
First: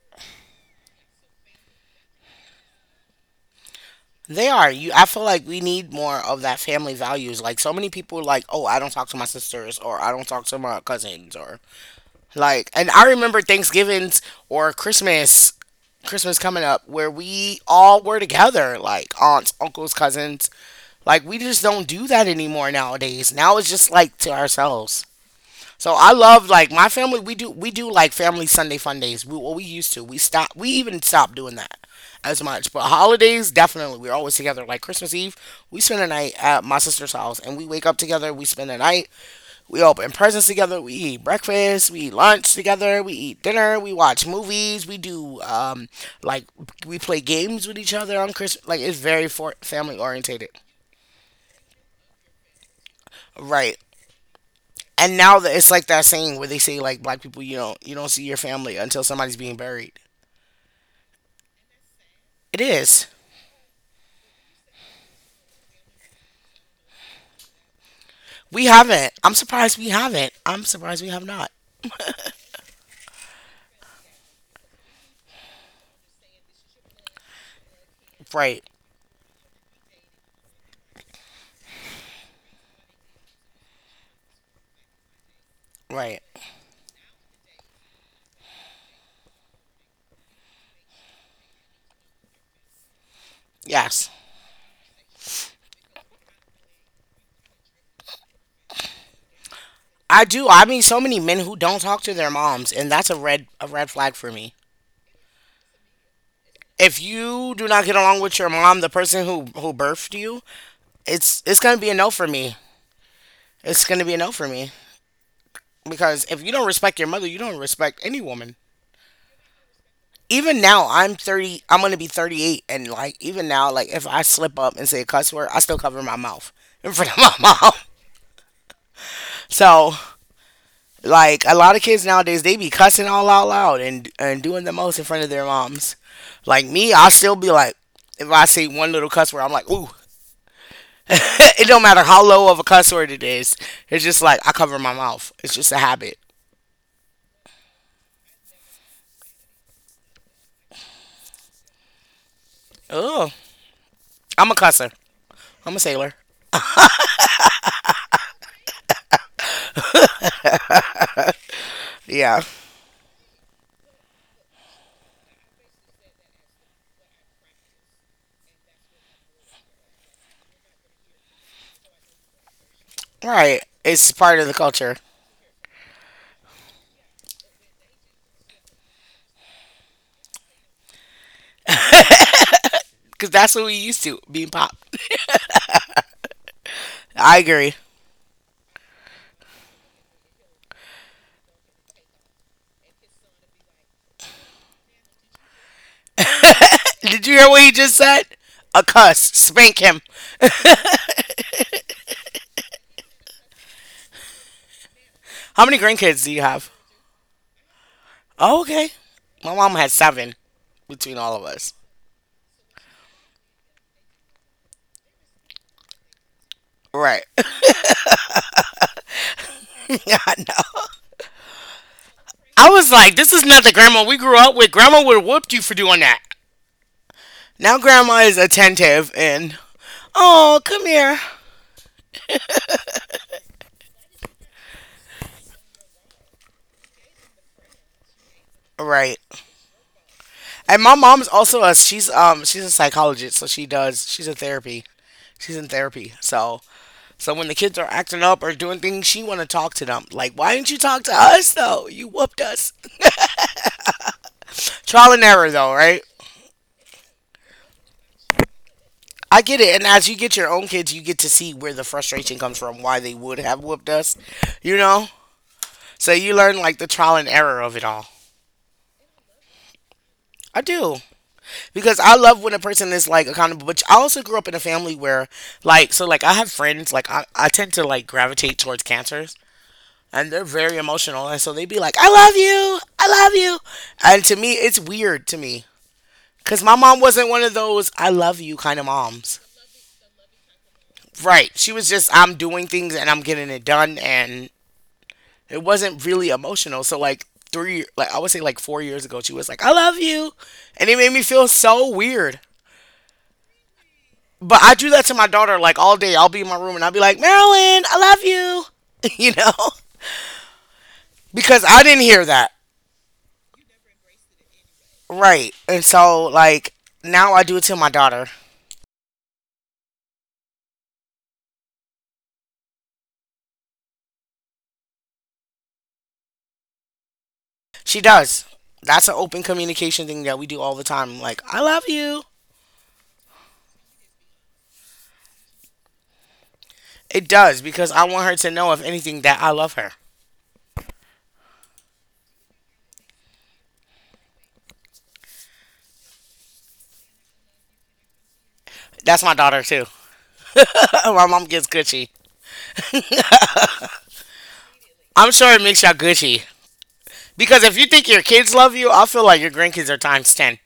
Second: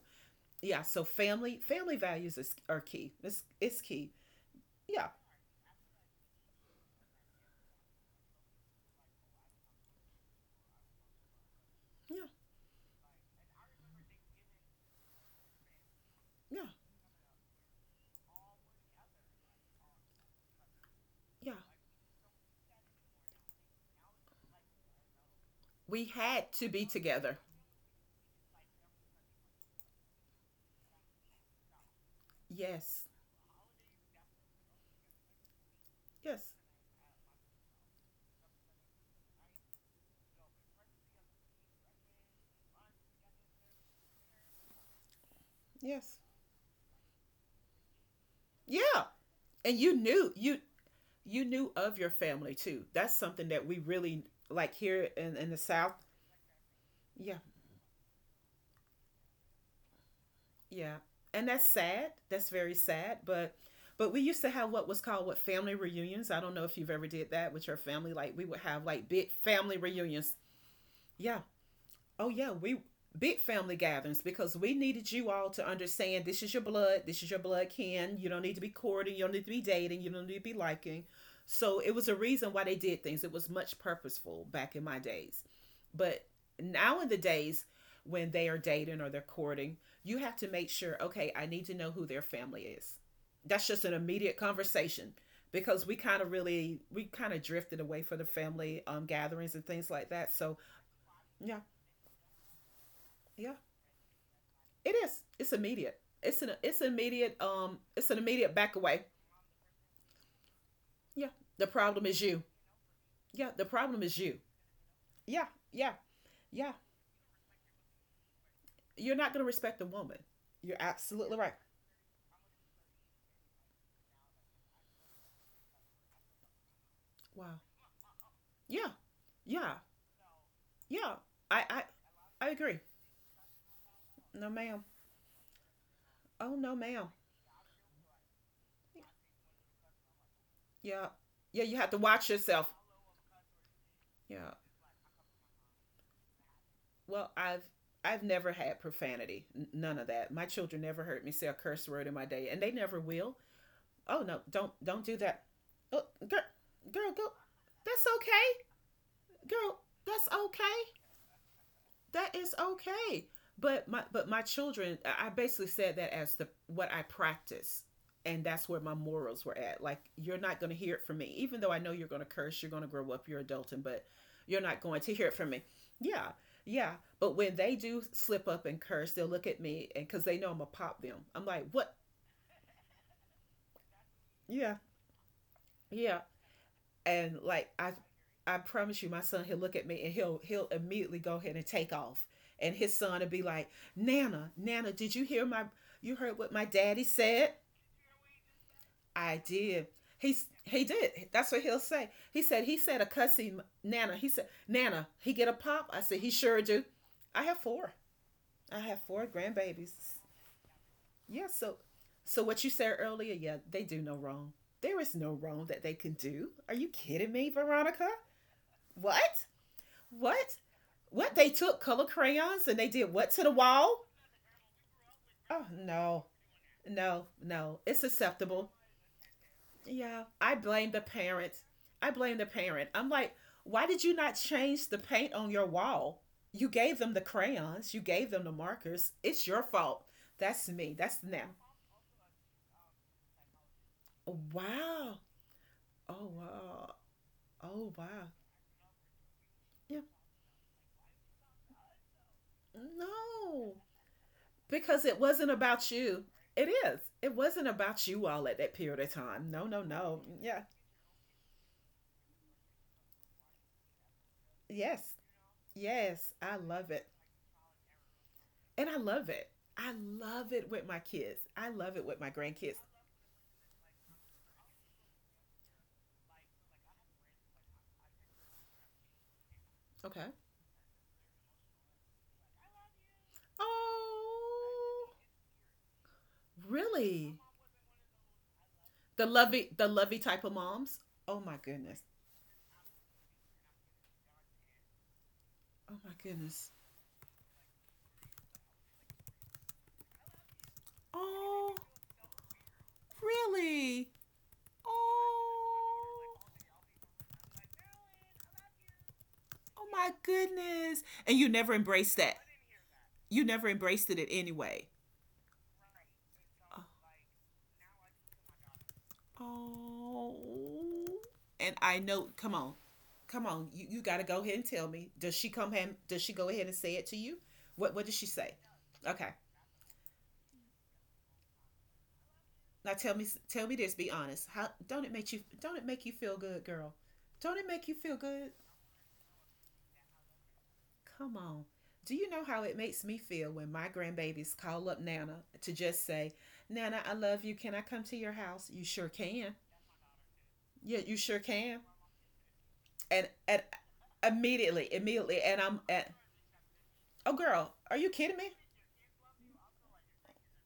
Speaker 2: yeah, so family family values is, are key. It's key.
Speaker 1: They are. You I
Speaker 2: Yeah,
Speaker 1: feel like we need more of that family values. Like so many people are like, "Oh, I don't talk to my sisters or I don't talk to my cousins or
Speaker 2: yeah,
Speaker 1: like." And I remember Thanksgivings or Christmas coming
Speaker 2: yeah,
Speaker 1: up where we all were together, like aunts, uncles, cousins. Like we
Speaker 2: yeah,
Speaker 1: just don't do that anymore nowadays. Now it's just like to ourselves. So
Speaker 2: we
Speaker 1: I love
Speaker 2: had to
Speaker 1: like
Speaker 2: be
Speaker 1: my family. We
Speaker 2: together.
Speaker 1: do we do like family Sunday fun days. We Well, we used to. We stop. We even stopped doing that as much. But
Speaker 2: Yes,
Speaker 1: holidays, definitely, we're always together. Like Christmas Eve, we spend the night
Speaker 2: yes,
Speaker 1: at my sister's house, and we wake up together. We spend the night. We open presents together. We eat breakfast. We eat lunch together. We eat dinner. We watch movies. We do
Speaker 2: yes,
Speaker 1: like we play games with each other on Christmas. Like it's
Speaker 2: yeah,
Speaker 1: very
Speaker 2: and you
Speaker 1: family
Speaker 2: knew
Speaker 1: orientated.
Speaker 2: you knew of your family too. That's something that we
Speaker 1: Right.
Speaker 2: really like here
Speaker 1: And now
Speaker 2: in
Speaker 1: that
Speaker 2: the
Speaker 1: it's like
Speaker 2: south.
Speaker 1: that saying where they say like black
Speaker 2: Yeah,
Speaker 1: people you don't see your family until somebody's being buried.
Speaker 2: yeah, and that's sad. That's
Speaker 1: It
Speaker 2: very
Speaker 1: is.
Speaker 2: sad. But we used to have what was called, what, family reunions. I don't know if you've ever did that with your family. Like we would
Speaker 1: We
Speaker 2: have like
Speaker 1: haven't.
Speaker 2: big
Speaker 1: I'm
Speaker 2: family
Speaker 1: surprised we haven't.
Speaker 2: reunions.
Speaker 1: I'm surprised we have
Speaker 2: Yeah.
Speaker 1: not.
Speaker 2: Oh yeah, we big family gatherings because we needed you all to understand this is your blood, this is your blood kin. You don't need to
Speaker 1: Right.
Speaker 2: be courting, you don't need to be dating, you don't need to be liking. So it was a reason why they did things. It was much purposeful back in my days.
Speaker 1: Right.
Speaker 2: But now in the days when they are dating or they're courting, you have to make sure, okay, I need to know who their family is. That's just an
Speaker 1: Yes.
Speaker 2: immediate conversation because we kind of really we kind of drifted away from the family gatherings and things like
Speaker 1: I
Speaker 2: that.
Speaker 1: do.
Speaker 2: So,
Speaker 1: I mean so many men who
Speaker 2: yeah.
Speaker 1: don't talk to their moms and that's a red
Speaker 2: Yeah,
Speaker 1: a red flag for me.
Speaker 2: it is. It's immediate. It's an it's
Speaker 1: If
Speaker 2: immediate
Speaker 1: you do not get
Speaker 2: it's an
Speaker 1: along with your
Speaker 2: immediate back
Speaker 1: mom, the
Speaker 2: away.
Speaker 1: person who birthed you,
Speaker 2: Yeah.
Speaker 1: it's
Speaker 2: The
Speaker 1: going to be a
Speaker 2: problem
Speaker 1: no
Speaker 2: is
Speaker 1: for
Speaker 2: you.
Speaker 1: me.
Speaker 2: Yeah, the
Speaker 1: It's going
Speaker 2: problem
Speaker 1: to be
Speaker 2: is
Speaker 1: a no
Speaker 2: you.
Speaker 1: for me
Speaker 2: Yeah, yeah,
Speaker 1: because if you don't
Speaker 2: yeah.
Speaker 1: respect your mother, you don't respect any woman.
Speaker 2: You're not gonna respect a woman.
Speaker 1: Even
Speaker 2: You're
Speaker 1: now I'm
Speaker 2: absolutely right.
Speaker 1: 30. I'm going to be 38, and like even now, like if I slip up and say a cuss word, I still cover my mouth in front of
Speaker 2: Wow.
Speaker 1: my mom.
Speaker 2: Yeah. Yeah.
Speaker 1: So,
Speaker 2: Yeah.
Speaker 1: like a
Speaker 2: I
Speaker 1: lot
Speaker 2: I
Speaker 1: of kids nowadays they be
Speaker 2: agree.
Speaker 1: cussing all out loud and
Speaker 2: No
Speaker 1: doing the
Speaker 2: ma'am.
Speaker 1: most in front of their moms.
Speaker 2: Oh
Speaker 1: Like
Speaker 2: no
Speaker 1: me,
Speaker 2: ma'am.
Speaker 1: I still be like, if I see one little cuss word, I'm like, "Ooh."
Speaker 2: Yeah. Yeah,
Speaker 1: It
Speaker 2: you
Speaker 1: don't
Speaker 2: have to
Speaker 1: matter how
Speaker 2: watch
Speaker 1: low of a
Speaker 2: yourself.
Speaker 1: cuss word it is. It's just like
Speaker 2: Yeah.
Speaker 1: I cover my mouth. It's just a habit.
Speaker 2: Well, I've never had profanity. None of that. My children never heard me say a curse word in my day, and they never
Speaker 1: Oh,
Speaker 2: will. Oh no,
Speaker 1: I'm a cusser.
Speaker 2: don't do that.
Speaker 1: I'm a
Speaker 2: Oh,
Speaker 1: sailor.
Speaker 2: girl, go. That's okay, girl. That's okay. That
Speaker 1: Yeah.
Speaker 2: is okay. But my children, I basically said that as the what I practice, and that's where my morals were at. Like you're not going to hear it from me, even though I know you're going to curse, you're going to grow up, you're
Speaker 1: Right.
Speaker 2: adulting, but
Speaker 1: It's part of the
Speaker 2: you're not
Speaker 1: culture.
Speaker 2: going to hear it from me. Yeah, yeah. But when they do slip up and curse, they'll look at me, and because they know I'm gonna pop them, I'm like, what?
Speaker 1: Because that's what we used to being
Speaker 2: Yeah,
Speaker 1: pop.
Speaker 2: yeah. and
Speaker 1: I
Speaker 2: like
Speaker 1: agree.
Speaker 2: I I promise you my son, he'll look at me and he'll immediately go ahead and take off. And his son will be like, Nana, Nana, did you hear my you heard what my daddy
Speaker 1: Did you hear
Speaker 2: said?
Speaker 1: what he just said? A cuss.
Speaker 2: I
Speaker 1: Spank
Speaker 2: did.
Speaker 1: him.
Speaker 2: He did. That's what he'll say. He said a cussing Nana. He said Nana. He get a
Speaker 1: How many
Speaker 2: pop. I said
Speaker 1: grandkids
Speaker 2: he
Speaker 1: do you
Speaker 2: sure
Speaker 1: have?
Speaker 2: do. I have four.
Speaker 1: Oh,
Speaker 2: I
Speaker 1: okay.
Speaker 2: have four
Speaker 1: My mom
Speaker 2: grandbabies.
Speaker 1: had seven between all
Speaker 2: Yeah.
Speaker 1: of us.
Speaker 2: So so what you said earlier. Yeah, they do no wrong. There is no wrong that they can do. Are you
Speaker 1: Right.
Speaker 2: kidding me, Veronica? What?
Speaker 1: I
Speaker 2: What?
Speaker 1: know.
Speaker 2: What? They took color crayons
Speaker 1: I
Speaker 2: and they
Speaker 1: was
Speaker 2: did
Speaker 1: like,
Speaker 2: what
Speaker 1: this
Speaker 2: to
Speaker 1: is
Speaker 2: the
Speaker 1: not the grandma
Speaker 2: wall?
Speaker 1: we grew up with. Grandma would have whooped
Speaker 2: Oh,
Speaker 1: you for doing that.
Speaker 2: no, no,
Speaker 1: Now
Speaker 2: no. It's
Speaker 1: grandma is
Speaker 2: acceptable.
Speaker 1: attentive and
Speaker 2: Yeah. I
Speaker 1: oh, come
Speaker 2: blame the
Speaker 1: here.
Speaker 2: parent. I blame the parent. I'm like, why did you not change the paint on your wall? You gave them the crayons, you gave them the markers.
Speaker 1: Right.
Speaker 2: It's your fault. That's
Speaker 1: And
Speaker 2: me.
Speaker 1: my
Speaker 2: That's
Speaker 1: mom's
Speaker 2: now.
Speaker 1: also a she's a psychologist, so she's a therapy.
Speaker 2: Wow.
Speaker 1: She's in therapy.
Speaker 2: Oh,
Speaker 1: So
Speaker 2: wow.
Speaker 1: So when the kids are
Speaker 2: Oh,
Speaker 1: acting
Speaker 2: wow.
Speaker 1: up or doing things, she want to talk to
Speaker 2: Yeah.
Speaker 1: them. Like, why didn't you talk to us though? You whooped us.
Speaker 2: No. Because
Speaker 1: Trial
Speaker 2: it
Speaker 1: and
Speaker 2: wasn't
Speaker 1: error though,
Speaker 2: about
Speaker 1: right?
Speaker 2: you. It is. It wasn't about you all at that period of
Speaker 1: I
Speaker 2: time.
Speaker 1: get
Speaker 2: No,
Speaker 1: it.
Speaker 2: no,
Speaker 1: And as you
Speaker 2: no.
Speaker 1: get your
Speaker 2: Yeah.
Speaker 1: own kids, you get to see where the frustration comes from, why they would have whooped us, you
Speaker 2: Yes.
Speaker 1: know? So
Speaker 2: Yes.
Speaker 1: you
Speaker 2: I
Speaker 1: learn like the
Speaker 2: love it.
Speaker 1: trial and error of it all.
Speaker 2: And I love it. I love
Speaker 1: I
Speaker 2: it with my
Speaker 1: do.
Speaker 2: kids. I love
Speaker 1: Because
Speaker 2: it
Speaker 1: I
Speaker 2: with my
Speaker 1: love when a
Speaker 2: grandkids.
Speaker 1: person is like accountable, but I also grew up in a family where like so like I have friends, like I tend to like gravitate towards cancers
Speaker 2: Okay.
Speaker 1: and they're very emotional and so they would be like, I love you, I love you, and to me it's
Speaker 2: Oh,
Speaker 1: weird to me. Because my mom wasn't
Speaker 2: really?
Speaker 1: one of those I love you kind of moms.
Speaker 2: The lovey type of moms. Oh
Speaker 1: Right.
Speaker 2: my
Speaker 1: She was
Speaker 2: goodness.
Speaker 1: just, I'm doing things and I'm getting it done. And it
Speaker 2: Oh
Speaker 1: wasn't
Speaker 2: my
Speaker 1: really
Speaker 2: goodness.
Speaker 1: emotional. So, like, I would say like 4 years ago, she was like, I love you. And it made me feel
Speaker 2: Oh,
Speaker 1: so weird.
Speaker 2: really?
Speaker 1: But I do that to my daughter like all day. I'll
Speaker 2: Oh.
Speaker 1: be in my room and I'll be like, Marilyn, I love you. You know?
Speaker 2: Oh my goodness. And you
Speaker 1: Because
Speaker 2: never
Speaker 1: I didn't
Speaker 2: embraced
Speaker 1: hear
Speaker 2: that.
Speaker 1: that.
Speaker 2: You never embraced it in any way.
Speaker 1: Right. And so, like,
Speaker 2: Uh,
Speaker 1: now I do it to my daughter.
Speaker 2: Oh. And I know, come on. Come on. You got to go ahead and tell me. Does she come home? Does she go ahead and say it to you? What
Speaker 1: She
Speaker 2: what does she
Speaker 1: does.
Speaker 2: say?
Speaker 1: That's an
Speaker 2: Okay.
Speaker 1: open communication thing that we do all the time. Like, I love you.
Speaker 2: Now tell me this, be honest. How don't it make you feel good, girl?
Speaker 1: It
Speaker 2: Don't it
Speaker 1: does
Speaker 2: make you
Speaker 1: because I
Speaker 2: feel
Speaker 1: want her
Speaker 2: good?
Speaker 1: to know, if anything, that I love her.
Speaker 2: Come on. Do you know how it makes me feel when my grandbabies call up Nana to just say, Nana, I love you. Can I come to your house? You sure
Speaker 1: That's my
Speaker 2: can.
Speaker 1: daughter too.
Speaker 2: Yeah, you
Speaker 1: My
Speaker 2: sure
Speaker 1: mom gets
Speaker 2: can.
Speaker 1: Gucci.
Speaker 2: And immediately,
Speaker 1: I'm
Speaker 2: immediately,
Speaker 1: sure
Speaker 2: and
Speaker 1: it
Speaker 2: I'm
Speaker 1: makes y'all
Speaker 2: at.
Speaker 1: Gucci
Speaker 2: Oh
Speaker 1: because
Speaker 2: girl,
Speaker 1: if you
Speaker 2: are
Speaker 1: think
Speaker 2: you
Speaker 1: your
Speaker 2: kidding me?
Speaker 1: kids love you, I feel like your grandkids are times 10.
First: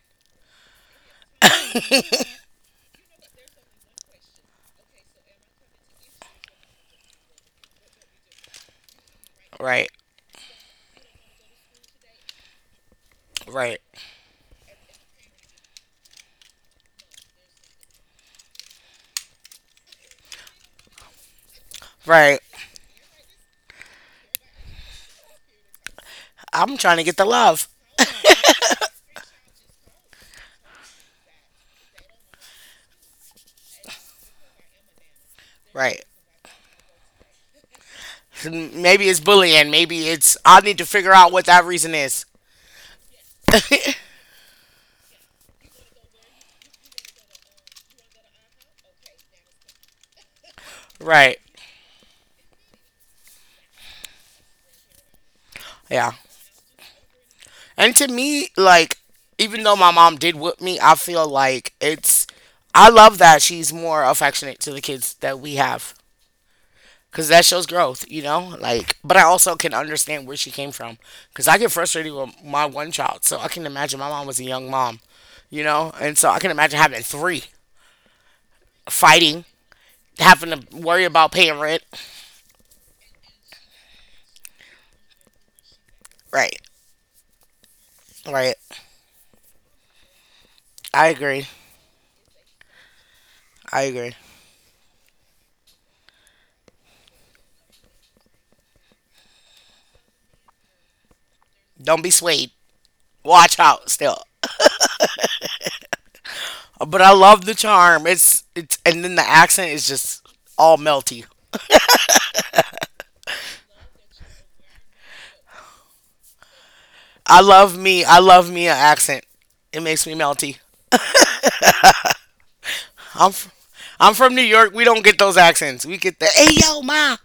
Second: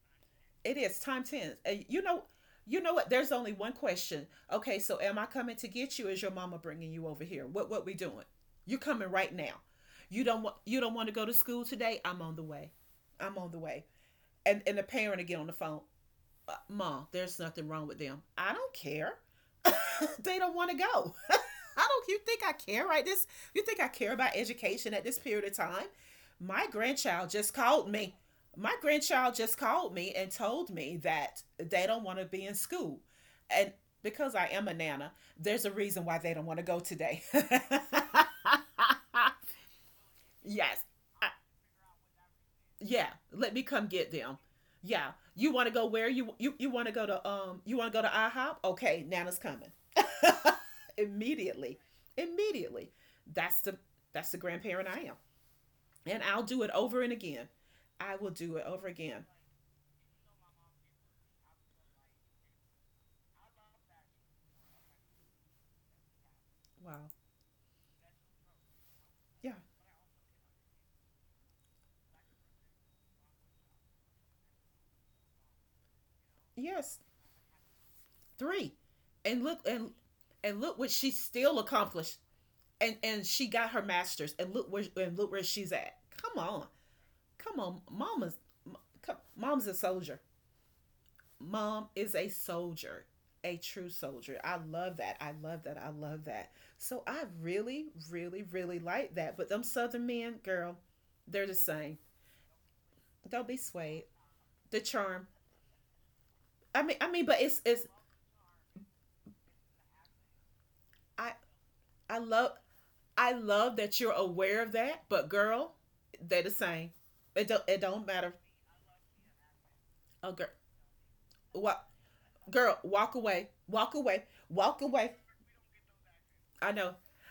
Speaker 2: It is time ten. You know what? There's only one question. Okay, so am I coming to get you? Is your mama bringing you over here? What we doing? You coming right now?
Speaker 1: Right,
Speaker 2: You don't want to go to school today? I'm on the way. I'm on the
Speaker 1: right,
Speaker 2: way. And the parent again on the phone. Mom, there's nothing wrong with them. I don't care. They don't want to go. I don't you think
Speaker 1: right.
Speaker 2: I care, right? this You think I care about education at this period of time? my
Speaker 1: I'm trying to get the
Speaker 2: grandchild just
Speaker 1: love.
Speaker 2: called me my grandchild just called me and told me that they don't want to be in school. And because I am a nana, there's a reason
Speaker 1: Right.
Speaker 2: why they don't want to go today.
Speaker 1: Maybe it's bullying. Maybe it's I need
Speaker 2: Yes.
Speaker 1: to figure
Speaker 2: I,
Speaker 1: out what that reason is.
Speaker 2: yeah, let me come get them. Yeah, you want to go where? You want to go to you want to go to IHOP? Okay, Nana's coming.
Speaker 1: Right.
Speaker 2: Immediately, immediately. That's the that's the grandparent I am,
Speaker 1: Yeah.
Speaker 2: and I'll do it over and again.
Speaker 1: And to
Speaker 2: I will
Speaker 1: me,
Speaker 2: do it over
Speaker 1: like,
Speaker 2: again.
Speaker 1: even though my mom did whip me, I feel like it's. I love that she's more affectionate to the kids that we have
Speaker 2: Wow.
Speaker 1: because that shows growth, you know. Like, but I
Speaker 2: Yeah.
Speaker 1: also can understand where she came from because I get frustrated with my one child, so I can imagine my mom was a young mom, you know, and so I can imagine
Speaker 2: Yes.
Speaker 1: having three
Speaker 2: Three, and
Speaker 1: fighting,
Speaker 2: look
Speaker 1: having
Speaker 2: and look
Speaker 1: to
Speaker 2: what she
Speaker 1: worry about
Speaker 2: still
Speaker 1: paying rent.
Speaker 2: accomplished, and she got her masters, and look where she's at. Come
Speaker 1: Right,
Speaker 2: on, come on,
Speaker 1: right.
Speaker 2: mom's a soldier.
Speaker 1: I agree.
Speaker 2: Mom is a soldier, a
Speaker 1: I
Speaker 2: true
Speaker 1: agree.
Speaker 2: soldier. I love that. I love that. I love that. So I really, really, really like that. But them Southern men, girl, they're the same.
Speaker 1: Don't be swayed.
Speaker 2: Don't be
Speaker 1: Watch out
Speaker 2: swayed.
Speaker 1: still.
Speaker 2: The charm.
Speaker 1: But I
Speaker 2: But
Speaker 1: love
Speaker 2: it's
Speaker 1: the
Speaker 2: it's
Speaker 1: charm. It's and then the accent is just all melty.
Speaker 2: I I love I love that you're aware of that. But girl, they're the same.
Speaker 1: I
Speaker 2: It don't
Speaker 1: love me. I
Speaker 2: matter.
Speaker 1: love me an accent. It makes me
Speaker 2: Oh girl,
Speaker 1: melty.
Speaker 2: what girl? Walk
Speaker 1: I'm
Speaker 2: away.
Speaker 1: fr-
Speaker 2: Walk
Speaker 1: I'm
Speaker 2: away.
Speaker 1: from New York.
Speaker 2: Walk
Speaker 1: We don't
Speaker 2: away.
Speaker 1: get those accents. We get the hey
Speaker 2: I
Speaker 1: yo
Speaker 2: know.
Speaker 1: ma.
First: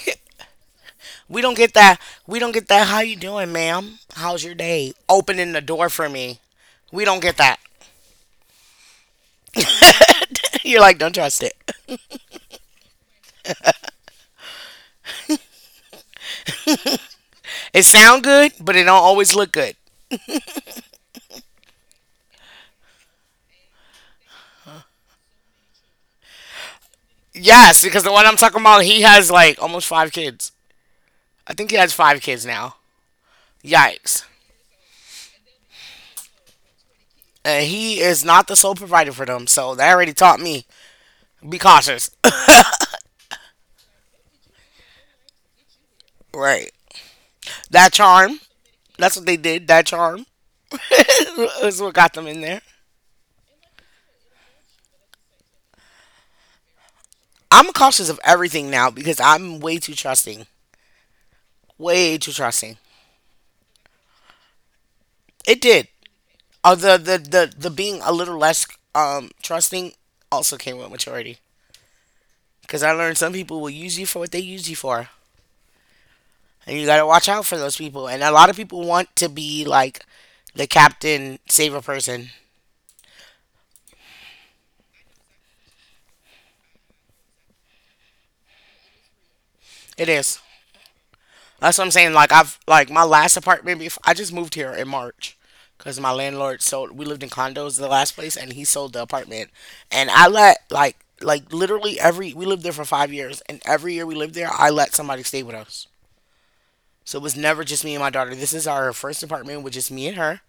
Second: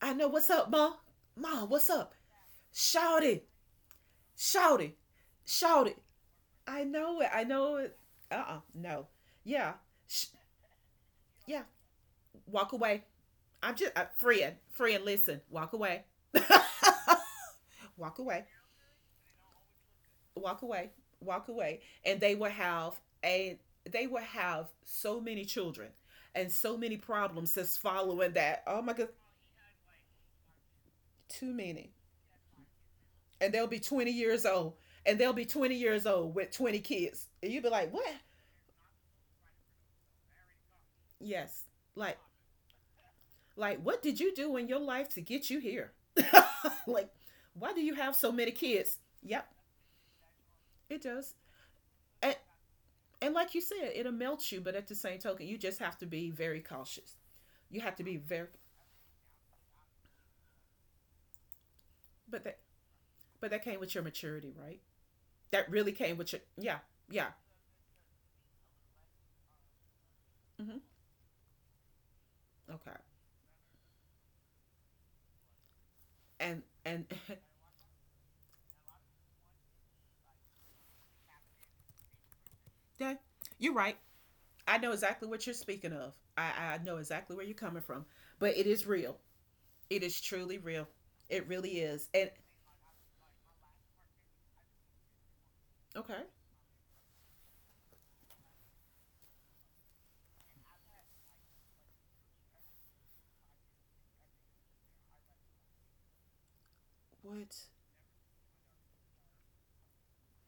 Speaker 2: I know. What's up, mom?
Speaker 1: We don't
Speaker 2: Mom,
Speaker 1: get
Speaker 2: what's
Speaker 1: that.
Speaker 2: up?
Speaker 1: We don't get that. How you
Speaker 2: Shout it.
Speaker 1: doing, ma'am? How's your
Speaker 2: Shout
Speaker 1: day?
Speaker 2: it.
Speaker 1: Opening the
Speaker 2: Shout
Speaker 1: door
Speaker 2: it.
Speaker 1: for me.
Speaker 2: I
Speaker 1: We don't
Speaker 2: know it.
Speaker 1: get
Speaker 2: I
Speaker 1: that.
Speaker 2: know it. No. Yeah. Sh-
Speaker 1: You're like, don't trust
Speaker 2: yeah.
Speaker 1: it.
Speaker 2: Walk away. I'm just, friend, listen. Walk away.
Speaker 1: It
Speaker 2: Walk
Speaker 1: sound
Speaker 2: away.
Speaker 1: good, but it don't always look good.
Speaker 2: Walk away. Walk away. And they will have they will have so many children and so many problems that's
Speaker 1: Yes, because the one
Speaker 2: following
Speaker 1: I'm talking
Speaker 2: that. Oh
Speaker 1: about,
Speaker 2: my
Speaker 1: he
Speaker 2: God.
Speaker 1: has like almost five kids. I
Speaker 2: Too
Speaker 1: think he
Speaker 2: many.
Speaker 1: has five kids now.
Speaker 2: And they'll be 20
Speaker 1: Yikes.
Speaker 2: years old. And they'll be 20 years old with 20 kids. And you'll
Speaker 1: And
Speaker 2: be like,
Speaker 1: he
Speaker 2: what?
Speaker 1: is not the sole provider for them, so that already taught me. Be
Speaker 2: Yes.
Speaker 1: cautious.
Speaker 2: Like, Like, what did you do in your life to get you here?
Speaker 1: Right.
Speaker 2: like, why do
Speaker 1: That
Speaker 2: you have so
Speaker 1: charm.
Speaker 2: many kids?
Speaker 1: That's what they
Speaker 2: Yep,
Speaker 1: did. That charm.
Speaker 2: it does.
Speaker 1: is what got them
Speaker 2: And,
Speaker 1: in there.
Speaker 2: and like you said, it'll melt you, but at the same token, you just have to be very cautious.
Speaker 1: I'm
Speaker 2: You have to
Speaker 1: cautious
Speaker 2: be
Speaker 1: of
Speaker 2: very,
Speaker 1: everything now because I'm way too trusting. Way too
Speaker 2: but that,
Speaker 1: trusting.
Speaker 2: but that came with your maturity, right?
Speaker 1: It
Speaker 2: That
Speaker 1: did.
Speaker 2: really came with your,
Speaker 1: Uh,
Speaker 2: yeah,
Speaker 1: the, the,
Speaker 2: yeah.
Speaker 1: the, the being a little less trusting also came
Speaker 2: Mm-hmm.
Speaker 1: with maturity. Because I
Speaker 2: Okay.
Speaker 1: learned some people will use you for what they use you for.
Speaker 2: And,
Speaker 1: And you got
Speaker 2: and
Speaker 1: to watch out for those people. And a lot of people want to be like the captain saver person.
Speaker 2: that, you're right. I know exactly what you're speaking of. I know exactly where you're coming from, but it is real. It
Speaker 1: It
Speaker 2: is
Speaker 1: is.
Speaker 2: truly real. It
Speaker 1: That's
Speaker 2: really
Speaker 1: what I'm
Speaker 2: is.
Speaker 1: saying.
Speaker 2: And
Speaker 1: Like I've like my last apartment. Before, I just moved here in March because my
Speaker 2: okay,
Speaker 1: landlord sold. We lived in condos the last place, and he sold the apartment. And I let literally every we lived there for 5 years, and every year we lived there, I let somebody stay with us. So it was
Speaker 2: what?
Speaker 1: never just me and my daughter. This is our first apartment with just me and her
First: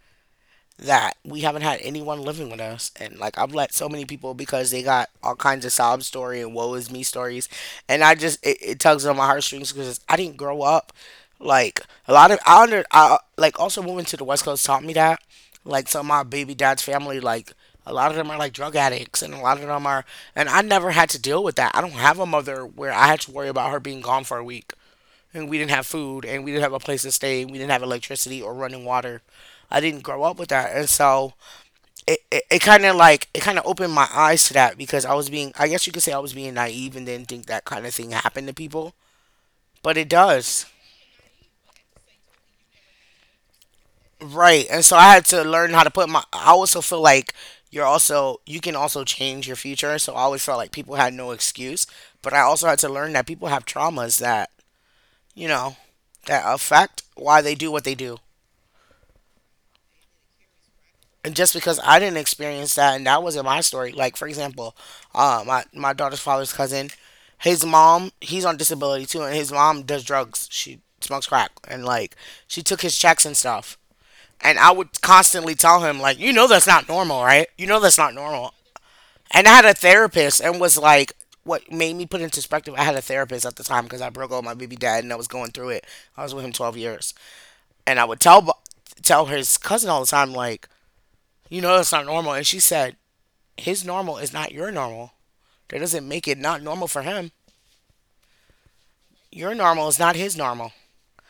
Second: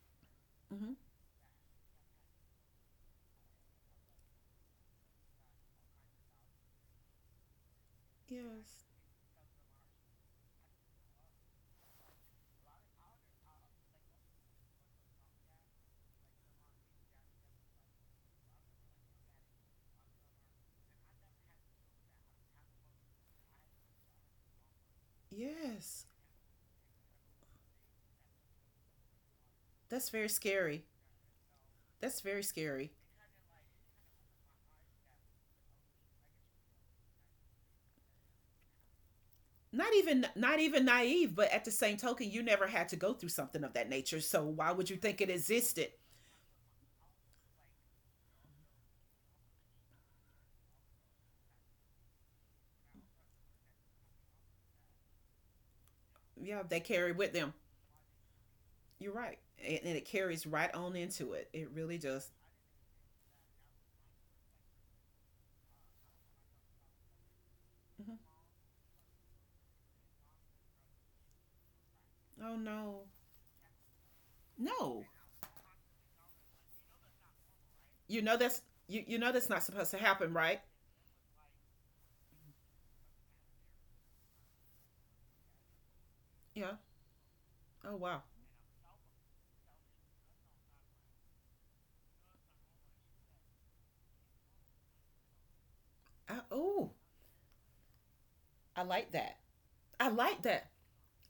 Speaker 2: Mm-hmm.
Speaker 1: that we haven't had anyone living with us, and like I've let so many people because they got all kinds of sob story and woe is me stories, and I just it
Speaker 2: Yes.
Speaker 1: tugs on my heartstrings because I didn't grow up like a lot of I under I like also moving to the West Coast taught me that like some of my baby dad's family, like a lot of them are like drug addicts and a lot of them are, and I never had to deal with that. I don't have a mother where I had to worry about her being gone for a week and we didn't have
Speaker 2: Yes.
Speaker 1: food and we didn't have a place to stay and we didn't have electricity or running water. I didn't
Speaker 2: That's
Speaker 1: grow
Speaker 2: very
Speaker 1: up with that.
Speaker 2: scary.
Speaker 1: And so
Speaker 2: That's
Speaker 1: it,
Speaker 2: very
Speaker 1: it, it kind
Speaker 2: scary.
Speaker 1: of like, it kind of opened my eyes to that because I was being, I guess you could say, I was being naive and didn't think that kind of thing happened to people,
Speaker 2: Not
Speaker 1: but it
Speaker 2: even
Speaker 1: does.
Speaker 2: naive, but at the same token, you never had to go through something of that nature. So
Speaker 1: Right.
Speaker 2: why
Speaker 1: And
Speaker 2: would
Speaker 1: so
Speaker 2: you
Speaker 1: I
Speaker 2: think
Speaker 1: had
Speaker 2: it
Speaker 1: to learn how to
Speaker 2: existed?
Speaker 1: put my, I also feel like you're also, you can also change your future, so I always felt like people had no excuse, but I also had to learn that people have traumas that, you know that
Speaker 2: Yeah, they
Speaker 1: affect
Speaker 2: carry with
Speaker 1: why
Speaker 2: them.
Speaker 1: they do what they do.
Speaker 2: You're right, and it carries right on into
Speaker 1: And
Speaker 2: it.
Speaker 1: just
Speaker 2: It
Speaker 1: because
Speaker 2: really
Speaker 1: I didn't
Speaker 2: does.
Speaker 1: experience that and that wasn't my story. Like for example, my daughter's father's cousin, his mom,
Speaker 2: Hmm.
Speaker 1: he's on disability too, and his mom does drugs. She smokes crack and like
Speaker 2: Oh
Speaker 1: she took his
Speaker 2: no,
Speaker 1: checks and stuff. And I would
Speaker 2: no.
Speaker 1: constantly tell him like, you know that's not normal, right? You know that's not
Speaker 2: You know
Speaker 1: normal.
Speaker 2: that's you know that's
Speaker 1: And I
Speaker 2: not
Speaker 1: had a
Speaker 2: supposed to happen,
Speaker 1: therapist
Speaker 2: right?
Speaker 1: and was like, what made me put into perspective, I had a therapist at the time because I broke up with my baby dad and I was going through it. I was with him
Speaker 2: Yeah.
Speaker 1: 12 years.
Speaker 2: Oh
Speaker 1: And I would
Speaker 2: wow.
Speaker 1: tell his cousin all the time like, you know that's not normal. And she said, his normal is not your normal. That doesn't make it not normal
Speaker 2: Oh,
Speaker 1: for him.
Speaker 2: I like that.
Speaker 1: Your normal is
Speaker 2: I
Speaker 1: not his
Speaker 2: like that.
Speaker 1: normal.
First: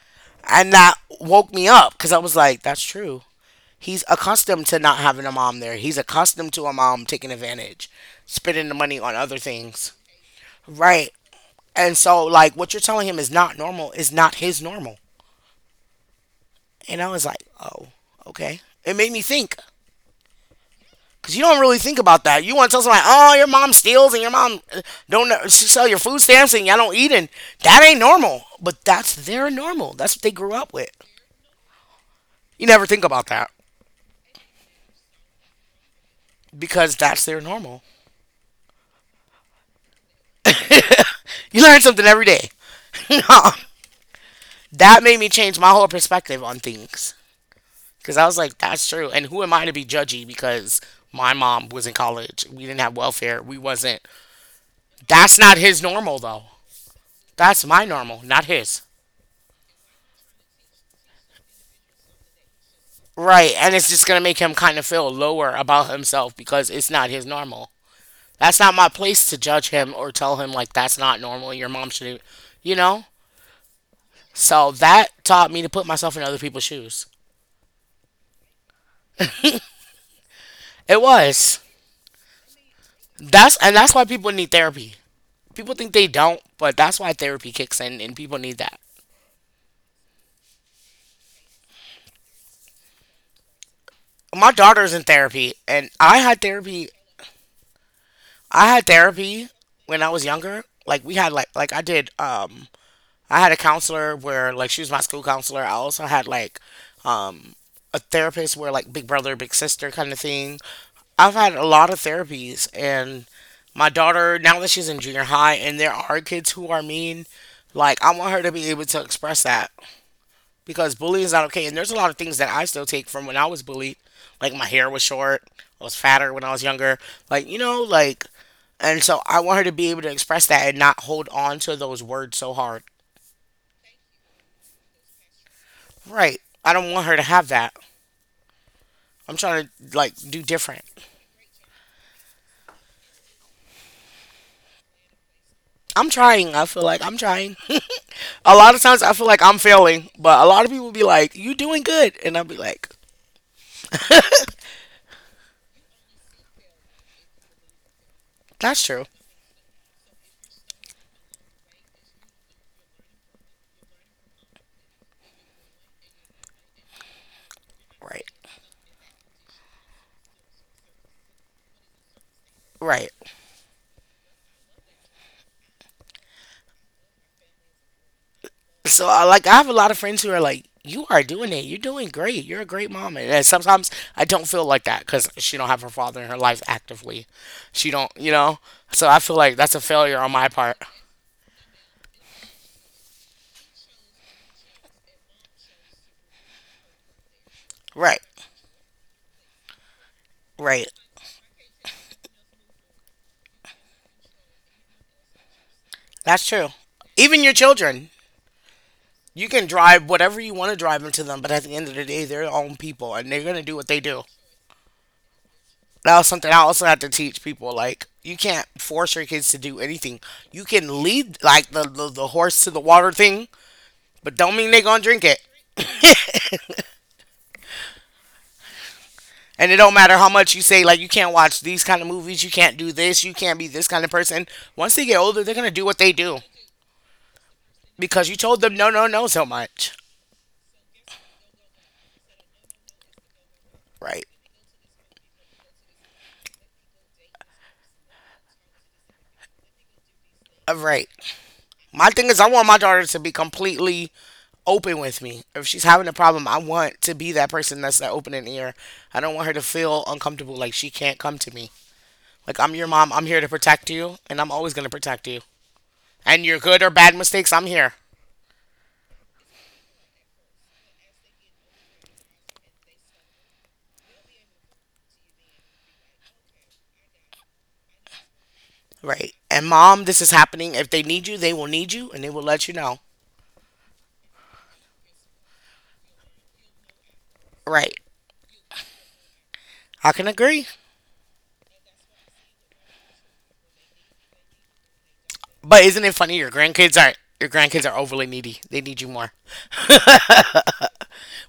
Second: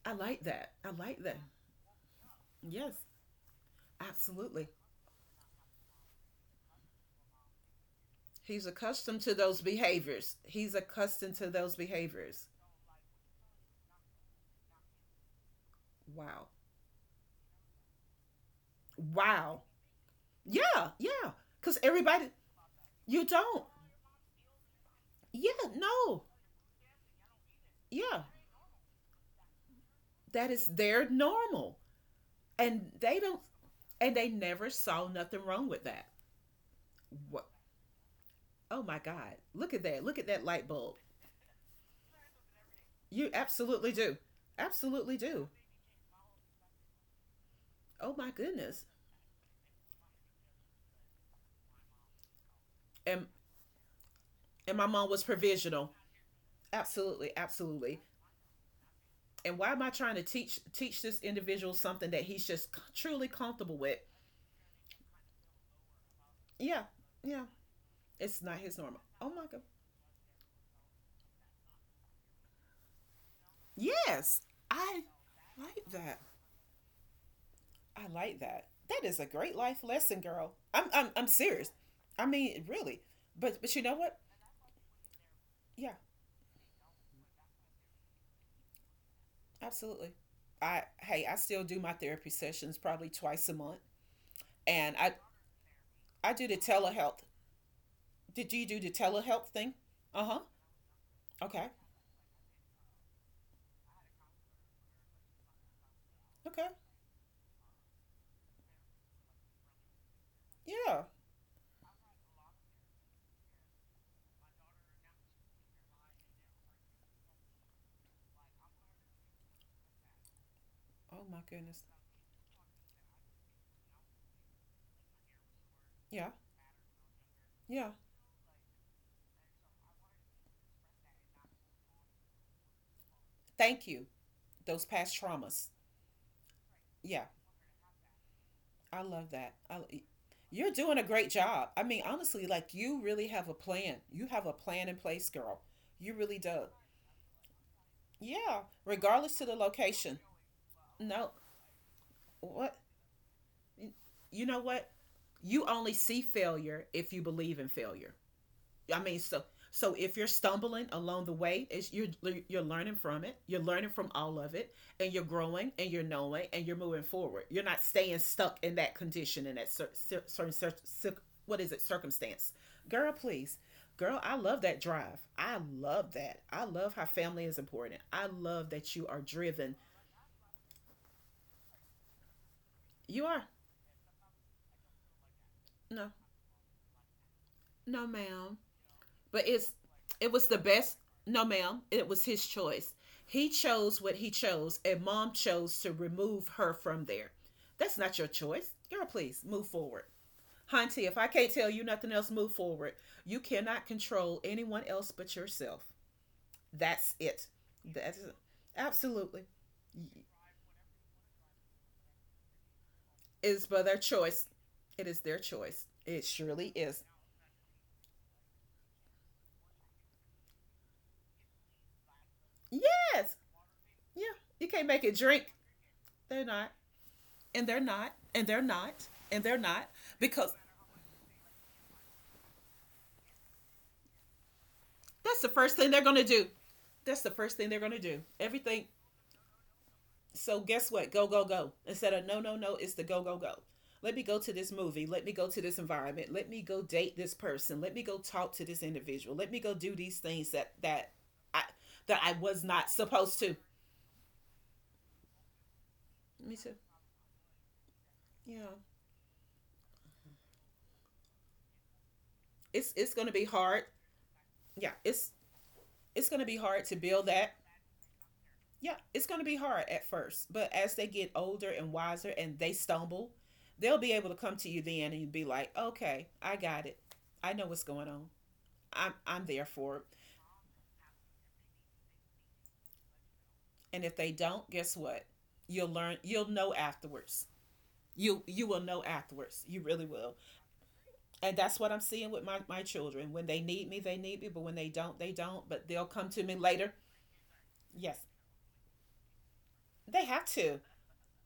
Speaker 2: I like
Speaker 1: And
Speaker 2: that. I
Speaker 1: that
Speaker 2: like that.
Speaker 1: woke me up because I was like, that's
Speaker 2: Yes,
Speaker 1: true. He's accustomed
Speaker 2: absolutely.
Speaker 1: to not having a mom there. He's accustomed to a mom taking advantage, spending
Speaker 2: He's
Speaker 1: the money on
Speaker 2: accustomed to
Speaker 1: other
Speaker 2: those
Speaker 1: things.
Speaker 2: behaviors. He's
Speaker 1: Right.
Speaker 2: accustomed to those
Speaker 1: And so
Speaker 2: behaviors.
Speaker 1: like, what you're telling him is not normal is not his normal.
Speaker 2: Wow.
Speaker 1: And I was like, oh, okay. It made me think.
Speaker 2: Wow. Yeah, yeah.
Speaker 1: Cause you don't
Speaker 2: Cause
Speaker 1: really think about
Speaker 2: everybody
Speaker 1: that. You want to tell somebody,
Speaker 2: you
Speaker 1: "Oh, your
Speaker 2: don't.
Speaker 1: mom steals and your mom don't
Speaker 2: Yeah,
Speaker 1: sell your food
Speaker 2: no.
Speaker 1: stamps and y'all don't eat," and that ain't
Speaker 2: Yeah.
Speaker 1: normal. But that's their normal. That's what they
Speaker 2: That
Speaker 1: grew
Speaker 2: is
Speaker 1: up with.
Speaker 2: their normal.
Speaker 1: You never
Speaker 2: And
Speaker 1: think
Speaker 2: they
Speaker 1: about
Speaker 2: don't
Speaker 1: that
Speaker 2: and they never saw nothing wrong with that.
Speaker 1: because that's their
Speaker 2: What
Speaker 1: normal.
Speaker 2: oh my God. Look at that. Look at that light bulb.
Speaker 1: You learn something every day.
Speaker 2: You
Speaker 1: That
Speaker 2: absolutely do.
Speaker 1: made
Speaker 2: Absolutely
Speaker 1: me
Speaker 2: do.
Speaker 1: change my whole perspective on things. Cause
Speaker 2: Oh
Speaker 1: I
Speaker 2: my
Speaker 1: was like,
Speaker 2: goodness.
Speaker 1: "That's true." And who am I to be judgy because my mom was in college? We didn't have
Speaker 2: And
Speaker 1: welfare. We wasn't.
Speaker 2: my mom was
Speaker 1: That's not his
Speaker 2: provisional.
Speaker 1: normal though.
Speaker 2: Absolutely,
Speaker 1: That's my
Speaker 2: absolutely.
Speaker 1: normal, not his.
Speaker 2: And why am I trying to teach this individual something that he's just truly
Speaker 1: Right, and
Speaker 2: comfortable
Speaker 1: it's
Speaker 2: with?
Speaker 1: just gonna make him kind of feel lower about himself because
Speaker 2: Yeah,
Speaker 1: it's not his
Speaker 2: yeah,
Speaker 1: normal.
Speaker 2: it's
Speaker 1: That's
Speaker 2: not
Speaker 1: not
Speaker 2: his
Speaker 1: my
Speaker 2: normal.
Speaker 1: place
Speaker 2: Oh
Speaker 1: to
Speaker 2: my god.
Speaker 1: judge him or tell him like that's not normal. Your mom should, you know.
Speaker 2: Yes,
Speaker 1: So
Speaker 2: I
Speaker 1: that taught me to put
Speaker 2: like
Speaker 1: myself
Speaker 2: that.
Speaker 1: in other people's shoes.
Speaker 2: I like that. That is a great life lesson, girl.
Speaker 1: It
Speaker 2: I'm
Speaker 1: was,
Speaker 2: serious. I mean, really.
Speaker 1: that's,
Speaker 2: But
Speaker 1: and
Speaker 2: but you
Speaker 1: that's
Speaker 2: know
Speaker 1: why
Speaker 2: what?
Speaker 1: people need therapy. People think
Speaker 2: Yeah,
Speaker 1: they don't, but that's why therapy kicks in, and people need that.
Speaker 2: absolutely. I hey, I still do my therapy sessions probably 2 times a month,
Speaker 1: My daughter's
Speaker 2: and
Speaker 1: in therapy, and I
Speaker 2: I
Speaker 1: had
Speaker 2: do the
Speaker 1: therapy.
Speaker 2: telehealth. Did you
Speaker 1: I
Speaker 2: do
Speaker 1: had
Speaker 2: the telehealth
Speaker 1: therapy
Speaker 2: thing?
Speaker 1: when I
Speaker 2: Uh
Speaker 1: was
Speaker 2: huh.
Speaker 1: younger, like we had like
Speaker 2: Okay.
Speaker 1: I did I had a counselor where like she was my school counselor. I also had like
Speaker 2: Okay.
Speaker 1: um, a therapist where like big brother, big sister kind of thing.
Speaker 2: Yeah.
Speaker 1: I've had a lot of therapies, and my daughter, now that she's in junior high and there are kids who are mean, like I want her to be able to express that because bullying
Speaker 2: Oh
Speaker 1: is
Speaker 2: my
Speaker 1: not okay. And
Speaker 2: goodness.
Speaker 1: there's a lot of things that I still take from when I was bullied. Like my hair was short, I was
Speaker 2: Yeah.
Speaker 1: fatter when I was younger. Like, you know,
Speaker 2: Yeah.
Speaker 1: like, and so I want her to be able to express that and not hold on to those words so hard.
Speaker 2: Thank you. Those past traumas.
Speaker 1: Right. I don't want her to
Speaker 2: Yeah.
Speaker 1: have that.
Speaker 2: I love
Speaker 1: I'm
Speaker 2: that.
Speaker 1: trying to like do
Speaker 2: You're
Speaker 1: different.
Speaker 2: doing a great job. I mean, honestly, like you really have a plan. You have a plan in place, girl.
Speaker 1: I'm
Speaker 2: You really
Speaker 1: trying. I
Speaker 2: do.
Speaker 1: feel like I'm trying. A
Speaker 2: Yeah.
Speaker 1: lot of times I feel
Speaker 2: Regardless
Speaker 1: like
Speaker 2: to the
Speaker 1: I'm failing,
Speaker 2: location.
Speaker 1: but a lot of people be
Speaker 2: No.
Speaker 1: like, "You doing good," and I'll be
Speaker 2: What?
Speaker 1: like,
Speaker 2: You know what? You only see failure if you believe in failure.
Speaker 1: "That's
Speaker 2: I
Speaker 1: true."
Speaker 2: mean, so if you're stumbling along the way, it's you're learning from it. You're learning from all of it, and you're growing, and you're knowing, and you're moving forward. You're not staying
Speaker 1: Right.
Speaker 2: stuck in that condition in that certain what is it circumstance.
Speaker 1: Right.
Speaker 2: Girl, please, girl, I love that drive. I love that. I love how family is important. I love that you
Speaker 1: So
Speaker 2: are
Speaker 1: I like, I have a
Speaker 2: driven.
Speaker 1: lot of friends who are like, "You are doing it. You're doing great. You're a great mom."
Speaker 2: You
Speaker 1: And,
Speaker 2: are
Speaker 1: and sometimes I don't feel like that because she don't have her
Speaker 2: no,
Speaker 1: father in her life actively. She
Speaker 2: no,
Speaker 1: don't, you
Speaker 2: ma'am.
Speaker 1: know. So I feel
Speaker 2: But
Speaker 1: like
Speaker 2: it's
Speaker 1: that's a failure
Speaker 2: it
Speaker 1: on
Speaker 2: was
Speaker 1: my
Speaker 2: the
Speaker 1: part.
Speaker 2: best. No, ma'am, it was his choice. He chose what he chose, and mom chose to remove her from there. That's not
Speaker 1: Right.
Speaker 2: your choice. Girl, please move forward.
Speaker 1: Right.
Speaker 2: Hunty, if I can't tell you nothing else, move forward. You cannot control anyone else but yourself.
Speaker 1: That's true.
Speaker 2: That's
Speaker 1: Even
Speaker 2: it.
Speaker 1: your children.
Speaker 2: That's it. Absolutely
Speaker 1: You can drive whatever you want to drive into them, but at the end of the day, they're their own people and they're going to
Speaker 2: is
Speaker 1: do
Speaker 2: but
Speaker 1: what
Speaker 2: their
Speaker 1: they do.
Speaker 2: choice. It is their choice.
Speaker 1: That
Speaker 2: It
Speaker 1: was something I
Speaker 2: surely
Speaker 1: also had
Speaker 2: is.
Speaker 1: to teach people. Like, you can't force your kids to do anything. You can lead, like, the horse to the water
Speaker 2: Yes.
Speaker 1: thing,
Speaker 2: Yeah.
Speaker 1: but don't
Speaker 2: You
Speaker 1: mean they're
Speaker 2: can't
Speaker 1: going to
Speaker 2: make it
Speaker 1: drink it.
Speaker 2: drink. They're not. And they're
Speaker 1: And it
Speaker 2: not,
Speaker 1: don't matter how much
Speaker 2: because
Speaker 1: you say, like, you can't watch these kind of movies, you can't do this, you can't be this kind of person. Once they get
Speaker 2: that's
Speaker 1: older,
Speaker 2: the
Speaker 1: they're going to
Speaker 2: first
Speaker 1: do
Speaker 2: thing
Speaker 1: what
Speaker 2: they're
Speaker 1: they
Speaker 2: going to
Speaker 1: do
Speaker 2: do. That's the first thing they're going to do.
Speaker 1: because you told them
Speaker 2: Everything.
Speaker 1: no, no, no so much.
Speaker 2: So guess what? Go, go, go. Instead of no, no, no, it's the go, go, go. Let me
Speaker 1: Right.
Speaker 2: go to this movie. Let me go to this environment. Let me go date this person. Let me go talk to this individual. Let me go do these things
Speaker 1: All right.
Speaker 2: I
Speaker 1: My
Speaker 2: that
Speaker 1: thing
Speaker 2: I
Speaker 1: is, I
Speaker 2: was
Speaker 1: want my
Speaker 2: not
Speaker 1: daughter to be
Speaker 2: supposed to.
Speaker 1: completely open with me. If she's having a problem,
Speaker 2: Me
Speaker 1: I
Speaker 2: too.
Speaker 1: want to be that person that's that open and ear.
Speaker 2: Yeah.
Speaker 1: I don't want her to feel uncomfortable, like she can't come to me. Like, I'm your
Speaker 2: It's
Speaker 1: mom,
Speaker 2: it's
Speaker 1: I'm
Speaker 2: going to
Speaker 1: here
Speaker 2: be
Speaker 1: to
Speaker 2: hard.
Speaker 1: protect you, and I'm always going to
Speaker 2: Yeah,
Speaker 1: protect
Speaker 2: it's
Speaker 1: you.
Speaker 2: it's going
Speaker 1: And
Speaker 2: to
Speaker 1: your
Speaker 2: be
Speaker 1: good
Speaker 2: hard
Speaker 1: or
Speaker 2: to
Speaker 1: bad
Speaker 2: build
Speaker 1: mistakes,
Speaker 2: that.
Speaker 1: I'm here.
Speaker 2: Yeah, it's going to be hard at first, but as they get older and wiser and they stumble, they'll be able to come to you then and you'll be like, "Okay, I got it. I know what's going on.
Speaker 1: Right.
Speaker 2: I'm
Speaker 1: And
Speaker 2: there for
Speaker 1: mom,
Speaker 2: it."
Speaker 1: this is happening. If they need you, they will need you and they will let you know.
Speaker 2: And if they don't, guess what? You'll learn. You'll know afterwards.
Speaker 1: Right.
Speaker 2: You will know afterwards. You really
Speaker 1: I can
Speaker 2: will.
Speaker 1: agree.
Speaker 2: And that's what I'm seeing with my children. When they need me, but when they don't, they don't.
Speaker 1: But
Speaker 2: But
Speaker 1: isn't
Speaker 2: they'll
Speaker 1: it
Speaker 2: come
Speaker 1: funny?
Speaker 2: to
Speaker 1: Your
Speaker 2: me later.
Speaker 1: grandkids are, your grandkids are
Speaker 2: Yes,
Speaker 1: overly needy. They need you more.
Speaker 2: they have to.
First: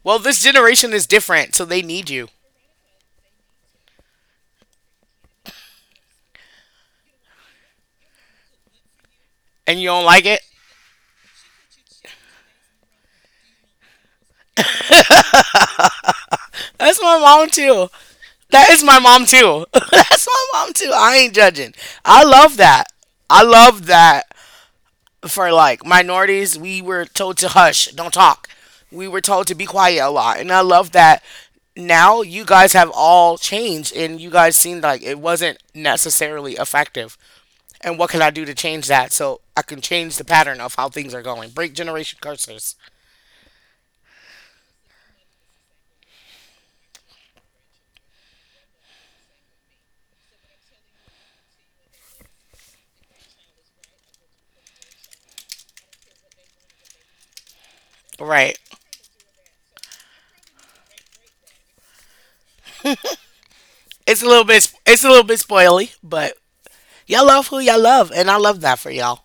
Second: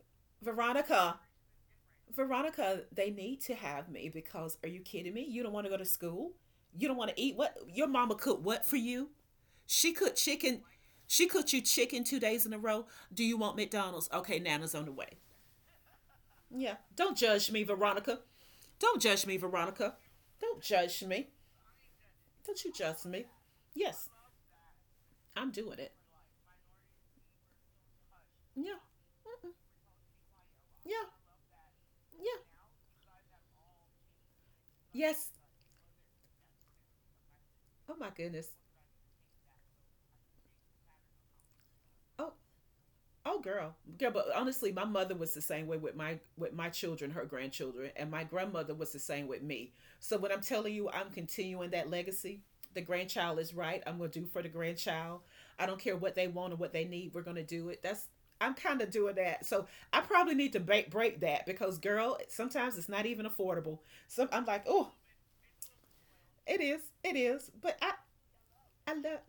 Speaker 1: Well, this generation is
Speaker 2: Veronica,
Speaker 1: different, so they need you.
Speaker 2: Veronica, they need to have me because are you kidding me? You don't want to go to school? You don't want to eat what? Your mama cooked what for you?
Speaker 1: And you
Speaker 2: She
Speaker 1: don't
Speaker 2: cooked
Speaker 1: like it?
Speaker 2: chicken. She cooked you chicken 2 days in a row. Do you want McDonald's? Okay, Nana's on the way. Yeah.
Speaker 1: That's
Speaker 2: Don't
Speaker 1: my mom
Speaker 2: judge me,
Speaker 1: too.
Speaker 2: Veronica.
Speaker 1: That is my
Speaker 2: Don't
Speaker 1: mom
Speaker 2: judge me,
Speaker 1: too.
Speaker 2: Veronica.
Speaker 1: That's my
Speaker 2: Don't
Speaker 1: mom too.
Speaker 2: judge
Speaker 1: I
Speaker 2: me.
Speaker 1: ain't judging. I love
Speaker 2: Don't you
Speaker 1: that.
Speaker 2: judge me.
Speaker 1: I love
Speaker 2: Yes,
Speaker 1: that
Speaker 2: I'm
Speaker 1: for
Speaker 2: doing
Speaker 1: like
Speaker 2: it.
Speaker 1: minorities, we were told to hush, don't talk.
Speaker 2: Yeah,
Speaker 1: We were told to be quiet a lot. And I love
Speaker 2: yeah,
Speaker 1: that now
Speaker 2: yeah.
Speaker 1: you guys have all changed and you guys seemed like it
Speaker 2: Yes.
Speaker 1: wasn't necessarily effective.
Speaker 2: Oh
Speaker 1: And
Speaker 2: my
Speaker 1: what can I do
Speaker 2: goodness.
Speaker 1: to change that so I can change the pattern of how things are going? Break generation
Speaker 2: Oh,
Speaker 1: curses.
Speaker 2: Oh girl, girl. But honestly, my mother was the same way with my children, her grandchildren, and my grandmother was the same with me. So when I'm telling you, I'm continuing that legacy. The grandchild is right. I'm gonna do for the grandchild. I don't care what they want or what they need. We're gonna do it. That's I'm
Speaker 1: Right.
Speaker 2: kind of doing that. So I probably need to break that because girl, sometimes it's not even affordable.
Speaker 1: It's
Speaker 2: So
Speaker 1: a
Speaker 2: I'm
Speaker 1: little
Speaker 2: like,
Speaker 1: bit,
Speaker 2: oh,
Speaker 1: it's a little bit spoily, but
Speaker 2: it is, it
Speaker 1: y'all
Speaker 2: is.
Speaker 1: love who
Speaker 2: But
Speaker 1: y'all love, and I love that
Speaker 2: I
Speaker 1: for
Speaker 2: love
Speaker 1: y'all.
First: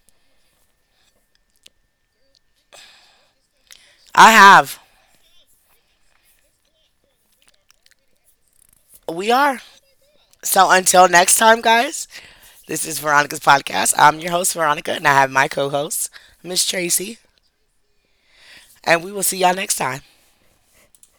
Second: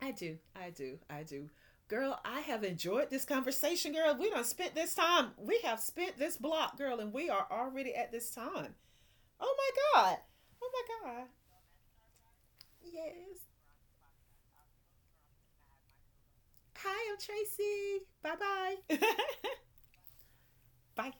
Speaker 2: I do. I do. I do. Girl, I have enjoyed this conversation, girl. We
Speaker 1: I
Speaker 2: done spent
Speaker 1: have.
Speaker 2: this time. We have spent this block, girl, and we are already at this time.
Speaker 1: We
Speaker 2: Oh
Speaker 1: are.
Speaker 2: my God. Oh
Speaker 1: So
Speaker 2: my
Speaker 1: until
Speaker 2: God.
Speaker 1: next time, guys, this is Veronica's
Speaker 2: Yes.
Speaker 1: podcast. I'm your host, Veronica, and I have my co host, Miss
Speaker 2: Hi, I'm
Speaker 1: Tracy,
Speaker 2: Tracy. Bye-bye.
Speaker 1: and we will see y'all next time.
Speaker 2: Bye.